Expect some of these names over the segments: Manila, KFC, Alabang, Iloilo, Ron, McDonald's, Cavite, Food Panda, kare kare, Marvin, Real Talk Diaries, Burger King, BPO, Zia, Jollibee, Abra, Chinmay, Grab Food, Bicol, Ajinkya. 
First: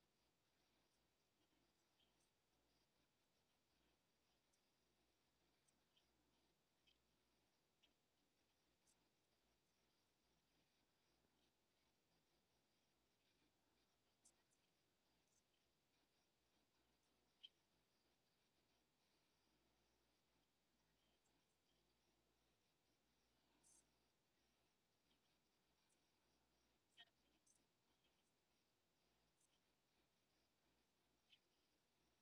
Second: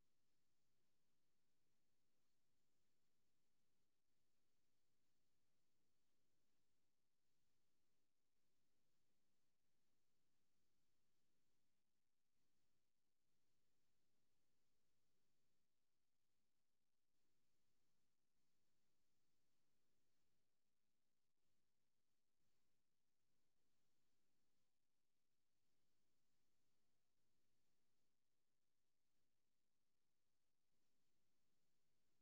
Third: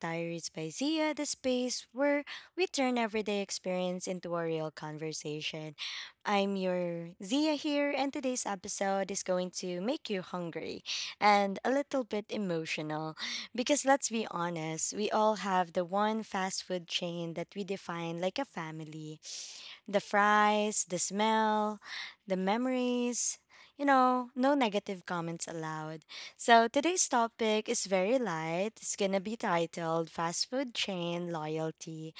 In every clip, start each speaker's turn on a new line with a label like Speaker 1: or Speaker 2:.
Speaker 1: Diaries by Zia, the space where we turn everyday experience into a real conversation. I'm your Zia here, and today's episode is going to make you hungry and a little bit emotional. Because let's be honest, we all have the one fast food chain that we define like a family. The fries, the smell, the memories. You know, no negative comments allowed. So today's topic is very light. It's gonna be titled Fast Food Chain Loyalty,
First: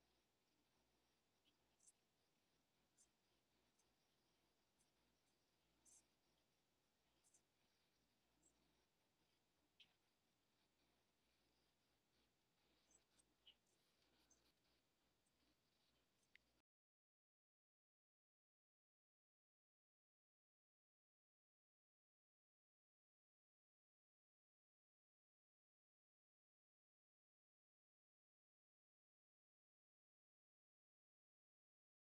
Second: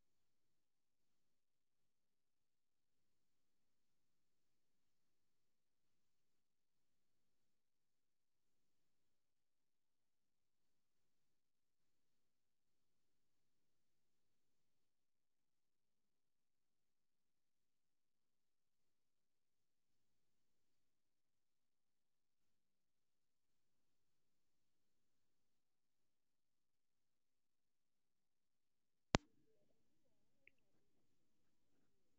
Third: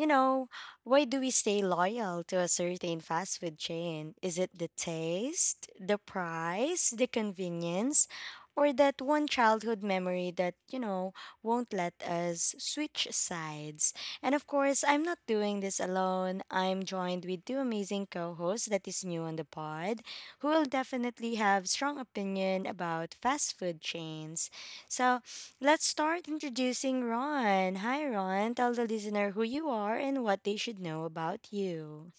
Speaker 1: you know, why do we stay loyal to a certain fast food chain? Is it the taste, the price, the convenience, or that one childhood memory that won't let us switch sides? And of course, I'm not doing this alone. I'm joined with two amazing co hosts that is new on the pod who will definitely have strong opinion about fast food chains. So, let's start introducing Ron. Hi, Ron. Tell the listener who you are and what they should know about you.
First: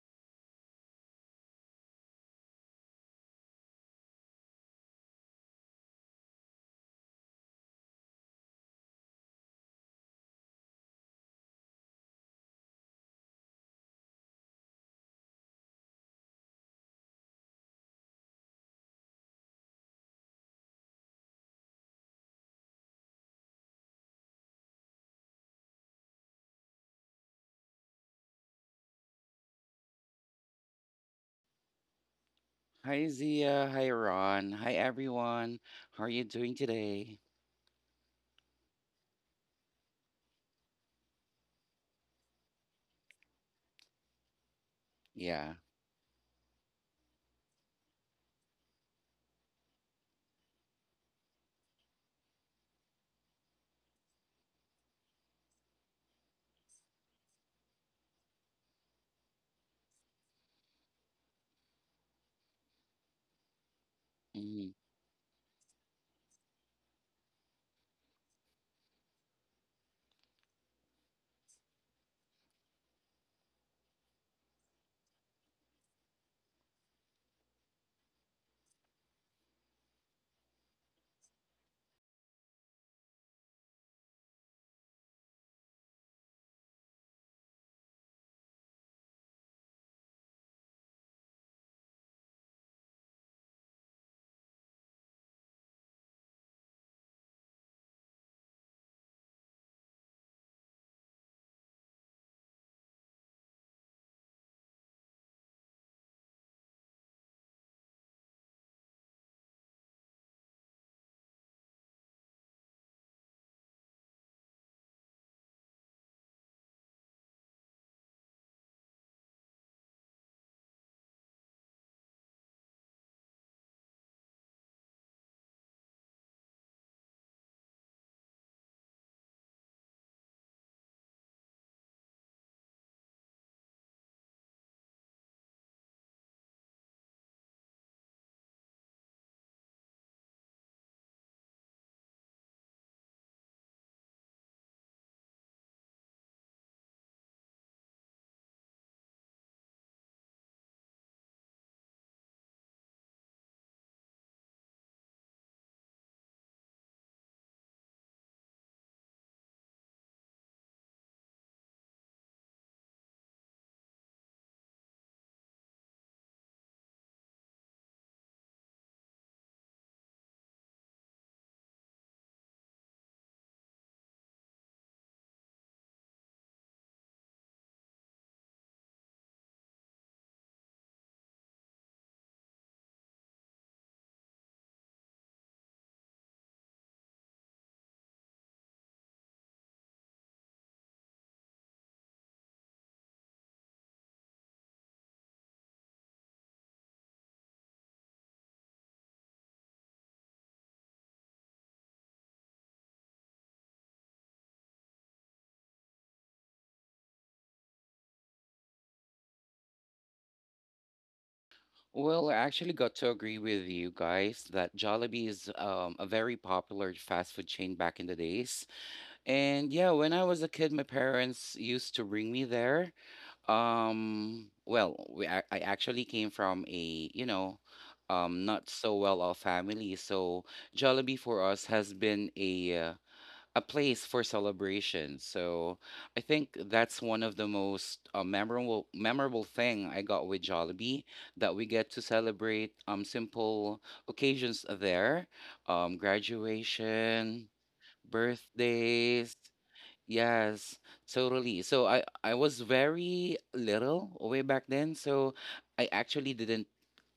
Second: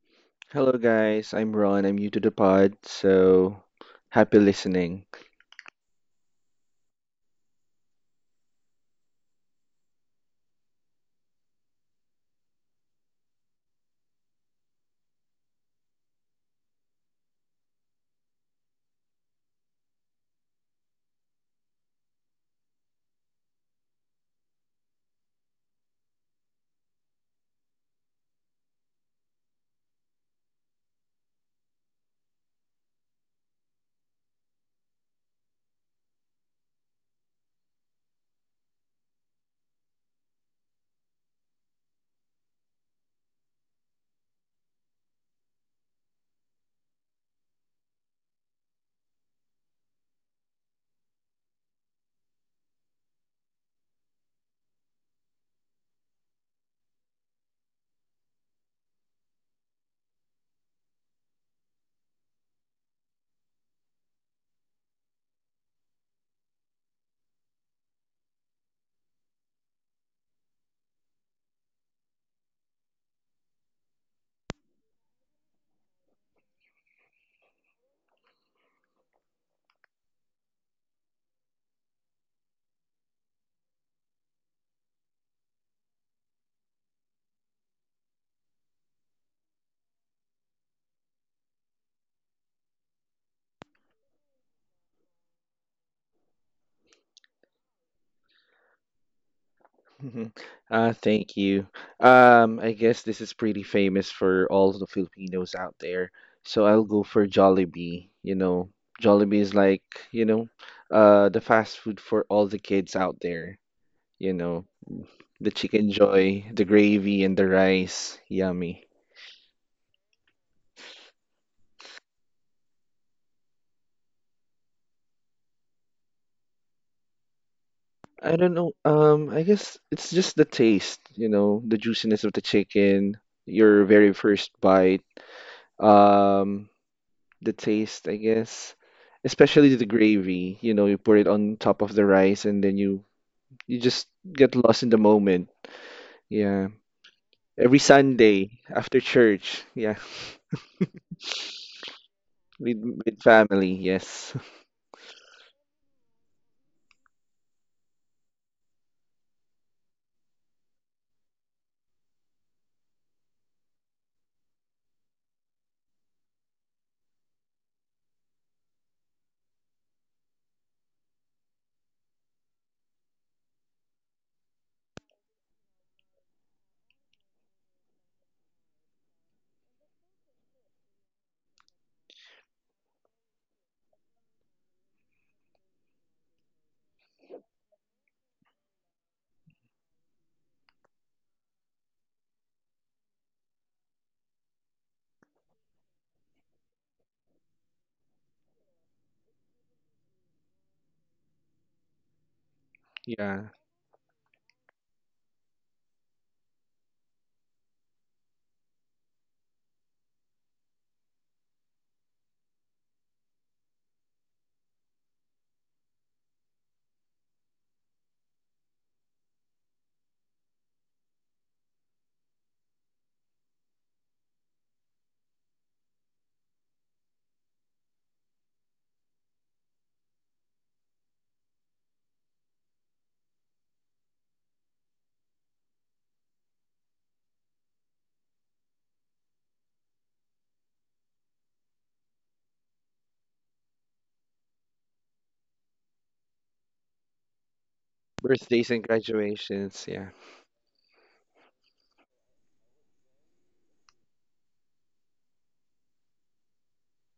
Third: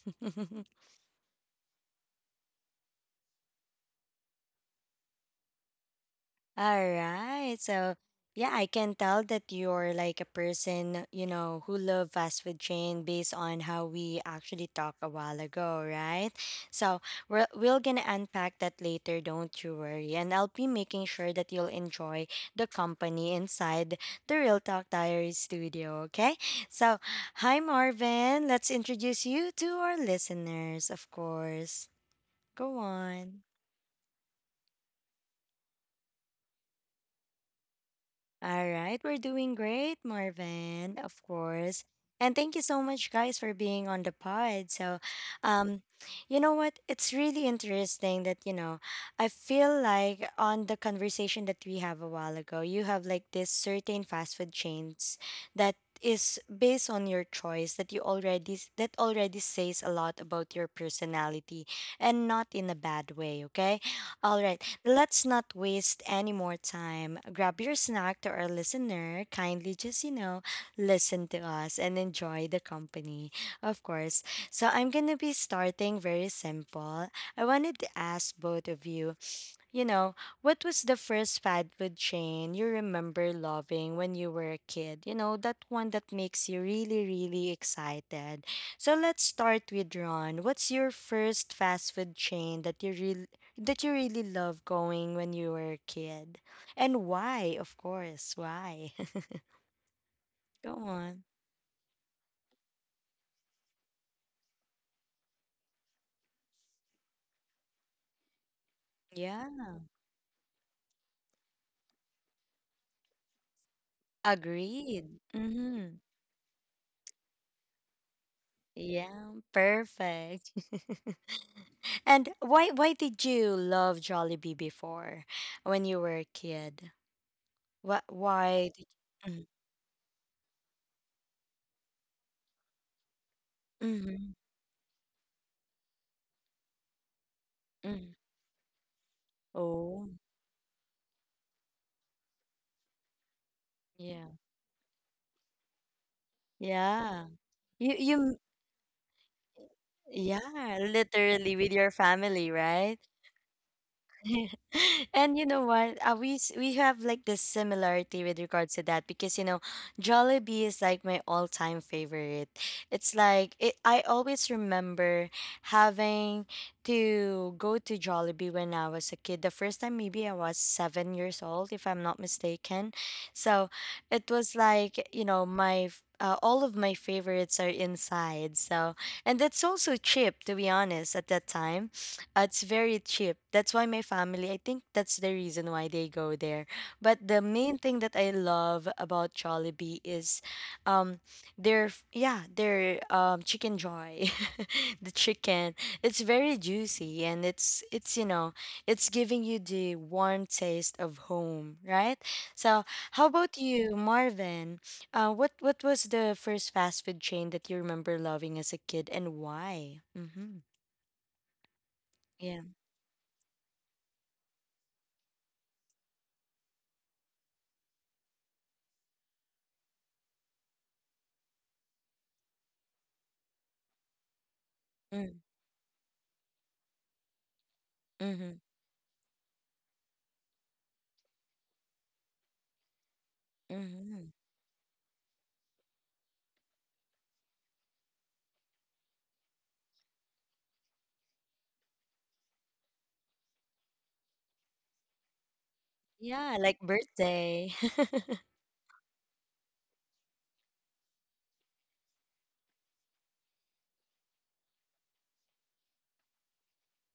Speaker 2: Hello, guys. I'm Ron. I'm new to the pod, so happy listening.
Speaker 1: All right. So, yeah, I can tell that you're like a person, who love fast food chain based on how we actually talked a while ago, right? So, we're gonna unpack that later, don't you worry. And I'll be making sure that you'll enjoy the company inside the Real Talk Diary studio, okay? So, hi Marvin, let's introduce you to our listeners, of course. Go
Speaker 3: Hi
Speaker 1: on.
Speaker 3: Zia, hi Ron, hi everyone. How are you doing today?
Speaker 1: All right, we're doing great, Marvin, of course. And thank you so much, guys, for being on the pod. So,
Speaker 3: Yeah.
Speaker 1: um, you know what? It's really interesting that I feel like on the conversation that we have a while ago, you have like this certain fast food chains that is based on your choice that already says a lot about your personality and not in a bad way, okay. All right,
Speaker 3: mhm.
Speaker 1: let's not waste any more time. Grab your snack to our listener. Kindly just, listen to us and enjoy the company, of course. So, I'm going to be starting very simple. I wanted to ask both of you, what was the first fad food chain you remember loving when you were a kid? You know, that one that makes you really, really excited. So let's start with Ron. What's your first fast food chain that you really love going when you were a kid? And why, of course, why? Go on.
Speaker 2: Thank you. I guess this is pretty famous for all the Filipinos out there, so I'll go for Jollibee. Jollibee
Speaker 1: Yeah.
Speaker 2: is like, you know, the fast food for all the kids out there. You know,
Speaker 1: Agreed.
Speaker 2: the chicken
Speaker 1: Mm-hmm.
Speaker 2: joy, the gravy, and the rice. Yummy.
Speaker 1: Yeah, perfect. And why did you love Jollibee before when you were a kid? What,
Speaker 2: I don't
Speaker 1: why
Speaker 2: know.
Speaker 1: did you?
Speaker 2: I guess it's just the taste, you know, the juiciness of the chicken, your
Speaker 1: Mm.
Speaker 2: very
Speaker 1: Hmm.
Speaker 2: first bite, um, the taste, I
Speaker 1: Mm.
Speaker 2: guess, especially the
Speaker 1: Oh,
Speaker 2: gravy. You know, you put it on top of the rice, and then you just
Speaker 1: yeah.
Speaker 2: get lost in the moment. Yeah,
Speaker 1: Yeah.
Speaker 2: every
Speaker 1: You you m-
Speaker 2: Sunday after church. Yeah,
Speaker 1: yeah, literally with your family,
Speaker 2: with
Speaker 1: right?
Speaker 2: with family. Yes.
Speaker 1: And you know what? We have like this similarity with regards to that, because Jollibee is like my all-time favorite. It's like it, I always remember having to go to Jollibee when I was a kid. The first time maybe I was 7 years old, if I'm not mistaken. So it was like all of my favorites are inside, so and that's also cheap to be honest at that time. It's very cheap. That's why my family, I think that's the reason why they go there. But the main thing that I love about Jollibee is um their chicken joy. The chicken. It's very juicy, and it's giving you the warm taste of home, right? So, how
Speaker 2: Yeah,
Speaker 1: about you, Marvin? What was the first fast food chain that you remember loving as a kid, and why? Mhm.
Speaker 3: Well, I
Speaker 1: Yeah.
Speaker 3: actually got to agree with you guys that Jollibee is a very popular fast food chain back in the days. And yeah, when I was a kid, my parents used to bring me there. Well, I actually came from a, you know,
Speaker 1: Mm-hmm.
Speaker 3: not so well-off family, so Jollibee for us has been a place for
Speaker 1: Mhm.
Speaker 3: celebration. So I think that's one of the most memorable thing I got with Jollibee, that we get to celebrate simple occasions there,
Speaker 1: Yeah, like
Speaker 3: graduation,
Speaker 1: birthday.
Speaker 2: birthdays and
Speaker 3: birthdays.
Speaker 2: graduations. Yeah,
Speaker 3: Yes, totally. So I was very little way back then, so I actually didn't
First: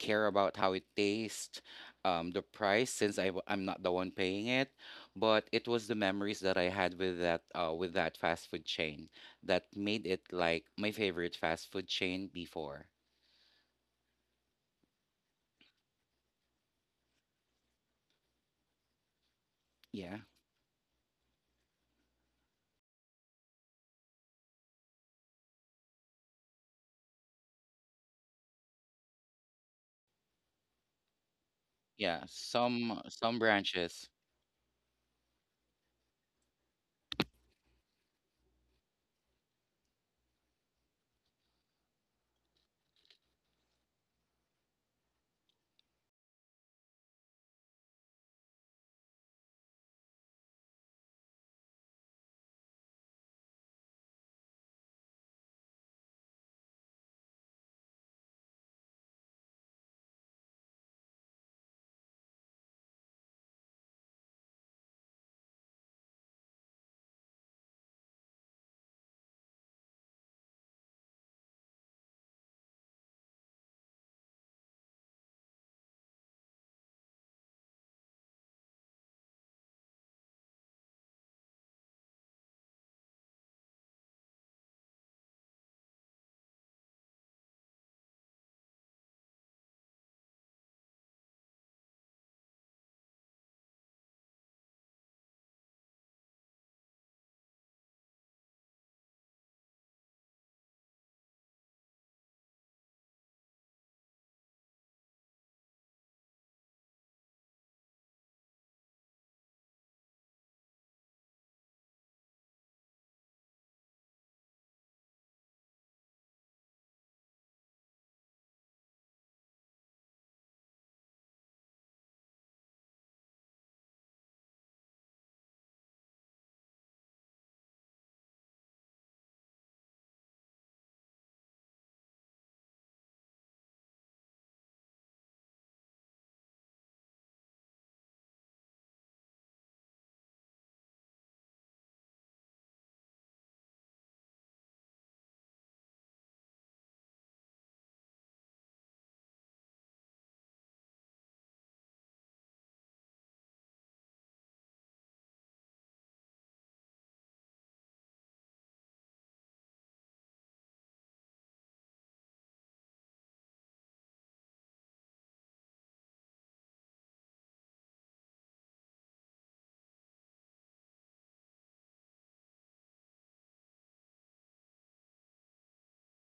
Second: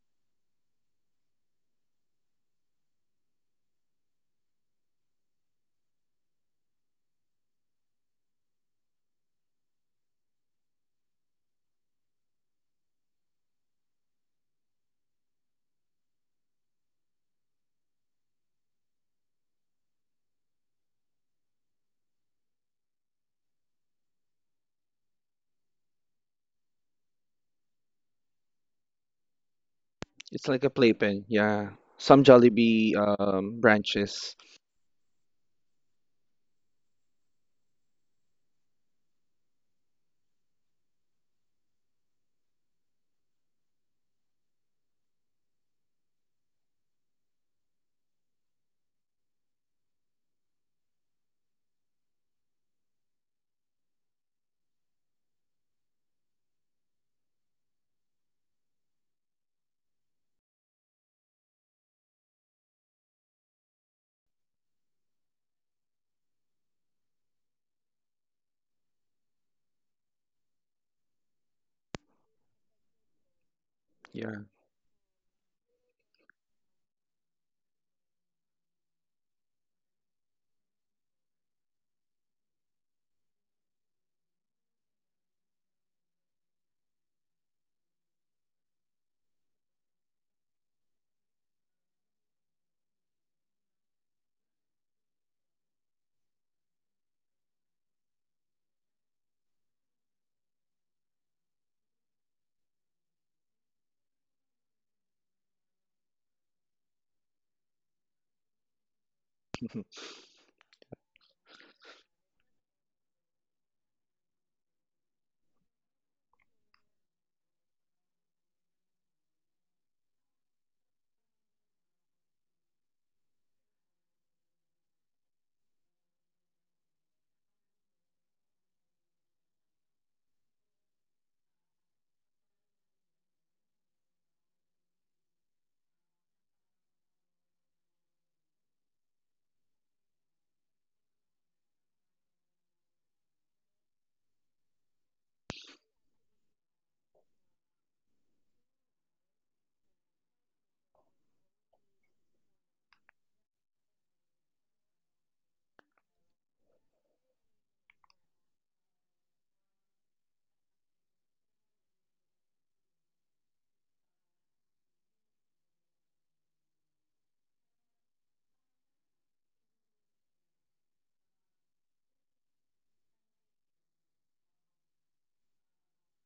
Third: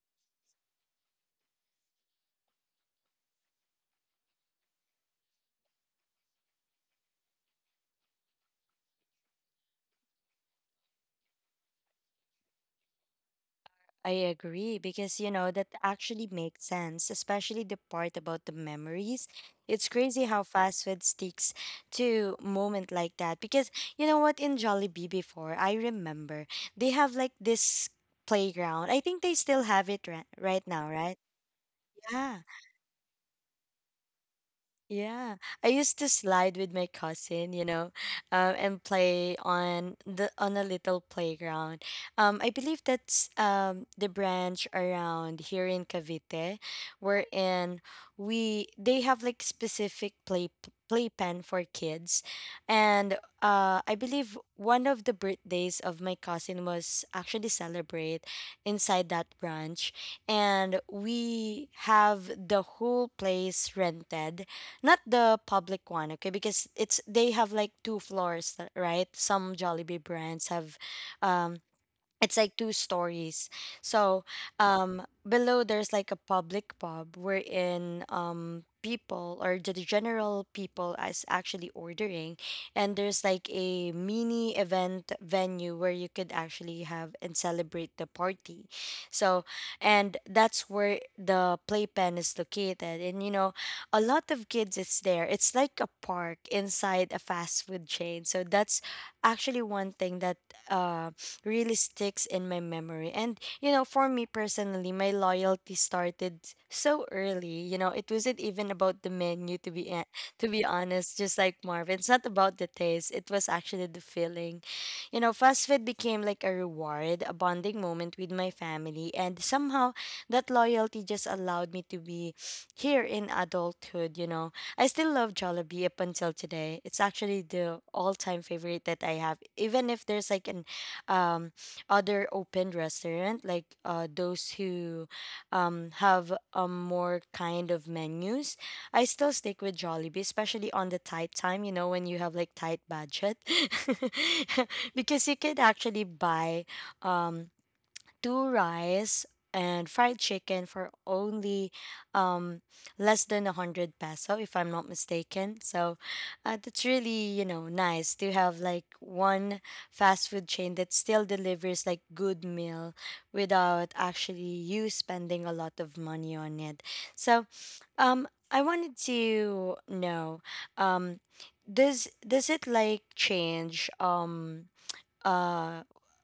Speaker 3: care about how it tastes, the price since I'm not the one paying it, but it was the memories that I had with that fast food chain that made it like my favorite fast food chain before.
Speaker 1: I agree, because that actually makes sense, especially the part about the memories. It's
Speaker 3: Yeah.
Speaker 1: crazy how fast food sticks to moment like that, because you know what, in Jollibee before I remember they have like this playground. I think they still have it ri-
Speaker 2: it's like
Speaker 1: right
Speaker 2: a
Speaker 1: now, right?
Speaker 2: playpen. Yeah, some
Speaker 3: Yeah,
Speaker 1: Yeah.
Speaker 2: Jollibee
Speaker 3: some branches.
Speaker 2: branches.
Speaker 1: Yeah, I used to slide with my cousin, and play on a little playground. I believe that's the branch around here in Cavite, wherein we they have like specific playpen for kids, and I believe one of the birthdays of my cousin was actually celebrate inside that branch, and we have the whole place rented, not the public one, okay? Because it's they have like two floors, right? Some Jollibee brands have, um, it's like two stories. So
Speaker 2: Yeah.
Speaker 1: um, below there's like a public pub wherein people or the general people is actually ordering, and there's like a mini event venue where you could actually have and celebrate the party. So, and that's where the playpen is located, and a lot of kids is there. It's like a park inside a fast food chain. So that's actually one thing that. Um, really sticks in my memory. And for me personally, my loyalty started so early. You know, it wasn't even about the menu, to
Speaker 2: Mhm.
Speaker 1: be a- to be honest, just like Marvin. It's not about the taste. It was actually the feeling. You know, fast food became like a reward, a bonding moment with my family. And somehow that loyalty just allowed me to be here in adulthood. I still love Jollibee up until today. It's actually the all-time favorite that I have. Even if there's like an um, other open restaurant, like those who have a more kind of menus, I still stick with Jollibee, especially on the tight time, when you have like tight budget. Because you could actually buy um, two rice and fried chicken for only um less than 100 peso, if I'm not mistaken. So that's really nice to have like one fast food chain that still delivers like good meal without actually you spending a lot of money on it. So I wanted to know, um does it like change, uh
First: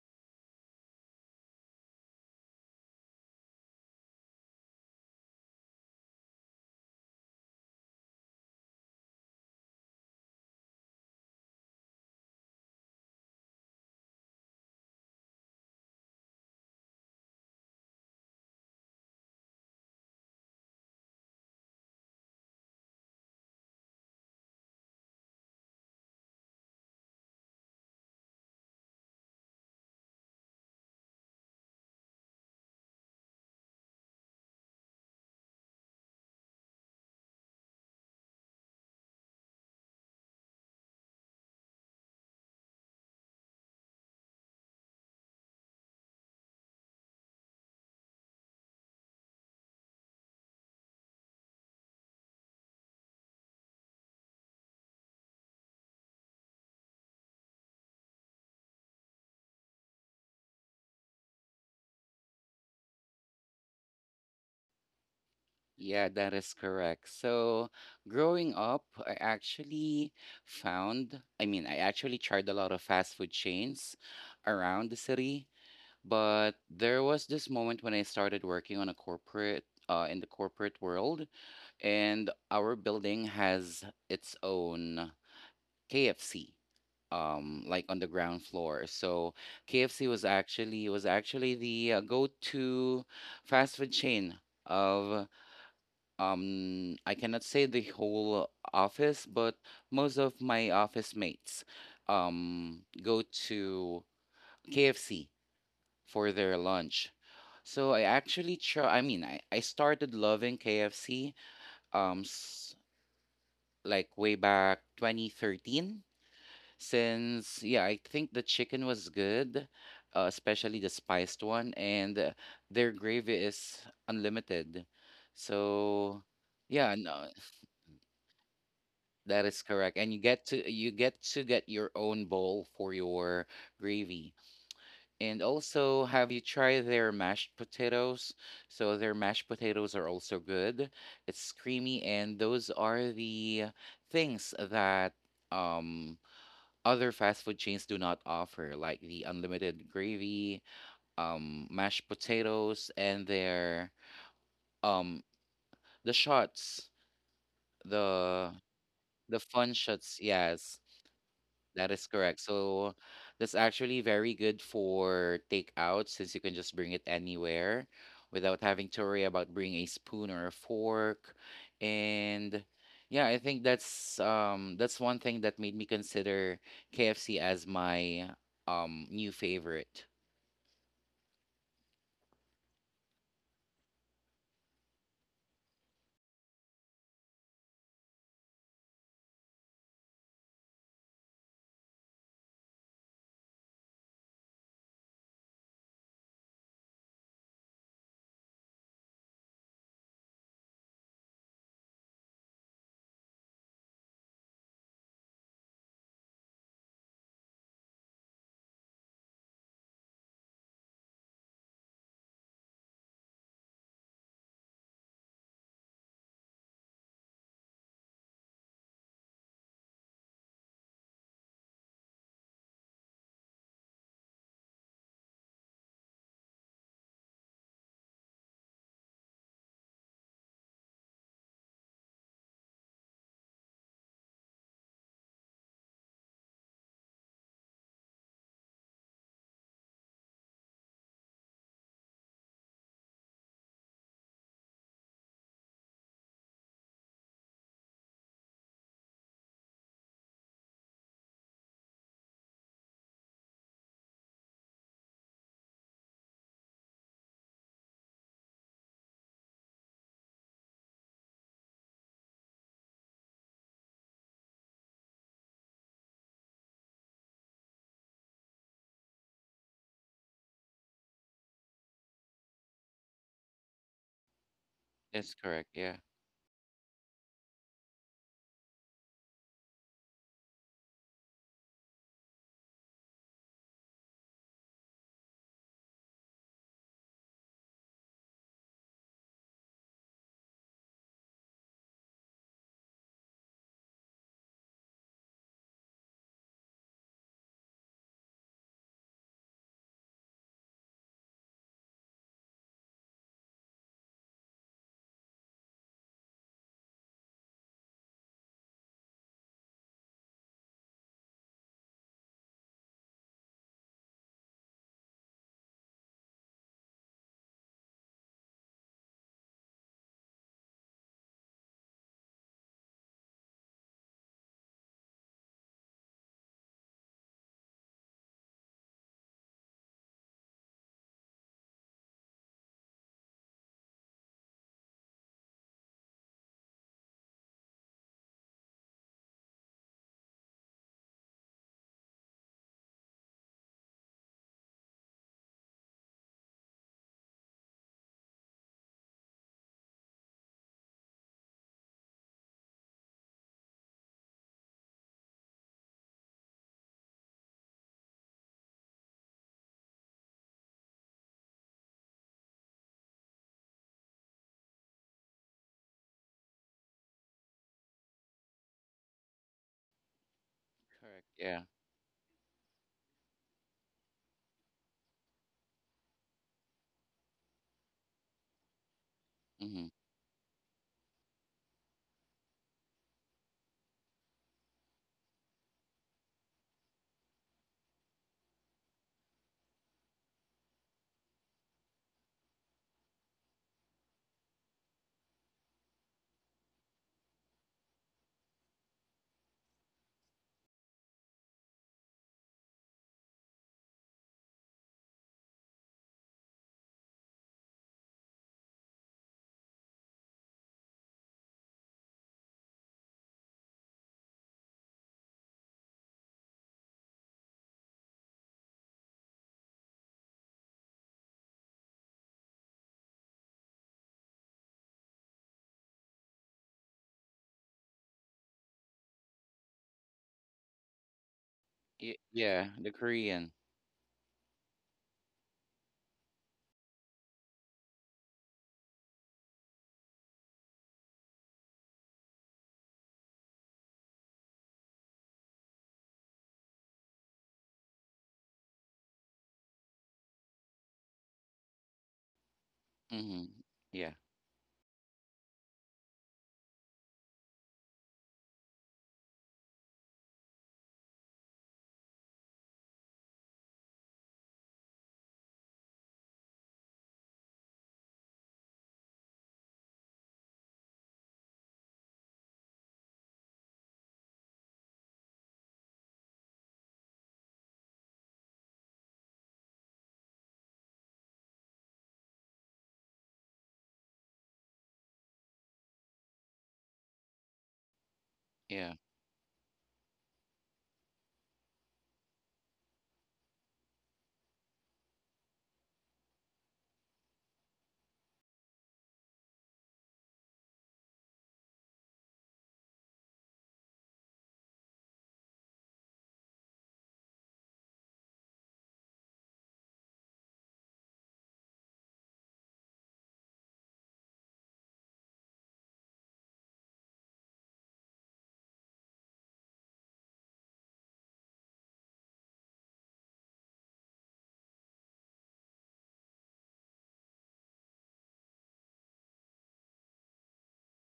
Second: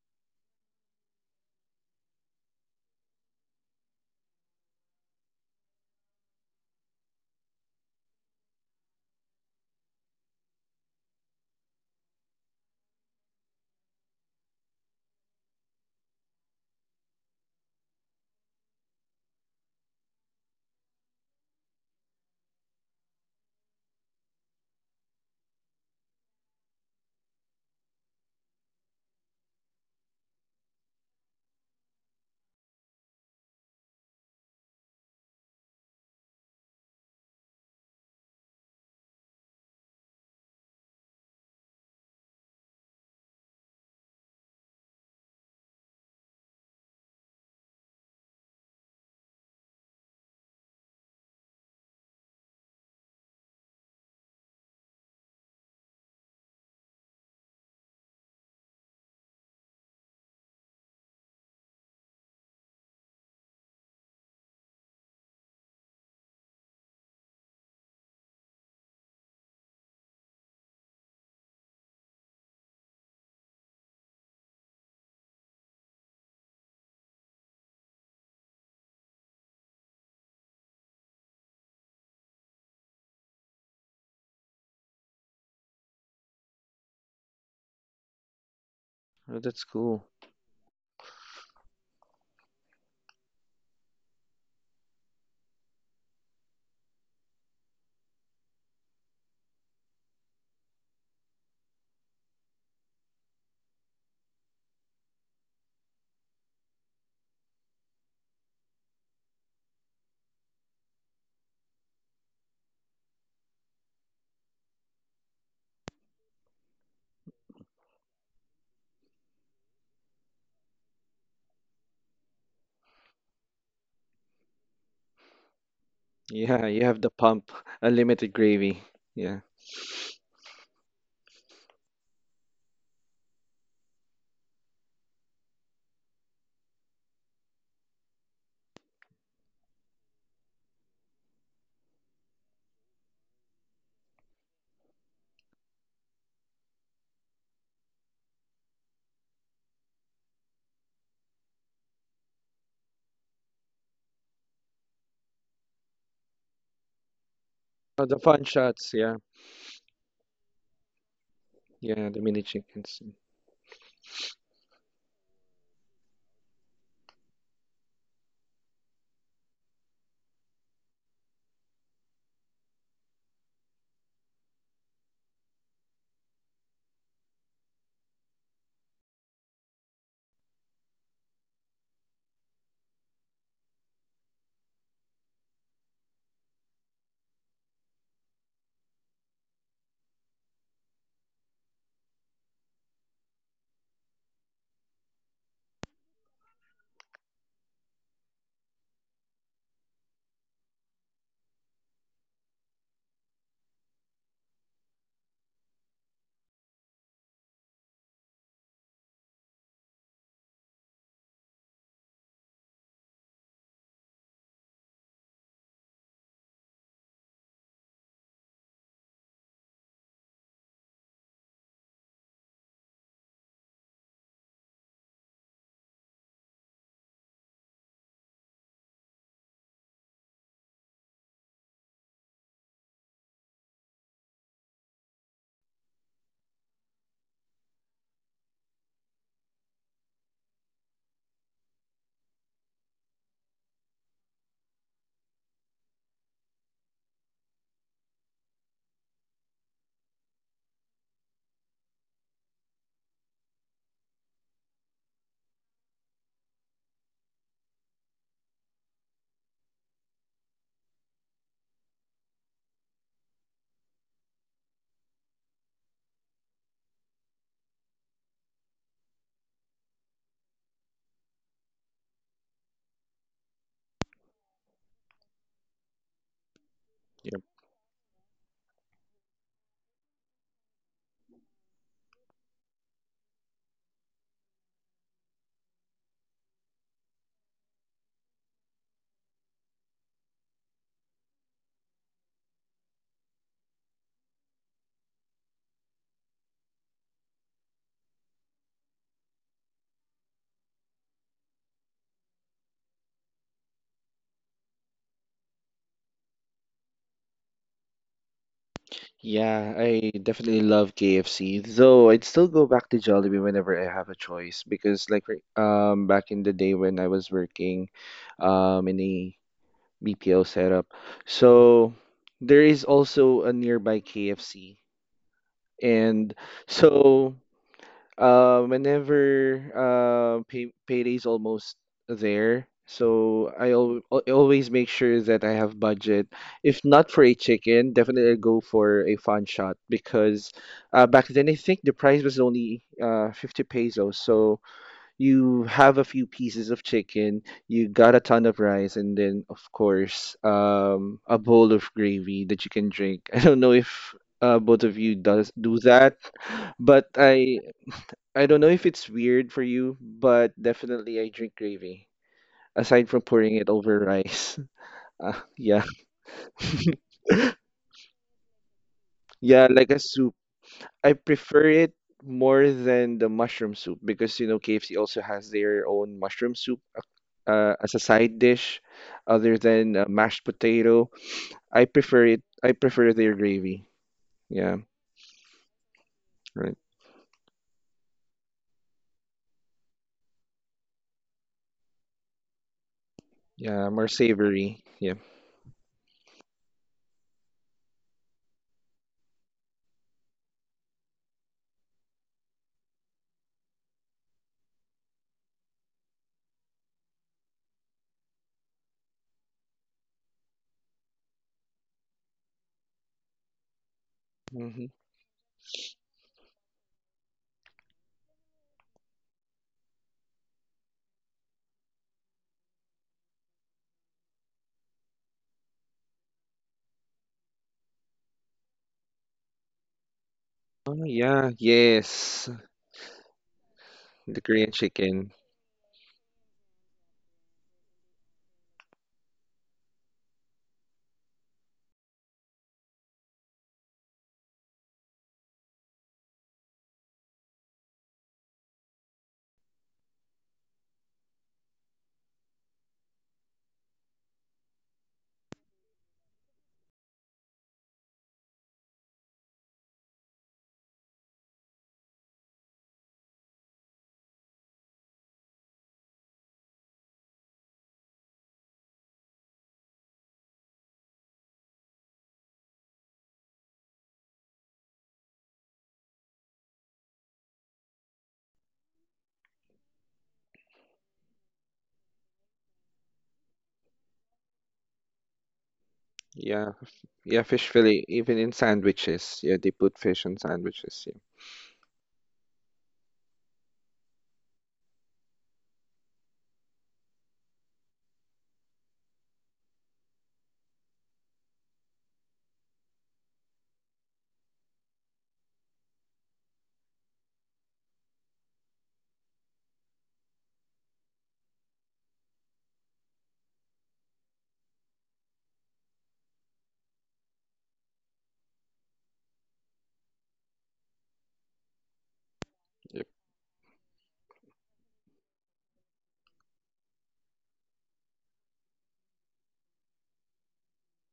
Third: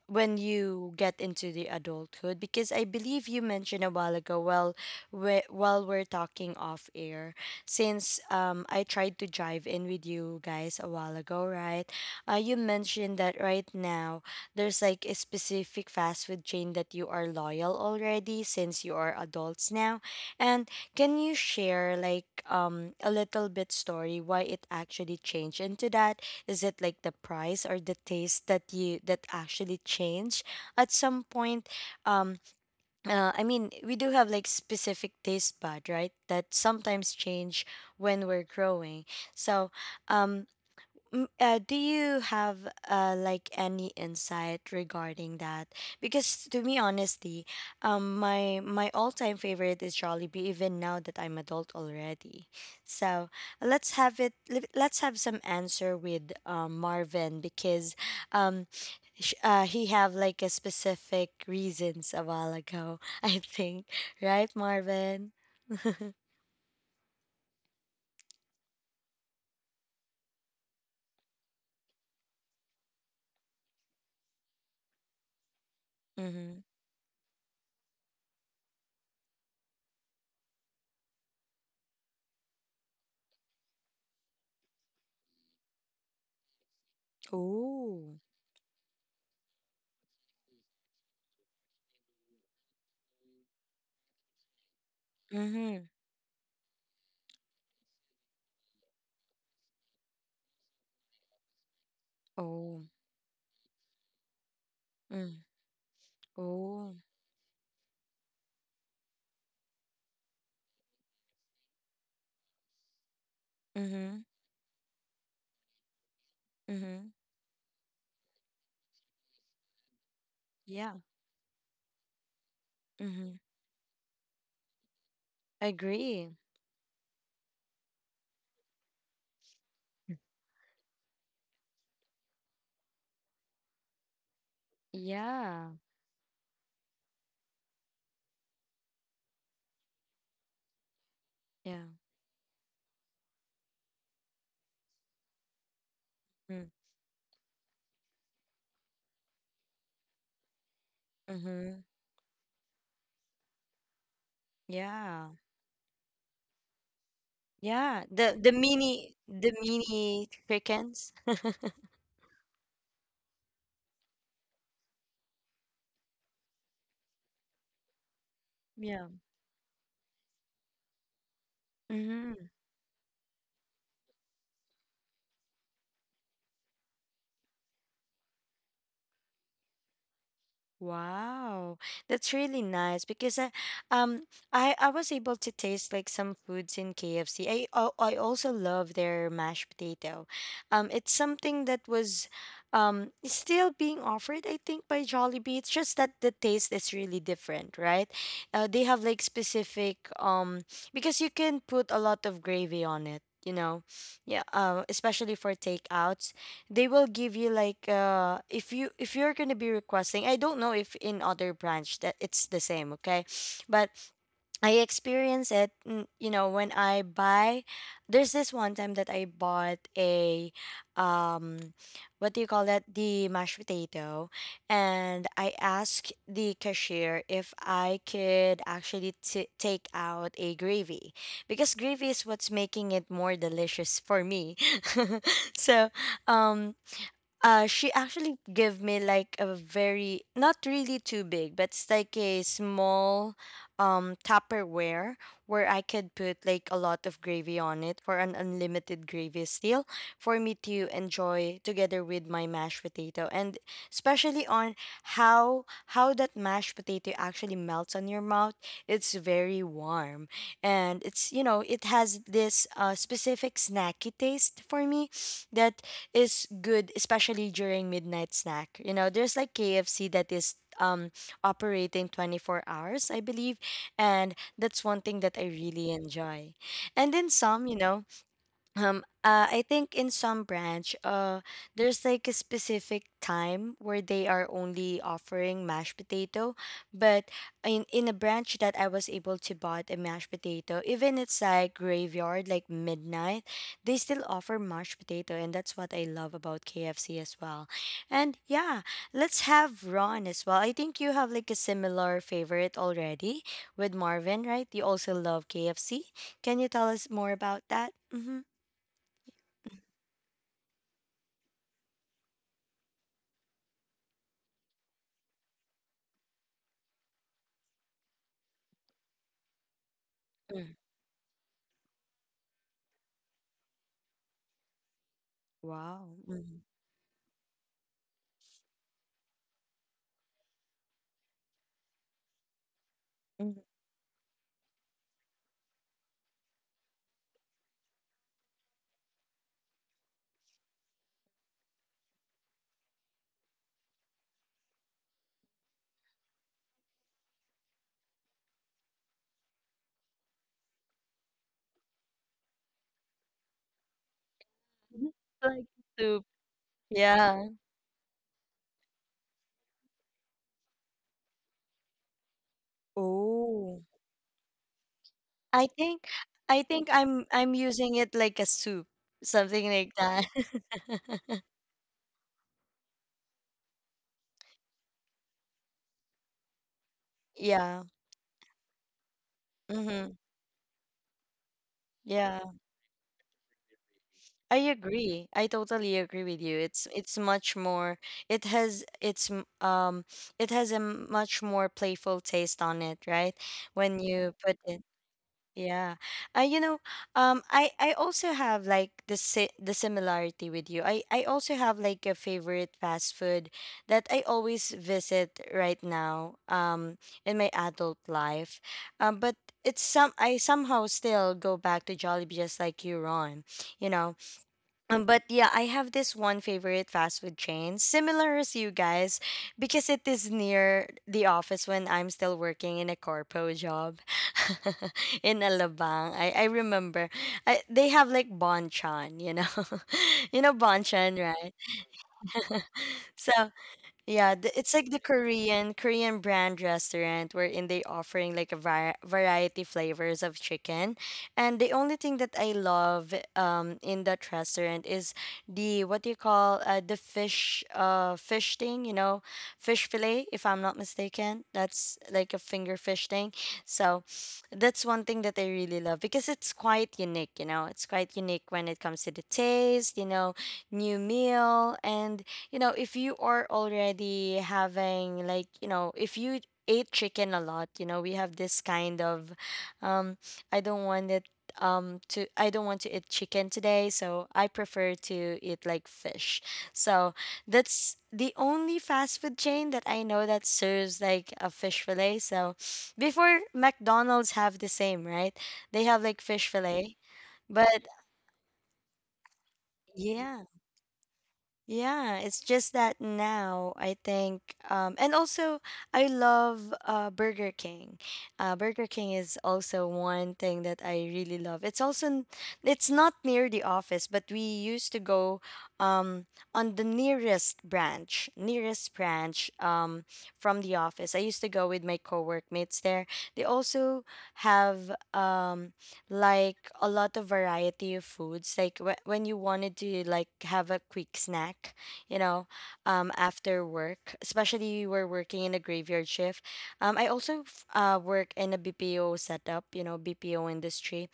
Speaker 1: when you get into the adulthood? Because I believe you mentioned a while ago, while we're talking off air, since I tried to jive in with you guys a while ago, right? You mentioned that right now there's like a specific fast food chain that you are loyal already since you are adults now, and can you share like a little bit story why it actually changed into that? Is it like the price or the taste that actually change at some point? Um, I mean, we do have like specific taste bud, right? That sometimes change when we're growing. So, um, do you have like any insight regarding that? Because to me, honestly, my all time favorite is Jollibee. Even now that I'm adult already, so let's have it. Let's have some answer with Marvin, because um, he have like a specific reasons a while ago. I think, right, Marvin.
Speaker 3: Yeah, that is correct. So, growing up, I actually I actually tried a lot of fast food chains around the city, but
Speaker 1: Mm-hmm.
Speaker 3: there was this moment when I started working on a corporate, in the corporate world, and our building has its own KFC, like on the
Speaker 1: Ooh.
Speaker 3: ground floor. So,
Speaker 2: Oh, that's
Speaker 3: KFC
Speaker 2: cool.
Speaker 3: was actually the go-to fast food chain of
Speaker 1: Mm-hmm.
Speaker 3: I cannot say the whole office, but most of my office mates
Speaker 1: Oh.
Speaker 3: go to KFC
Speaker 1: Mm.
Speaker 3: for their
Speaker 1: Oh.
Speaker 3: lunch. So I actually try I mean I started loving KFC um s- like
Speaker 1: Mm-hmm.
Speaker 3: way back 2013.
Speaker 1: Mm-hmm.
Speaker 3: Since yeah, I think the chicken was good, especially the
Speaker 1: Yeah.
Speaker 3: spiced one, and their gravy
Speaker 1: Mm-hmm.
Speaker 3: is unlimited. So
Speaker 1: Agree.
Speaker 2: Yeah, you
Speaker 3: yeah,
Speaker 2: have the
Speaker 3: no.
Speaker 2: pump, unlimited gravy. Yeah.
Speaker 3: That is correct. And you get to get your own bowl for your gravy. And
Speaker 1: Yeah.
Speaker 3: also, have you tried their mashed potatoes? So their mashed potatoes are also good. It's
Speaker 1: Yeah.
Speaker 3: creamy, and those are the things that um other fast food chains do not offer, like the unlimited gravy,
Speaker 1: Mm-hmm.
Speaker 3: mashed potatoes, and their um
Speaker 1: Yeah.
Speaker 3: the shots,
Speaker 1: Yeah.
Speaker 2: Oh, the
Speaker 1: The
Speaker 2: fun
Speaker 1: the
Speaker 3: the
Speaker 2: shots.
Speaker 1: mini
Speaker 2: Yeah.
Speaker 3: the
Speaker 1: the
Speaker 3: fun shots,
Speaker 1: mini
Speaker 3: yes.
Speaker 1: chickens.
Speaker 3: That is
Speaker 2: Yeah, the
Speaker 3: correct.
Speaker 2: mini
Speaker 3: So
Speaker 2: chickens.
Speaker 3: that's actually very good for takeout, since you can just bring it anywhere without having to
Speaker 1: Yeah.
Speaker 3: worry about bringing a spoon or a fork.
Speaker 1: Mm-hmm.
Speaker 3: And yeah, I think that's one thing that made me consider KFC as my new favorite.
Speaker 1: Wow, that's really nice because um, I was able to taste like some foods in KFC. I also love their mashed potato. It's something that is still being offered, I think, by Jollibee. It's just that the taste is really different, right? They have like specific, because you can put a lot of gravy on it. You know, yeah. Especially for takeout, they will give you like if you're gonna be requesting. I don't know if in other branch that it's the same, okay, but I experience it, when I buy. There's this one time that I bought a, um, what do you call that? The mashed potato, and I asked the cashier if I could actually take out a gravy, because gravy is what's making it more delicious for me. So um, she actually gave me like a very not really too big, but it's like a small Tupperware, where I could put like a lot of gravy on it for an unlimited gravy, still for me to enjoy together with my mashed potato, and especially on how that mashed potato actually melts on your mouth. It's very warm, and it's you know it has this specific snacky taste for me that is good, especially during midnight snack. You know, there's like KFC that is operating 24 hours, I believe, and that's one thing
Speaker 3: That's
Speaker 1: that I
Speaker 3: correct.
Speaker 1: really
Speaker 3: Yeah.
Speaker 1: enjoy. And then some, I think in some branch there's like a specific time where they are only offering mashed potato, but in a branch that I was able to buy a mashed potato, even it's like graveyard, like midnight, they still offer mashed potato, and that's what I love about KFC as well. And yeah, let's have Ron as well. I think you have like a similar favorite already with Marvin, right? You also love KFC. Can you tell us more about that? Mhm.
Speaker 2: Yeah, I definitely love KFC. Though I'd still go back to Jollibee whenever I have a choice because back in the day when I was working in a BPO
Speaker 1: Mm.
Speaker 2: setup. So there is also a nearby KFC.
Speaker 1: Wow.
Speaker 2: And
Speaker 1: Mhm.
Speaker 2: so whenever payday's almost there,
Speaker 1: Mhm.
Speaker 2: so I always make sure that I have budget. If not for a chicken, definitely I go for a fun shot because back then I think the price was only 50 pesos. So you have a few pieces of chicken, you got a ton of rice, and then of course a bowl of gravy that you can drink. I don't know if both of
Speaker 1: Mhm.
Speaker 2: you does
Speaker 1: Like
Speaker 2: do that.
Speaker 1: soup.
Speaker 2: But
Speaker 1: Yeah.
Speaker 2: I don't know if it's weird for you, but definitely I drink gravy. Aside from pouring it
Speaker 1: Oh.
Speaker 2: over rice. Uh,
Speaker 1: I
Speaker 2: yeah.
Speaker 1: think I'm using it like a soup, something
Speaker 2: Yeah,
Speaker 1: like
Speaker 2: like a
Speaker 1: that.
Speaker 2: soup. I
Speaker 3: Correct. Yeah.
Speaker 2: prefer it more than the mushroom soup because you know KFC also has their own mushroom soup
Speaker 1: Yeah.
Speaker 2: as a side dish other
Speaker 3: Mm-hmm.
Speaker 2: than
Speaker 1: Mhm.
Speaker 2: mashed potato. I
Speaker 1: Yeah.
Speaker 2: prefer it. I prefer their gravy.
Speaker 1: I
Speaker 2: Yeah,
Speaker 1: agree. I totally agree with you. It's
Speaker 2: right.
Speaker 1: it's much more, it has it has a much more playful taste on it, right?
Speaker 2: Yeah,
Speaker 1: When
Speaker 2: more
Speaker 1: you put it,
Speaker 2: savory. Yeah.
Speaker 1: yeah. You know, I also have like the similarity with you. I also have like a favorite fast food that I always visit right now, in my adult life. But it's some I somehow still go back to Jollibee, just like you, Ron. You know,
Speaker 2: hmm
Speaker 1: but yeah, I have this one favorite fast food chain, similar as you guys, because it is near the office when I'm still working in a corpo job in Alabang. I remember I, they have like banchan, you know, you know
Speaker 2: Oh
Speaker 1: banchan,
Speaker 2: yeah,
Speaker 1: right?
Speaker 2: yes,
Speaker 3: Yeah, the
Speaker 1: So
Speaker 3: Korean.
Speaker 1: yeah,
Speaker 2: the
Speaker 1: the,
Speaker 2: Korean
Speaker 1: it's like the
Speaker 2: chicken.
Speaker 1: Korean brand restaurant wherein they offering like a variety flavors of chicken, and the only thing that I love in that restaurant is the, what do you call, the fish, fish thing, you know, fish fillet, if I'm not mistaken, that's like a finger fish thing.
Speaker 3: Mm-hmm.
Speaker 1: So
Speaker 3: Yeah.
Speaker 1: that's one thing that I really love because it's quite unique, you know, it's quite unique when it comes to the taste, you know, new meal. And you know, if you are already having like, you know, if you ate chicken a lot, you know, we have this kind of um I don't want it to, I don't want to eat chicken today, so I prefer to eat like fish. So that's the only fast food chain that I know that serves like a fish fillet. So before, McDonald's have the same, right? They have like fish
Speaker 2: Yeah,
Speaker 1: fillet.
Speaker 2: yeah, fish
Speaker 1: But
Speaker 2: fillet, even in
Speaker 3: Yeah.
Speaker 2: sandwiches. Yeah, they put fish in
Speaker 1: yeah.
Speaker 2: sandwiches. Yeah.
Speaker 1: Yeah, it's just that now I think, and also I love Burger King. Burger King is also one thing that I really love. It's also it's not near the office, but we used to go um, on the nearest branch, from the office. I used to go with my co-workmates there. They also have like a lot of variety of foods, like when you wanted to like have a quick snack, you know,
Speaker 2: Yep.
Speaker 1: after work, especially you were working in a graveyard shift, I also work in a BPO setup, you know, BPO industry,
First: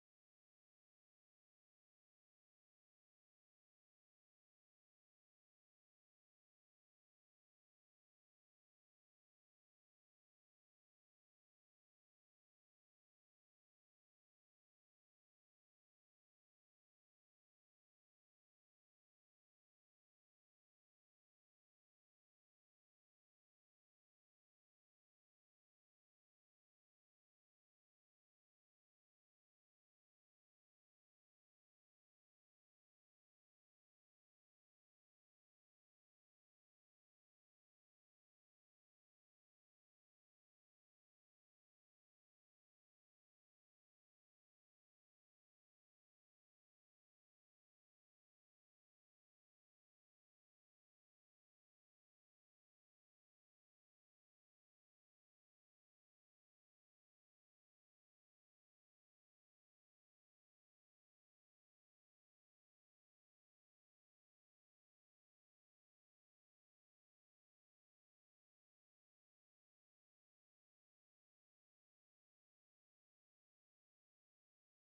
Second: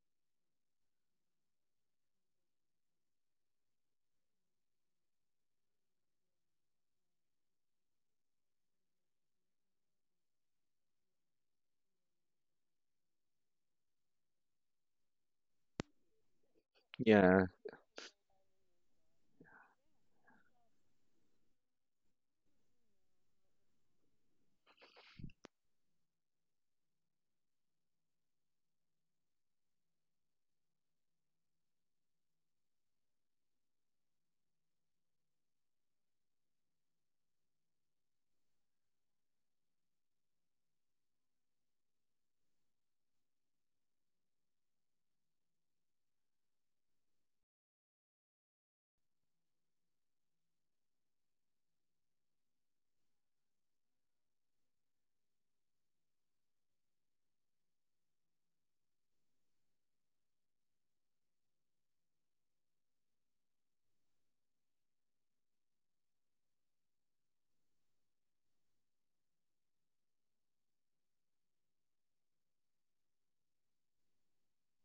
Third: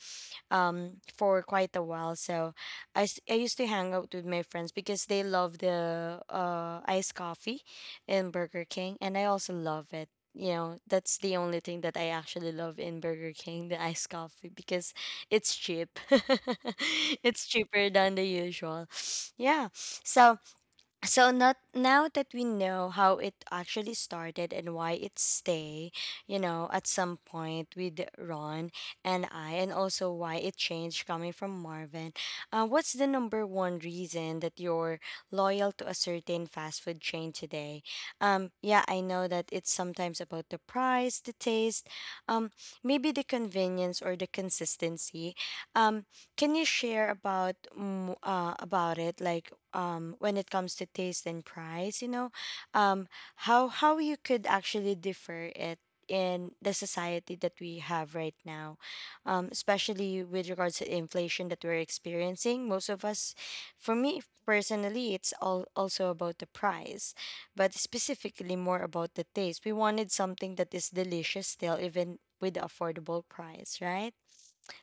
Speaker 1: for quite a while. So I, I used to hang out with my friends because they love the iced coffee in Burger King, and I also love it. You know, that's the only thing that I actually love in Burger King, the iced coffee, because it's cheap.
Speaker 2: Yeah,
Speaker 1: It's cheaper than the usual. Yeah. So so not now that we know how it actually started and why it stay, you know, at some point with Ron and I, and also why it changed coming from Marvin. What's the number one reason that you're loyal to a certain fast food chain today? Yeah, I know that it's sometimes about the price, the taste, um, maybe the convenience or the consistency. Um, can you share about about it? Like when it comes to taste and price, you know, um how you could actually differ it in the society that we have right now, especially with regards to inflation that we're experiencing most of us. For me personally, it's all also about the price, but specifically more about the taste. We wanted something that is delicious still, even with the affordable price, right?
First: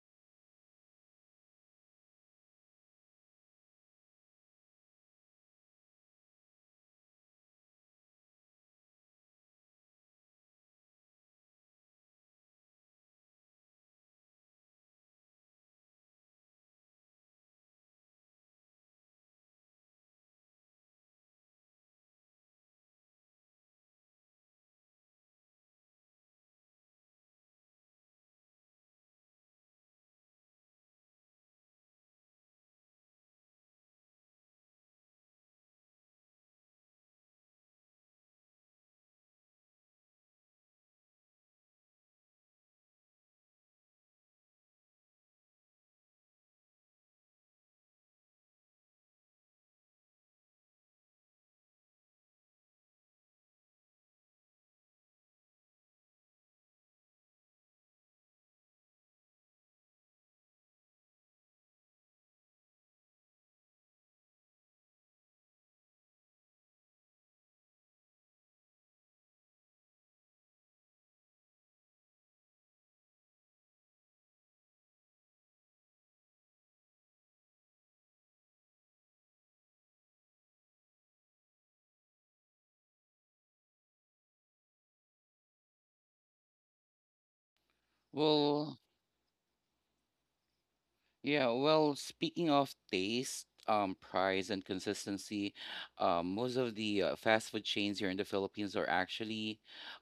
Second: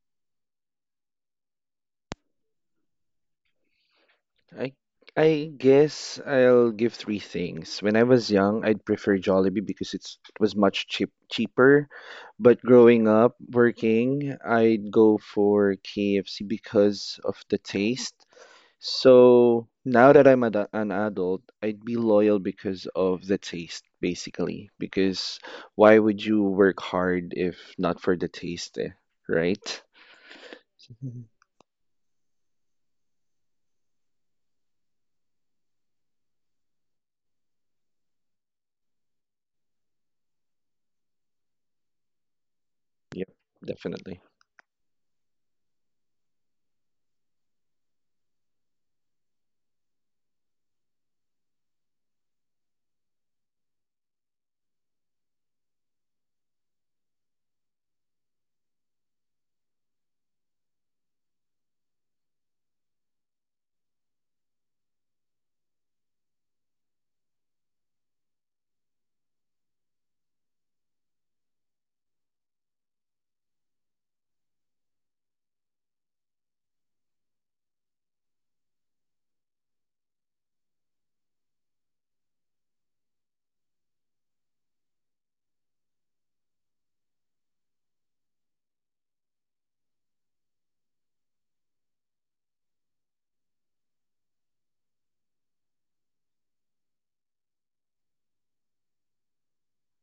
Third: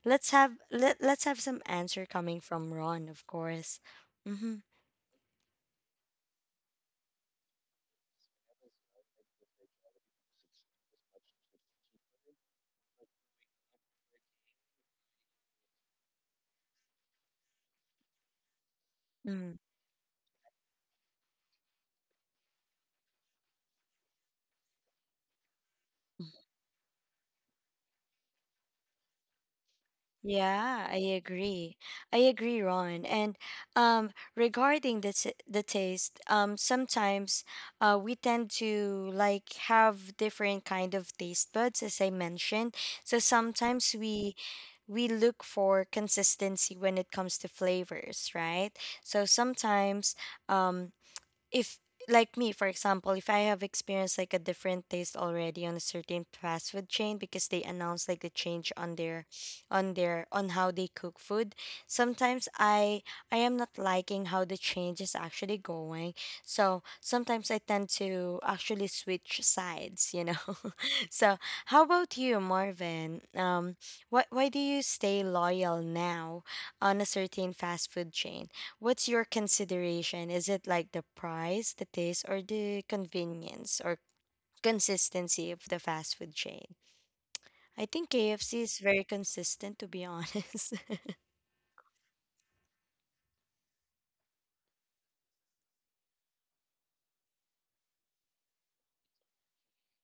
Speaker 1: Let's have some answer coming from Ron, of course. Mm-hmm.
Speaker 2: I I guess I'll give three things. When I was young, I'd prefer Jollibee because it was much cheaper. But growing up working, I'd go for KFC because of the taste. So now that I'm ad an adult, I'd be loyal because of the taste, basically. Because why would you work hard if not for the taste, eh? Right?
Speaker 1: Yeah, I
Speaker 2: Mhm.
Speaker 1: agree. I agree, Ron. And um, regarding the t the taste, sometimes we tend to like have different kind of taste buds, as I mentioned. So
Speaker 2: Yep,
Speaker 1: sometimes
Speaker 2: definitely.
Speaker 1: we look for consistency when it comes to flavors, right? So sometimes um, if like me, for example, if I have experienced like a different taste already on a certain fast food chain because they announce like the change on their, on how they cook food, sometimes I am not liking how the change is actually going, so sometimes I tend to actually switch sides, you know. So how about you, Marvin? Why do you stay loyal now on a certain fast food chain? What's your consideration? Is it like the price, the taste, or the convenience or consistency of the fast food chain? I think KFC is
Speaker 3: Well,
Speaker 1: very consistent, to be honest.
Speaker 3: Yeah, well, speaking of taste, price, and consistency, most of the fast food chains here in the Philippines are actually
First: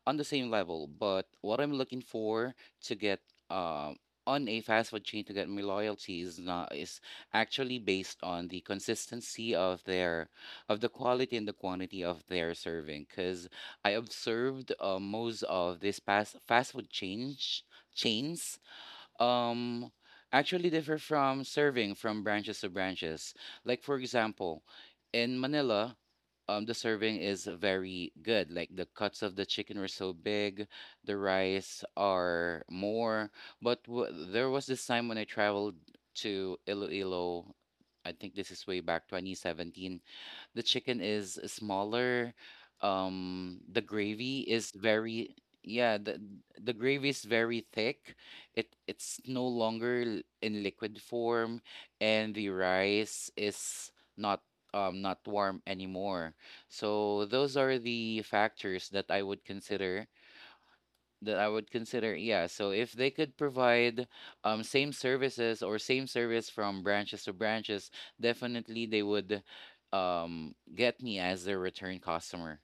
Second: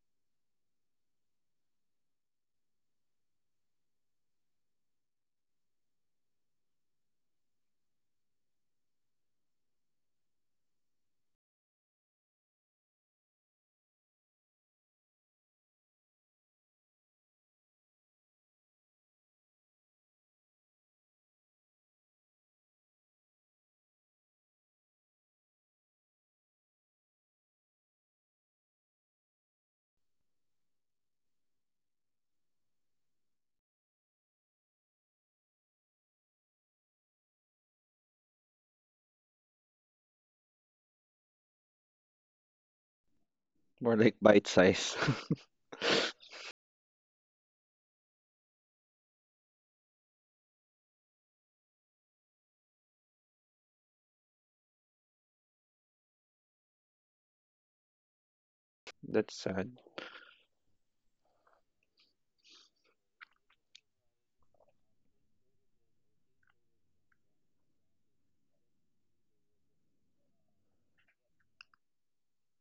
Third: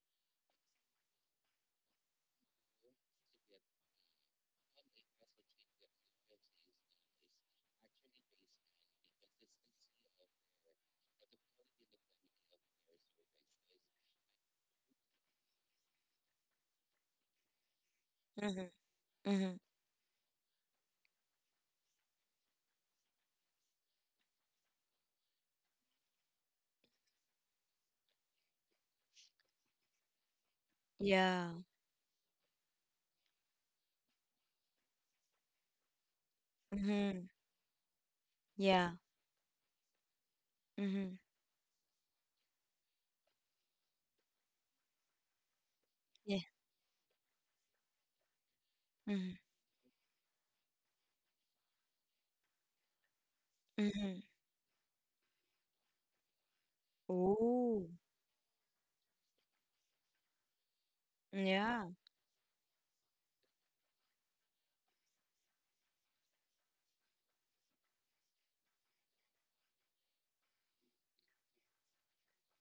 Speaker 3: on the same level. But what I'm looking for to get um, on a fast food chain to get my loyalty is not is actually based on the consistency of their of the quality and the quantity of their serving. Because I observed most of these past fast food change chains
Speaker 1: Mm-hmm. Mm-hmm.
Speaker 3: um, actually differ from serving from branches to branches. Like, for example, in Manila, the serving is very good. Like, the cuts of the chicken were so big, the
Speaker 1: Yeah.
Speaker 3: rice are more. But there was this time when I traveled to
Speaker 1: Mm-hmm.
Speaker 3: Iloilo. I think this is way
Speaker 1: Yeah.
Speaker 3: back 2017. The chicken
Speaker 1: Mm-hmm.
Speaker 3: is smaller, the
Speaker 2: More like
Speaker 3: gravy
Speaker 2: bite
Speaker 3: is
Speaker 2: size.
Speaker 3: very, yeah the
Speaker 1: Yeah.
Speaker 3: the gravy is very thick, it's no
Speaker 1: Mm-hmm.
Speaker 3: longer in liquid form, and the rice is
Speaker 1: Mm-hmm.
Speaker 3: not not warm anymore. So those are
Speaker 1: Ooh.
Speaker 3: the factors that i
Speaker 2: That's
Speaker 3: would
Speaker 2: sad.
Speaker 3: consider that i would
Speaker 1: Yeah.
Speaker 3: consider Yeah, so if they could provide same services or same service from branches to branches, definitely they would get me as their return customer.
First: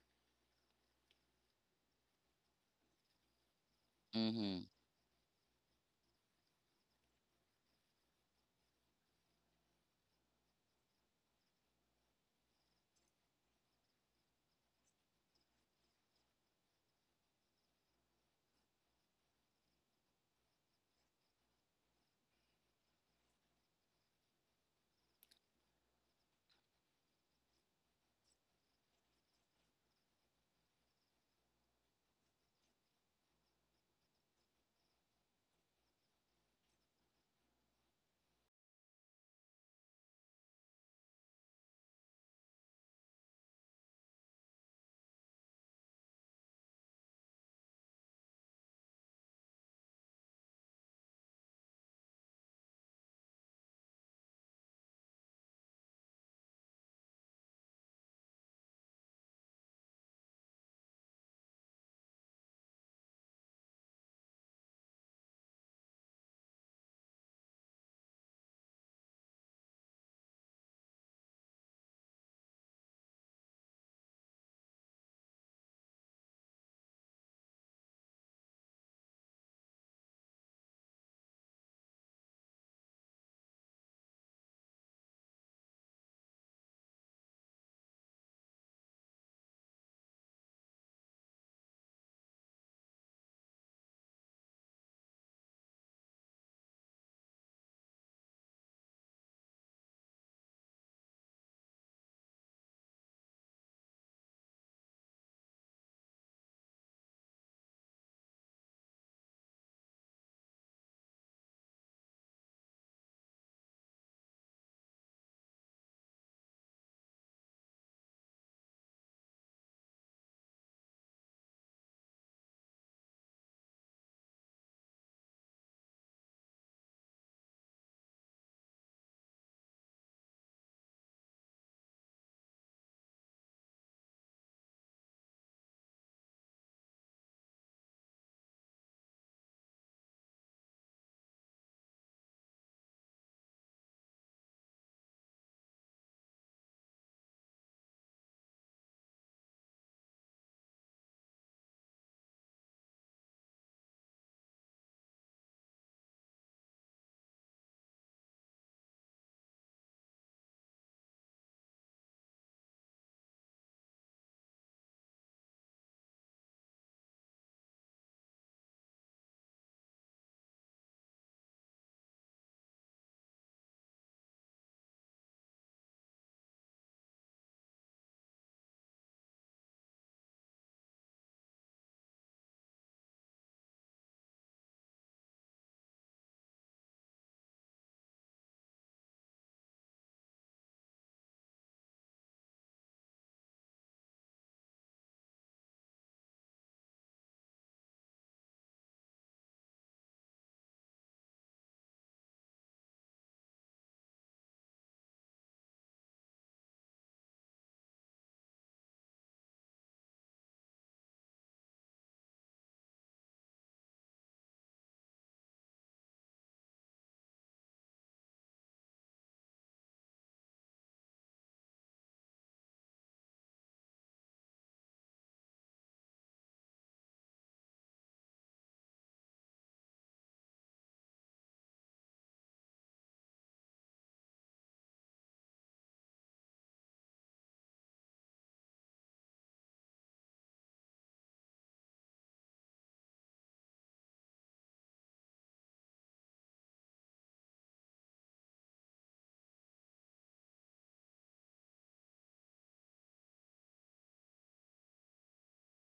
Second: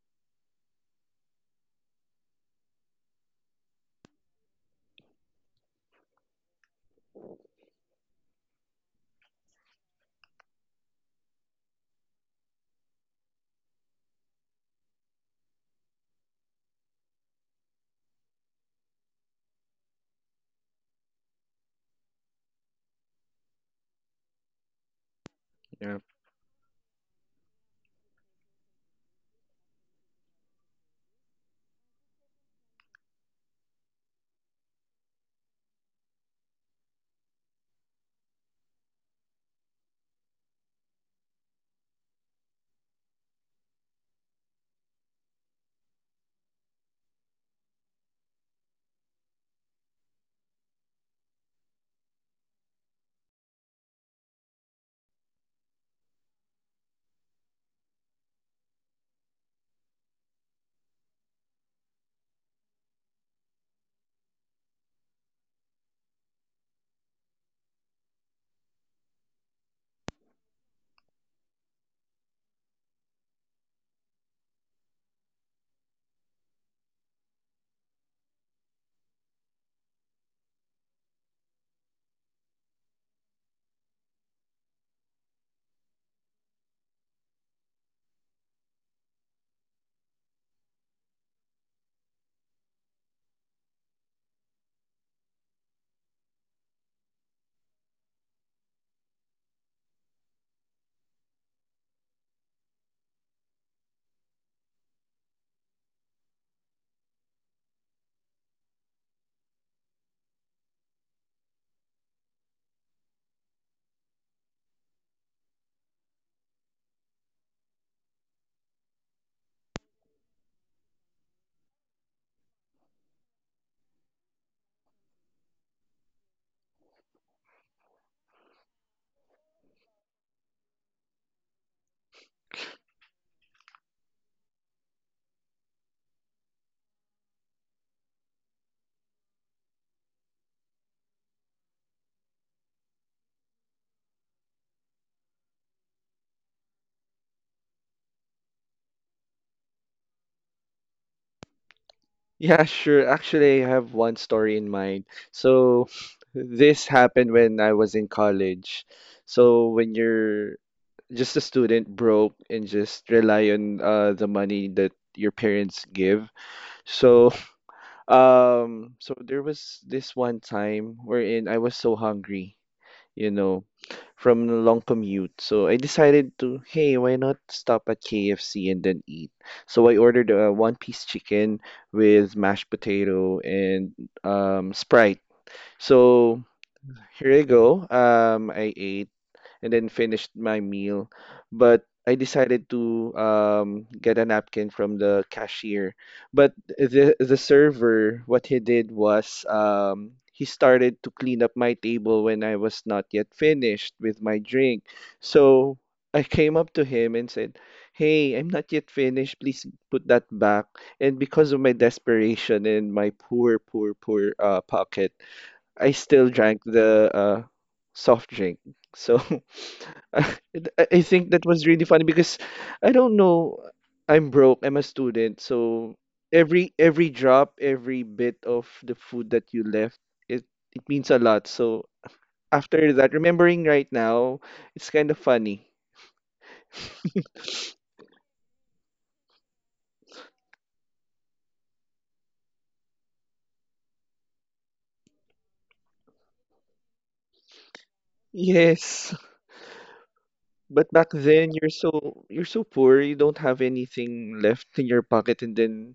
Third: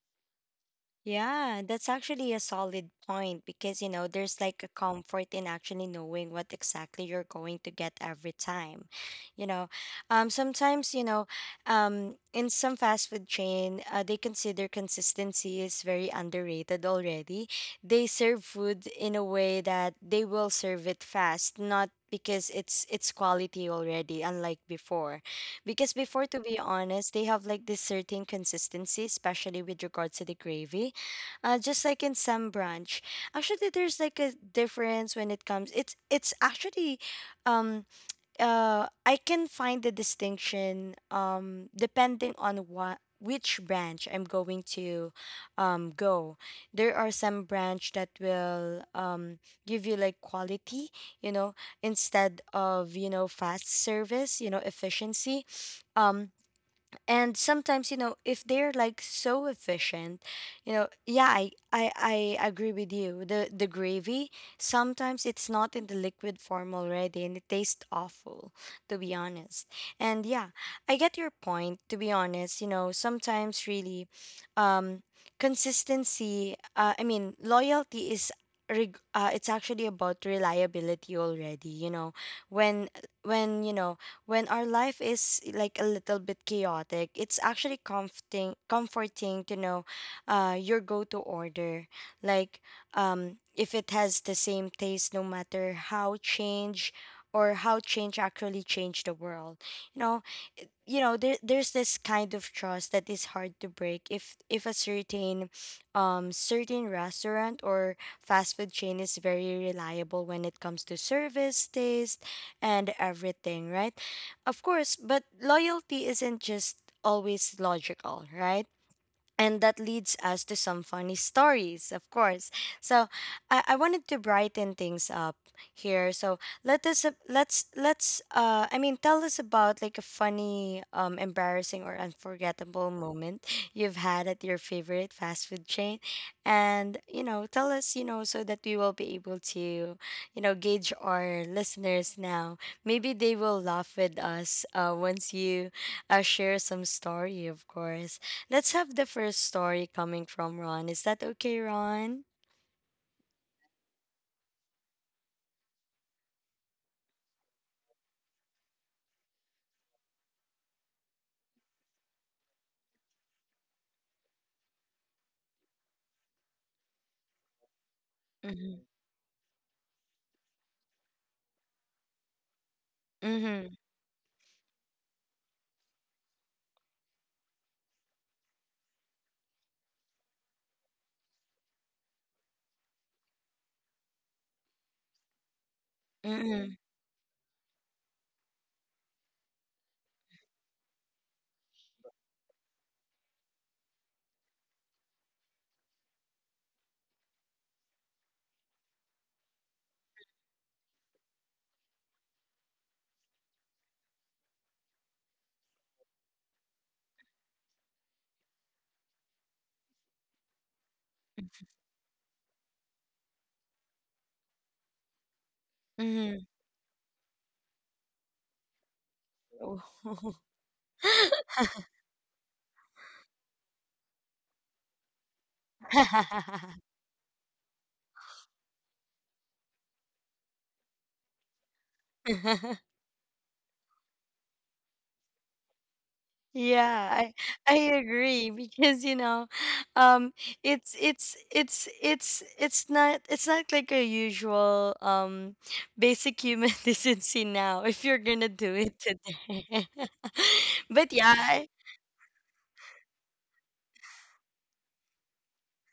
Speaker 1: Yeah, that's actually a solid point because, you know, there's
Speaker 3: Mm-hmm.
Speaker 1: like a comfort in actually knowing what exactly you're going to get every time. You know, sometimes, you know, in some fast food chain, they consider consistency is very underrated already. They serve food in a way that they will serve it fast, not because it's quality already, unlike before, because
Speaker 2: Yeah.
Speaker 1: before, to be honest, they have like this certain consistency, especially with regards to the gravy, just like in some branch. Actually, there's like a difference when it comes. It's actually, um, I can find the distinction depending on what which branch I'm going to, go. There are some branch that will give you like quality, you know, instead of you know fast service, you know, efficiency. Um, and sometimes you know if they're like so efficient, you know. Yeah, I agree with you. The gravy sometimes it's not in the liquid form already, and it tastes awful, to be honest. And yeah, I get your point, to be honest. You know, sometimes really, um consistency, I mean loyalty is it's actually about reliability already. You know, when you know when our life is like a little bit chaotic, it's actually comforting to know your go-to order. Like if it has the same taste, no matter how change or how change actually changed the world. You know, you know there's this kind of trust that is hard to break if a certain certain restaurant or fast food chain is very reliable when it comes to service, taste, and everything, right? Of course. But loyalty isn't just always logical, right? And that leads us to some funny stories, of course. So I wanted to brighten things up here. So let us let's tell us about like a funny, embarrassing or unforgettable moment you've had at your favorite fast food chain, and you know tell us, you know, so that we will be able to, you know, gauge our listeners now. Maybe they will laugh with us, once you share some story, of course. Let's have the first story coming from Ron. Is that okay, Ron?
Speaker 2: Yeah, sure. Actually, I have one story in mind. So, this happened when I was in college. So, when you're just a student, broke, and just rely on the money that your parents give. So,
Speaker 1: Mm-hmm.
Speaker 2: there was this one time wherein I was so hungry, you know,
Speaker 1: Mm-hmm.
Speaker 2: from a long commute. So I decided to, hey, why not stop at KFC and then eat? So I ordered a one piece chicken with mashed potato and Sprite. So
Speaker 1: Mm-hmm.
Speaker 2: here I go. I ate and then finished my meal. But I decided to get a napkin from the cashier. But the server, what he did was, he started to clean up my table when I was not yet finished with my drink. So I came up to him and said, "Hey, I'm not yet finished. Please put that back." And because of my desperation and my poor, poor, poor pocket, I still
Speaker 1: Mm-hmm.
Speaker 2: drank the soft drink. So I think that was really funny because I don't know. I'm broke. I'm a student, so every drop, every bit of the food that you left, it it means a lot. So after that, remembering right now, it's kind of funny.
Speaker 1: Yeah, I agree because you know, um, it's not like a usual basic human decency now if you're gonna do it
Speaker 2: Yes,
Speaker 1: today.
Speaker 2: but back
Speaker 1: But
Speaker 2: then
Speaker 1: yeah,
Speaker 2: you're so poor, you don't have anything left in your pocket, and then...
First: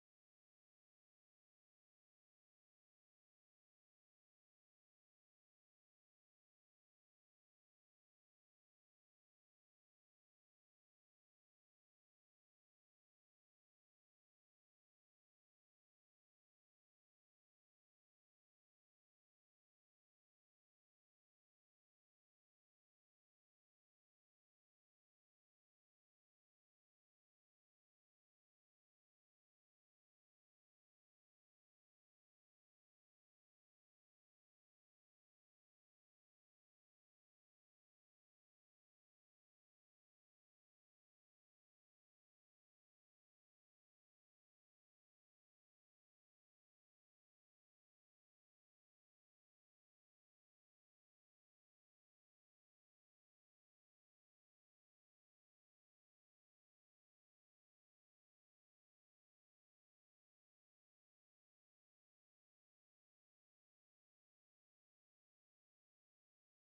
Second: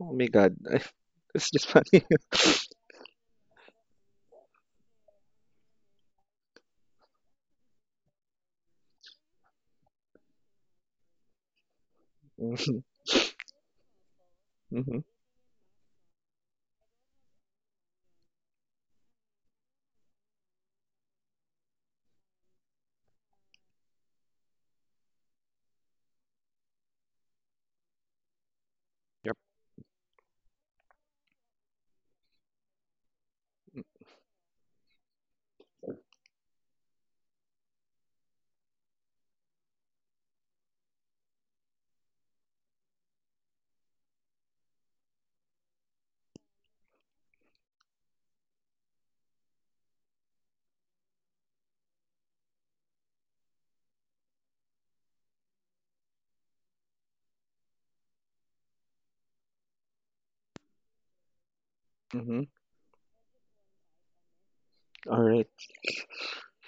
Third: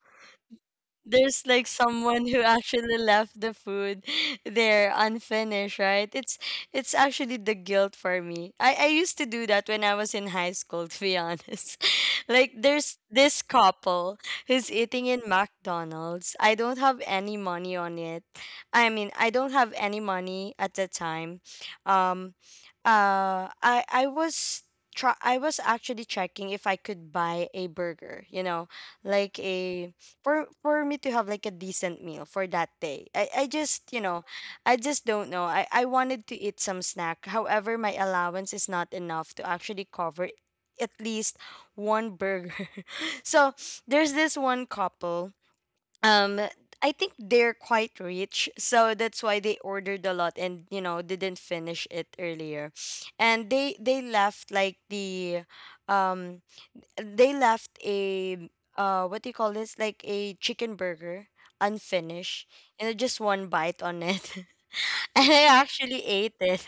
Speaker 2: Oh my God.
Speaker 1: there's
Speaker 2: It's
Speaker 1: like
Speaker 2: just funny.
Speaker 1: someone who actually left the food there unfinished, right? It's actually the guilt for me. I used to do that when I was in high school, to be honest. Like
Speaker 2: Mhm.
Speaker 1: there's this couple who's
Speaker 2: Mhm.
Speaker 1: eating in McDonald's. I don't have any money on it, I mean I don't have any money at the time. um I was try I was actually checking if I could buy a burger, you know,
Speaker 2: Yep.
Speaker 1: like a, for me to have like a decent meal for that day. I just, you know, I just don't know. I wanted to eat some snack. However, my allowance is not enough to actually cover at least one burger. So there's this one couple. Um I think they're quite rich, so that's why they ordered a lot and you know didn't finish it earlier. And they left like the um they left a what do you call this, like a chicken burger,
Speaker 2: Mhm.
Speaker 1: unfinished, and I just one bite on it.
Speaker 2: All
Speaker 1: And I
Speaker 2: right.
Speaker 1: actually ate it.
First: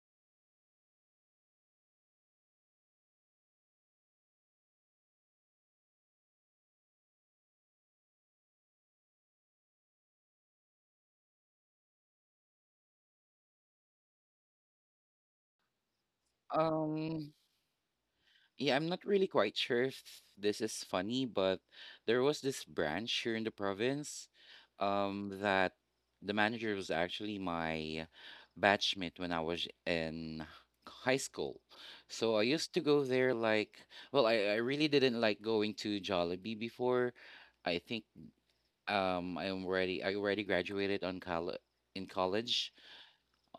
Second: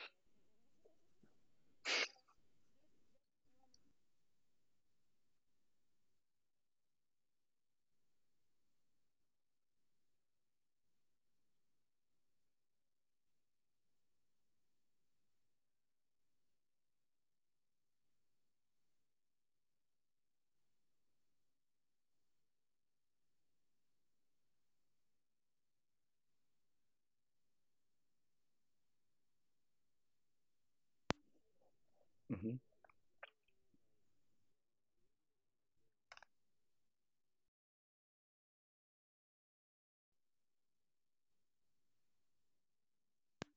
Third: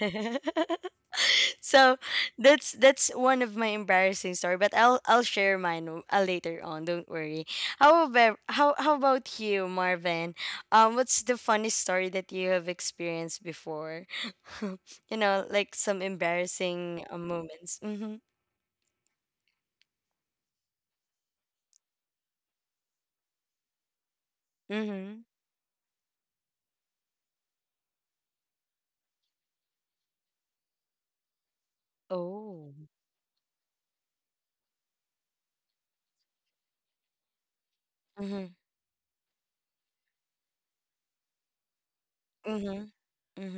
Speaker 1: So that's one of my embarrassing story, but I'll share mine later on, don't worry. How about how about you, Marvin? What's the funny story that you have experienced before? You know, like some embarrassing
Speaker 3: Um,
Speaker 1: moments. Mm-hmm.
Speaker 3: yeah, I'm not really quite sure if this is funny, but there was this branch here in the province,
Speaker 1: Mm-hmm.
Speaker 3: that the manager was actually my batchmate when I was in high school. So I
Speaker 2: hmm
Speaker 1: Oh.
Speaker 3: used to go there like, well, I really didn't like going to Jollibee before. I think I already graduated on college in college
Speaker 1: Mhm,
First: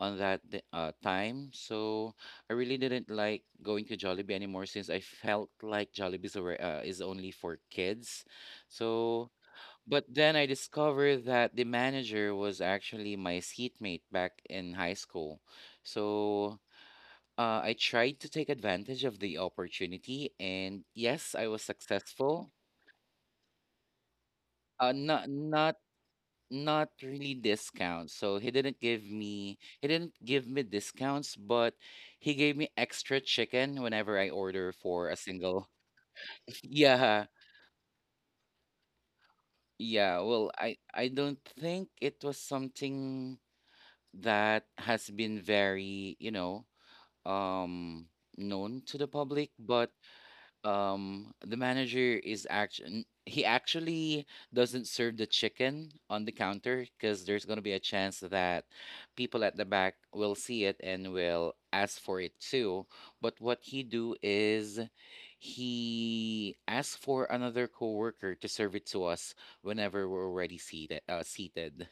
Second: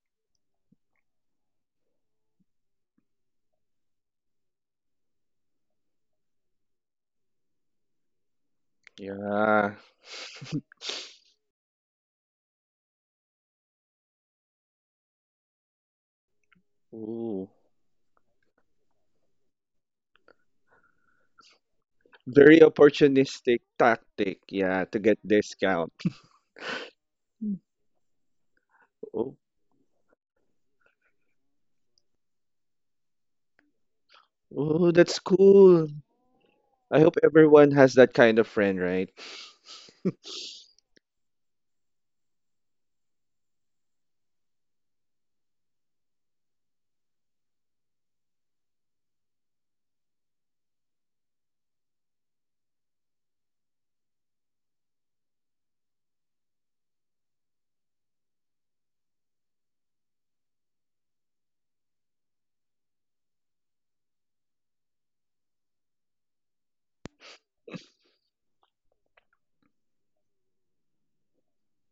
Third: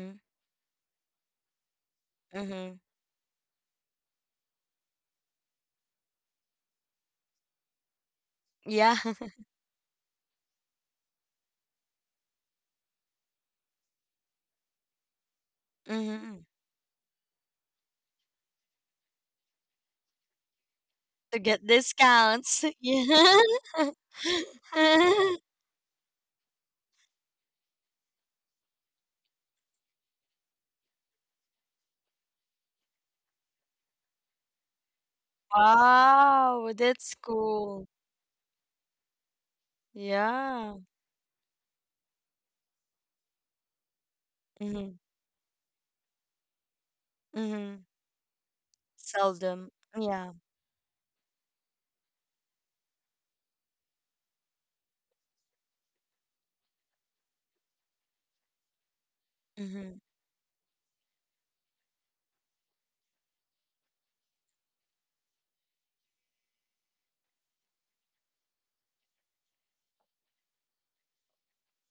Speaker 3: on that time. So I really
Speaker 1: mhm.
Speaker 3: didn't like going to Jollibee anymore, since I felt like Jollibee's alre- is only for kids.
Speaker 1: Yeah.
Speaker 3: So,
Speaker 2: Yeah.
Speaker 3: but then I discovered that the manager was actually my seatmate back in high school.
Speaker 1: Mhm.
Speaker 3: So
Speaker 2: Ooh.
Speaker 3: I tried to take advantage of the opportunity, and yes,
Speaker 1: To
Speaker 3: I was
Speaker 1: get
Speaker 3: successful.
Speaker 2: Very
Speaker 1: discounts.
Speaker 2: opportunistic tactic, yeah,
Speaker 3: Uh,
Speaker 2: to
Speaker 1: Yeah.
Speaker 2: get
Speaker 3: not not
Speaker 2: discount.
Speaker 3: not really discounts. So he didn't give
Speaker 2: Oh,
Speaker 3: me he didn't give me discounts, but he gave me extra chicken whenever I order
Speaker 2: oh,
Speaker 3: for a
Speaker 2: that's
Speaker 3: single.
Speaker 2: cool.
Speaker 1: Wow,
Speaker 2: I
Speaker 1: that's
Speaker 2: hope
Speaker 3: Yeah.
Speaker 2: everyone
Speaker 1: cool.
Speaker 2: has that kind of friend, right?
Speaker 3: Yeah, well,
Speaker 1: Yeah.
Speaker 3: I don't think it was something that
Speaker 1: Mhm,
Speaker 3: has been very, you know,
Speaker 1: mhm.
Speaker 3: um known to the public,
Speaker 1: Seldom.
Speaker 3: but
Speaker 1: Yeah.
Speaker 3: the manager is actually he actually doesn't serve the chicken on the counter, because there's going to be a chance that people at the back
Speaker 1: Mhm.
Speaker 3: will see it and will ask for it too. But what he do is he asks for another coworker to serve it to us whenever we're already seated.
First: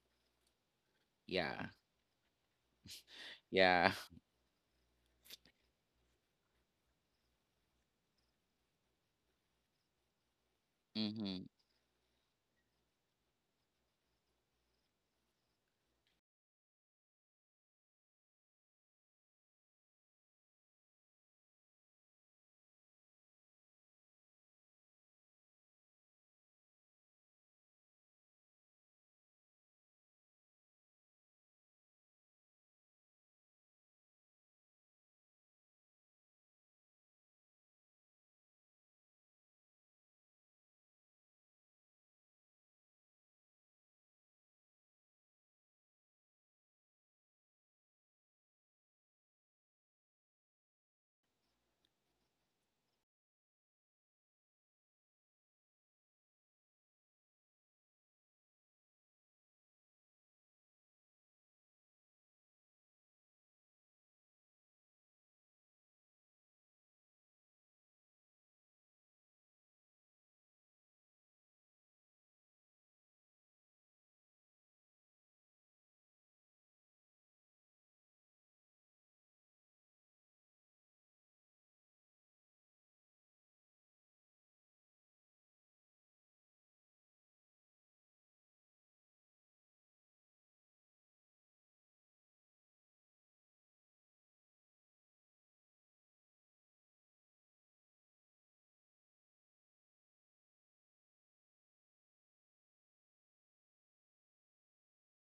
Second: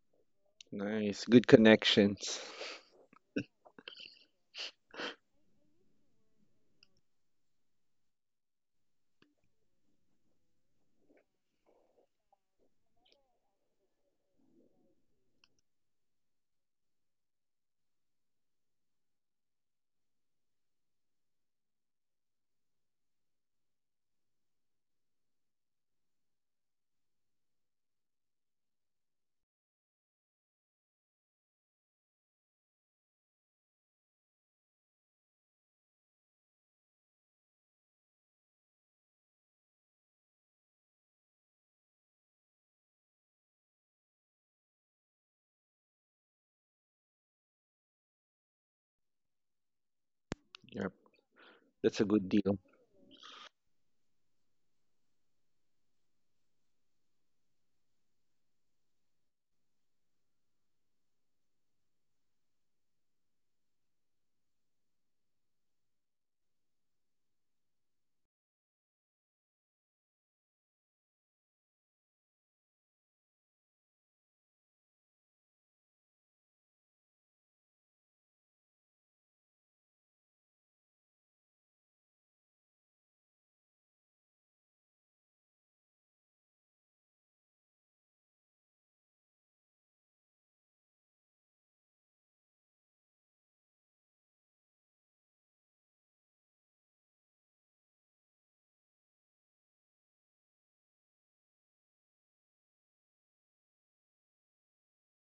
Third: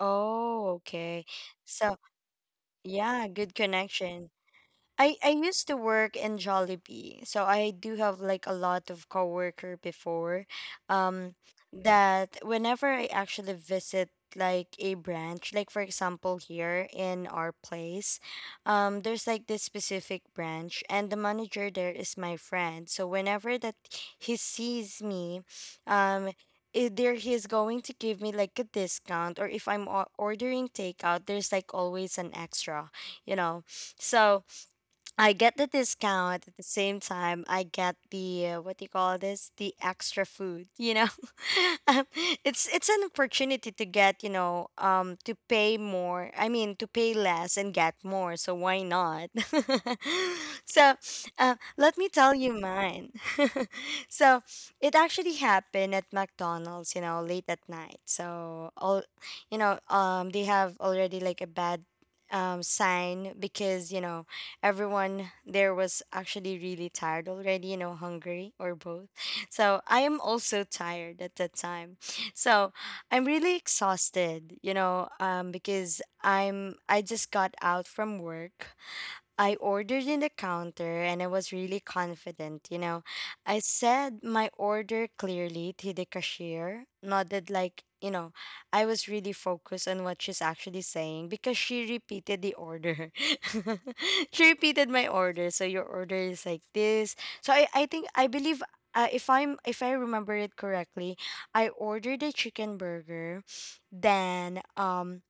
Speaker 1: Oh, okay.
Speaker 2: Nice. Good
Speaker 3: Yeah.
Speaker 1: So,
Speaker 2: connections.
Speaker 1: yeah, good
Speaker 3: Yeah.
Speaker 1: connection. I used to work in Jollibee, so I do have like a lot of coworker before, um, that whenever I actually visit like a branch, like for example here in our place, there's like this specific branch, and the manager there is my friend. So whenever that he sees me, um. Either he's going to give me like a discount, or if I'm ordering takeout, there's like always an extra, you know. So, I get the discount at the same time. I get the what do you call this? The extra food. You know. Um, it's an opportunity to get, you know, to pay more. I mean, to pay less and get more. So why not?
Speaker 2: Yep.
Speaker 1: so Let
Speaker 2: That's a
Speaker 1: me
Speaker 2: good
Speaker 1: tell you
Speaker 2: deal.
Speaker 1: mine. So it actually happened at McDonald's. You know, late at night. So all, you know, they have already like a bad sign, because you know, everyone there was actually really tired already, you know, hungry or both. So I am also tired at that time. So I'm really exhausted, you know, because I just got out from work. I ordered in the counter and I was really confident, you know. I said my order clearly to the cashier, nodded like, you know, I was really focused on what she's actually saying because she repeated the order. She repeated my order. So your order is like this. So I think I believe, if I'm, if I remember it correctly, I ordered a chicken burger, then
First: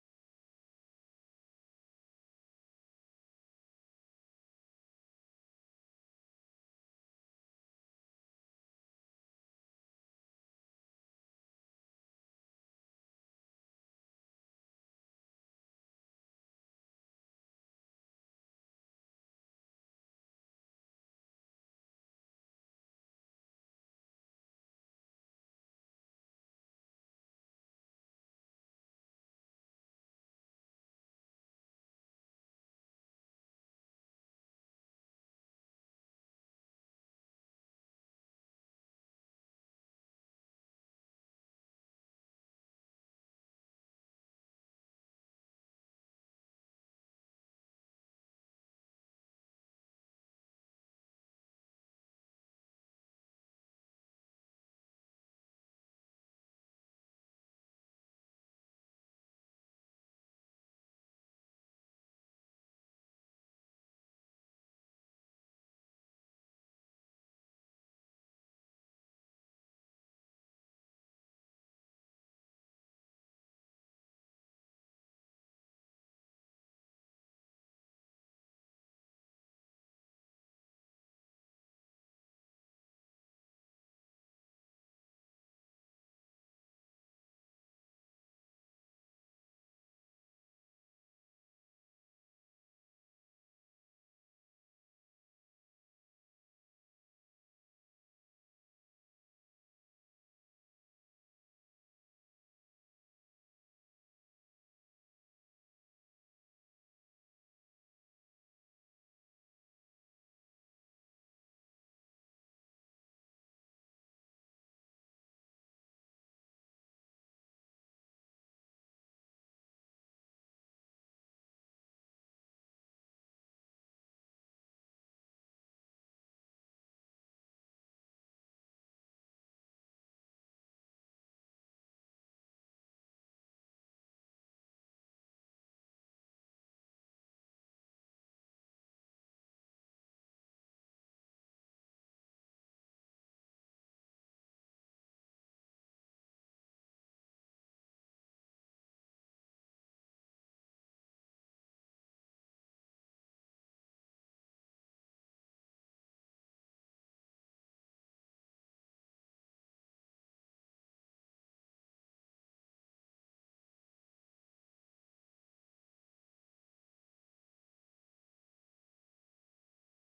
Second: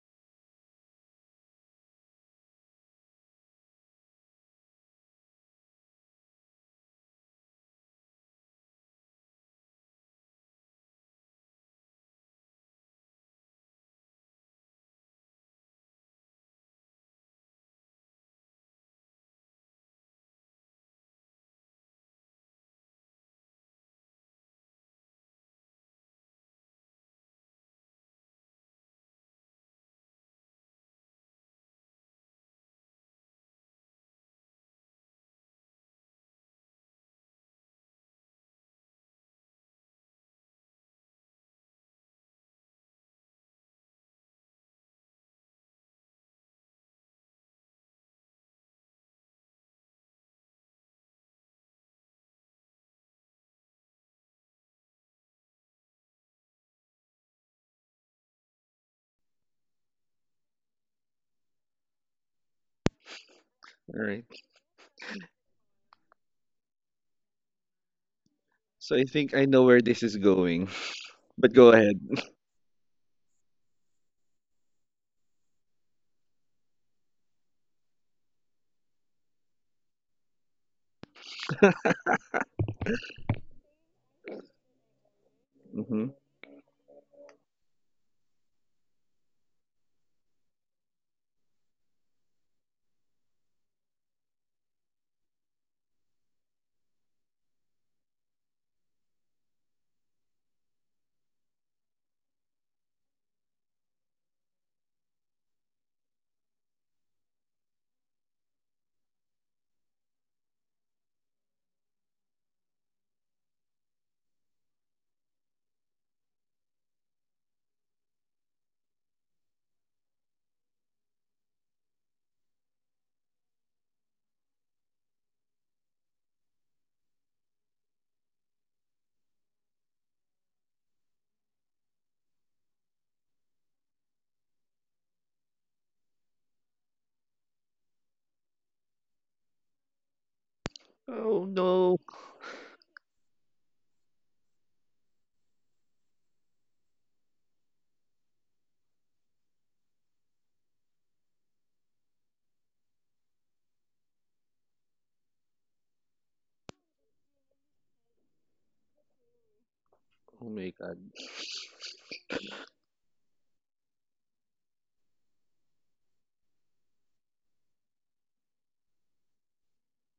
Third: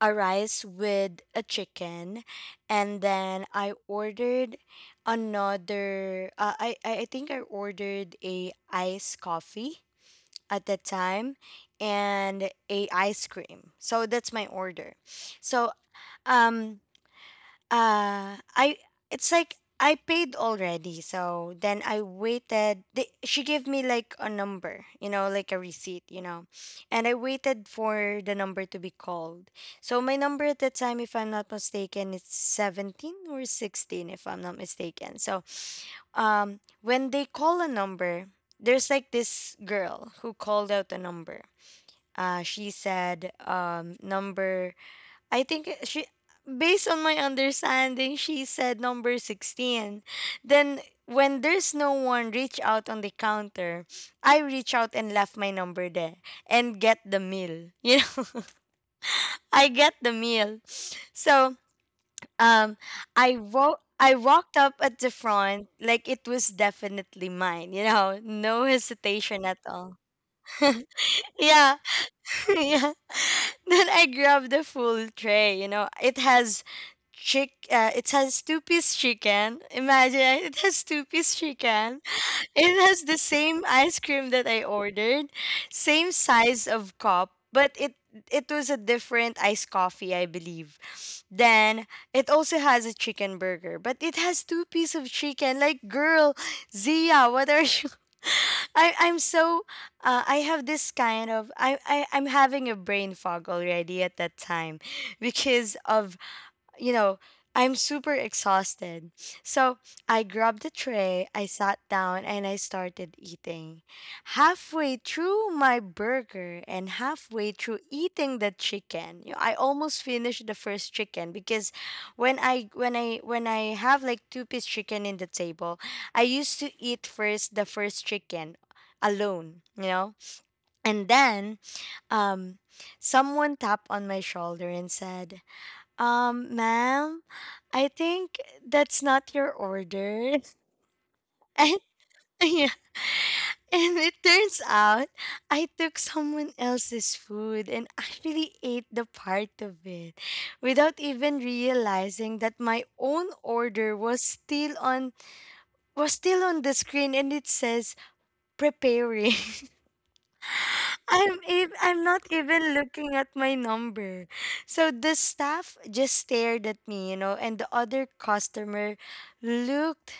Speaker 1: a rice with a chicken, and then I ordered another I think I ordered a iced coffee at that time, and a ice cream. So that's my order. So um I, it's like I paid already, so then I waited. They, she gave me like a number, you know, like a receipt, you know, and I waited for the number to be called. So my number at that time, if I'm not mistaken, it's 17 or 16, if I'm not mistaken. So, when they call a number, there's like this girl who called out a number. She said, number, I think she, based on my understanding, she said number 16. Then when there's no one reach out on the counter, I reach out and left my number there and get the meal. You know, I get the meal. So, um,
Speaker 2: All
Speaker 1: I
Speaker 2: right.
Speaker 1: walked up at the front like it was definitely mine, you know, no
Speaker 2: So I think
Speaker 1: hesitation
Speaker 2: I
Speaker 1: at
Speaker 2: know where
Speaker 1: all.
Speaker 2: this is going. But go
Speaker 1: Yeah,
Speaker 2: ahead.
Speaker 1: yeah. Then I grabbed the full tray. You know, it has chick. It has two-piece chicken. Imagine, it has two-piece chicken, it has the same ice cream that I ordered,
Speaker 2: Hmm
Speaker 1: same size of cup, but it was a different iced coffee, I believe. Then it also has a chicken burger, but it has two pieces of chicken. Like, girl, Zia, what are you? I I'm so I have this kind of I'm having a brain fog already at that time because of, you know, I'm super exhausted. So I grabbed the tray, I sat down, and I started eating. Halfway through my burger and halfway through eating the chicken, you know, I almost finished the first chicken because when I have like two-piece chicken in the table, I used to eat first the first chicken alone, you know? And then um someone tapped on my shoulder and said, ma'am, I think that's not your order.
Speaker 2: Oh
Speaker 1: And
Speaker 2: no.
Speaker 1: yeah, and it turns out I took someone else's food and actually ate the part of it without even realizing that my own order was still on the screen and it says preparing.
Speaker 2: Oh my god.
Speaker 1: I'm not even looking at my number. So the staff just stared at me, you know, and the other customer looked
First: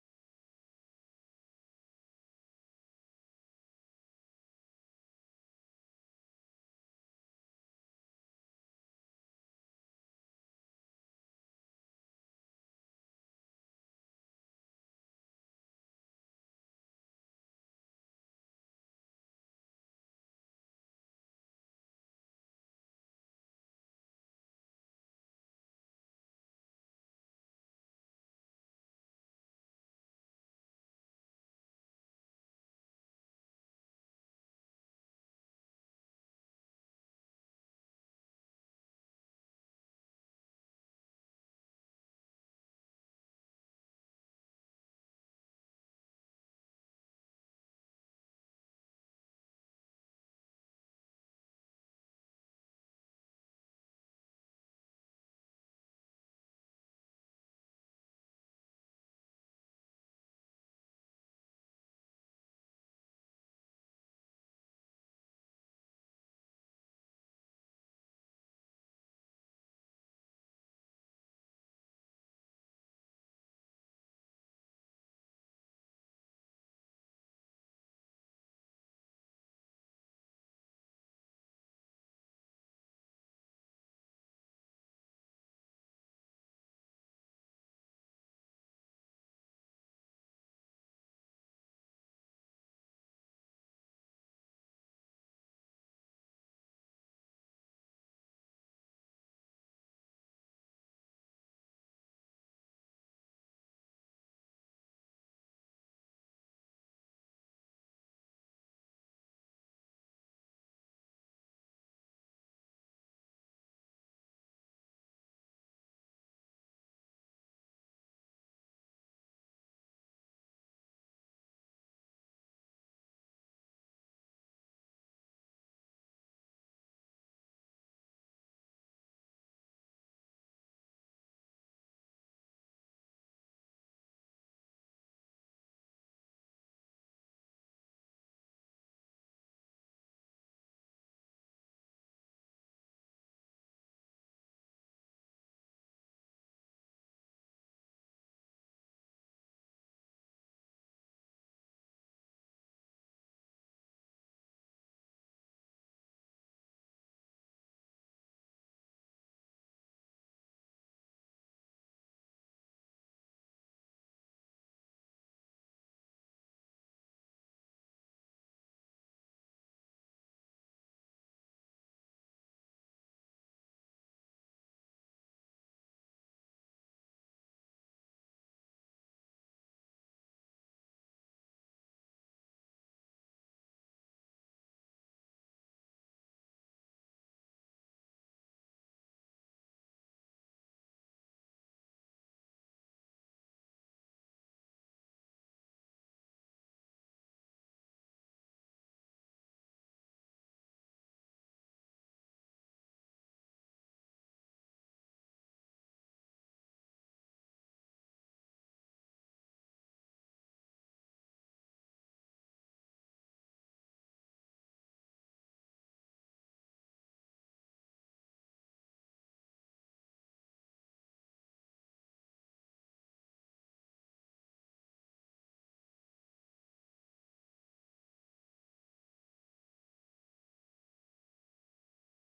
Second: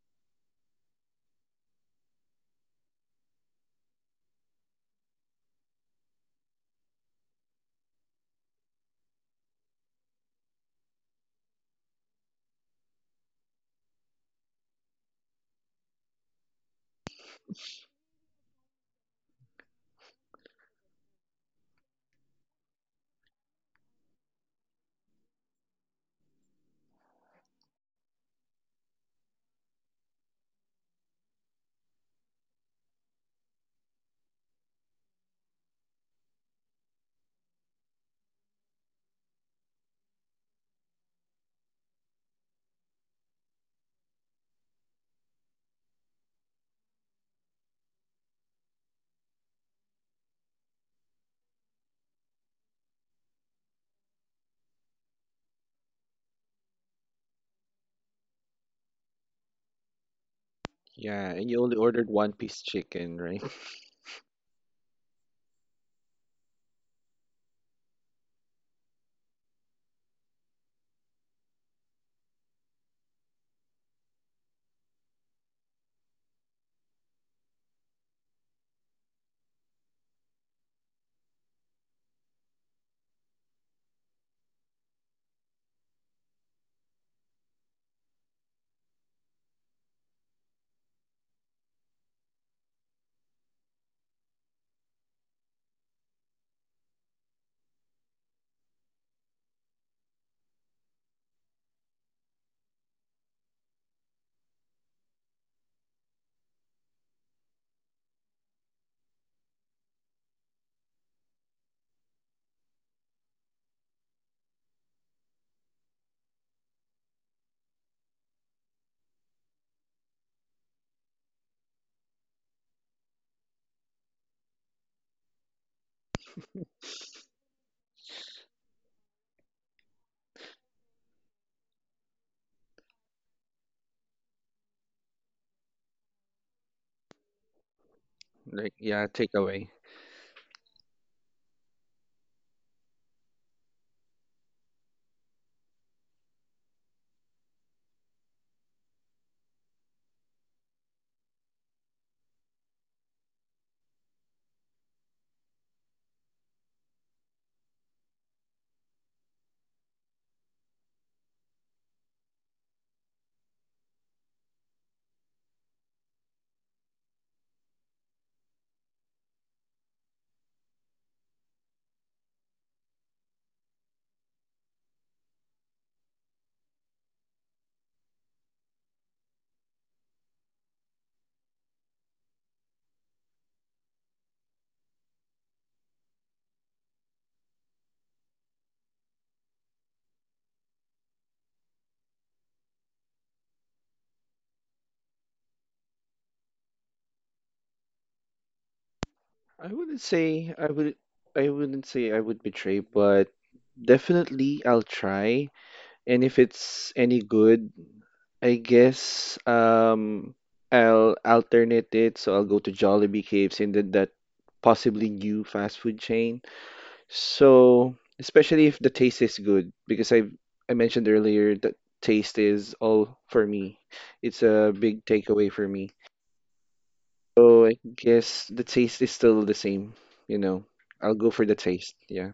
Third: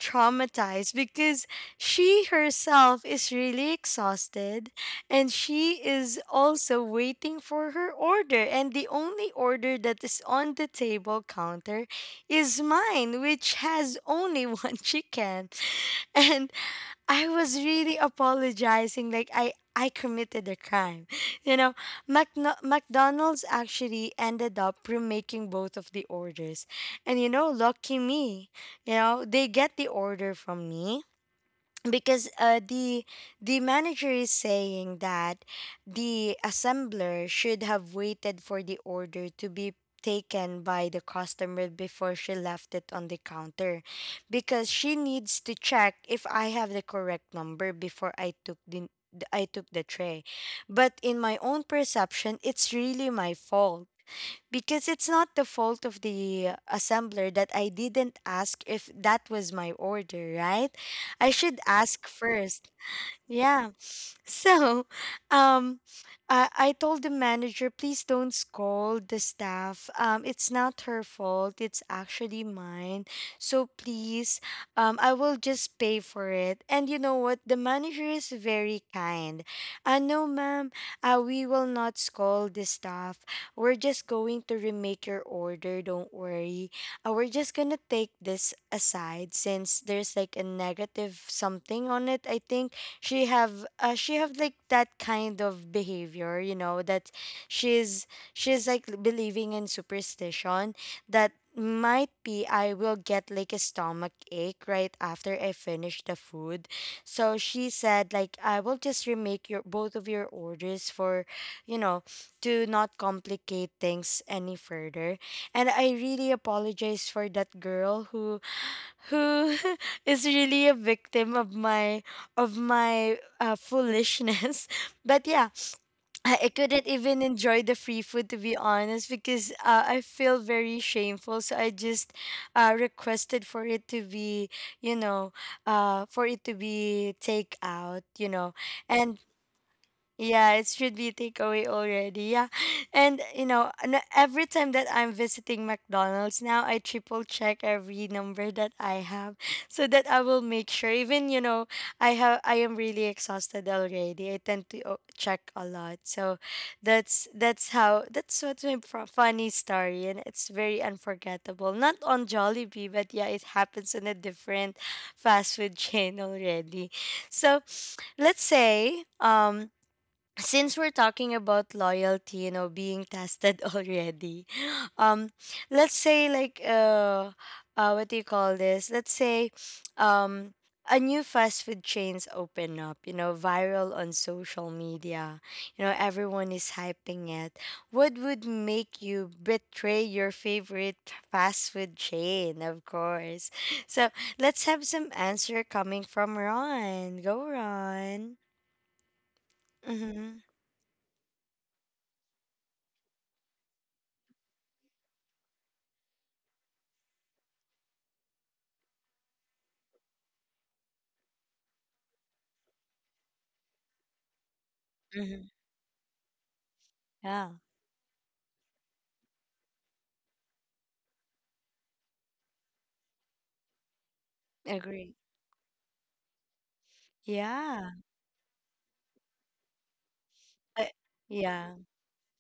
Speaker 1: traumatized because she herself is really exhausted and she is also waiting for her order, and the only order that is on the table counter is mine, which has only one chicken. And I was really apologizing like I committed a crime. You know, McDonald's actually ended up remaking both of the orders. And you know, lucky me, you know, they get the order from me because, the manager is saying that the assembler should have waited for the order to be taken by the customer before she left it on the counter, because she needs to check if I have the correct number before I took the tray. But in my own perception, it's really my fault, because it's not the fault of the assembler that I didn't ask if that was my order, right?
Speaker 2: Yeah,
Speaker 1: I
Speaker 2: and
Speaker 1: should
Speaker 2: you only
Speaker 1: ask
Speaker 2: ordered one piece
Speaker 1: first.
Speaker 2: chicken, right?
Speaker 1: Yeah. So, um, I told the manager, please don't scold the staff. It's not her fault. It's actually mine. So please, I will just pay for it. And you know what? The manager is very kind. No, ma'am, we will not scold the staff. We're just going to remake your order. Don't worry. We're just going to take this aside since there's like a negative something on it, I think she have like that kind of behavior, you know, that she's she's like believing in superstition, that might be I will get like a stomach ache right after I finish the food. So she said like I will just remake your both of your orders for, you know, to not complicate things any further. And I really apologize for that girl who who is really a victim of my foolishness. But yeah, I couldn't even enjoy the free food, to be honest, because I feel very shameful. So I just requested for it to be, you know, for it to be take out, you know.
Speaker 2: Like yeah,
Speaker 1: And
Speaker 2: takeaway.
Speaker 1: yeah, it should be takeaway already. Yeah. And you know, every time that I'm visiting McDonald's now, I triple check every number that I have so that I will make sure. Even you know, I am really exhausted already, I tend to check a lot. So that's how that's what's my funny story, and it's very unforgettable. Not on Jollibee, but yeah, it happens in a different fast food chain already. So, let's say, um, since we're talking about loyalty, you know, being tested already, um, let's say like what do you call this, let's say um a new fast food chains open up, you know, viral on social media, you know everyone is hyping it, what would make you betray your favorite fast food chain, of course. So let's have some answer coming from Ron. Go, Ron.
Speaker 2: I wouldn't
Speaker 1: Mm-hmm.
Speaker 2: say I would I wouldn't say I would betray, but definitely I'll try. And if it's any good, I guess I'll alternate it, so I'll go to Jollibee Caves and then that possibly new fast food chain. So,
Speaker 1: Mm-hmm.
Speaker 2: especially if the taste is good, because I mentioned earlier that taste is all for me. It's a big
Speaker 1: Agree.
Speaker 2: takeaway for me. So I
Speaker 1: Yeah.
Speaker 2: guess the taste is still the same, you know.
Speaker 1: I,
Speaker 2: I'll go for the
Speaker 1: yeah.
Speaker 2: taste. Yeah.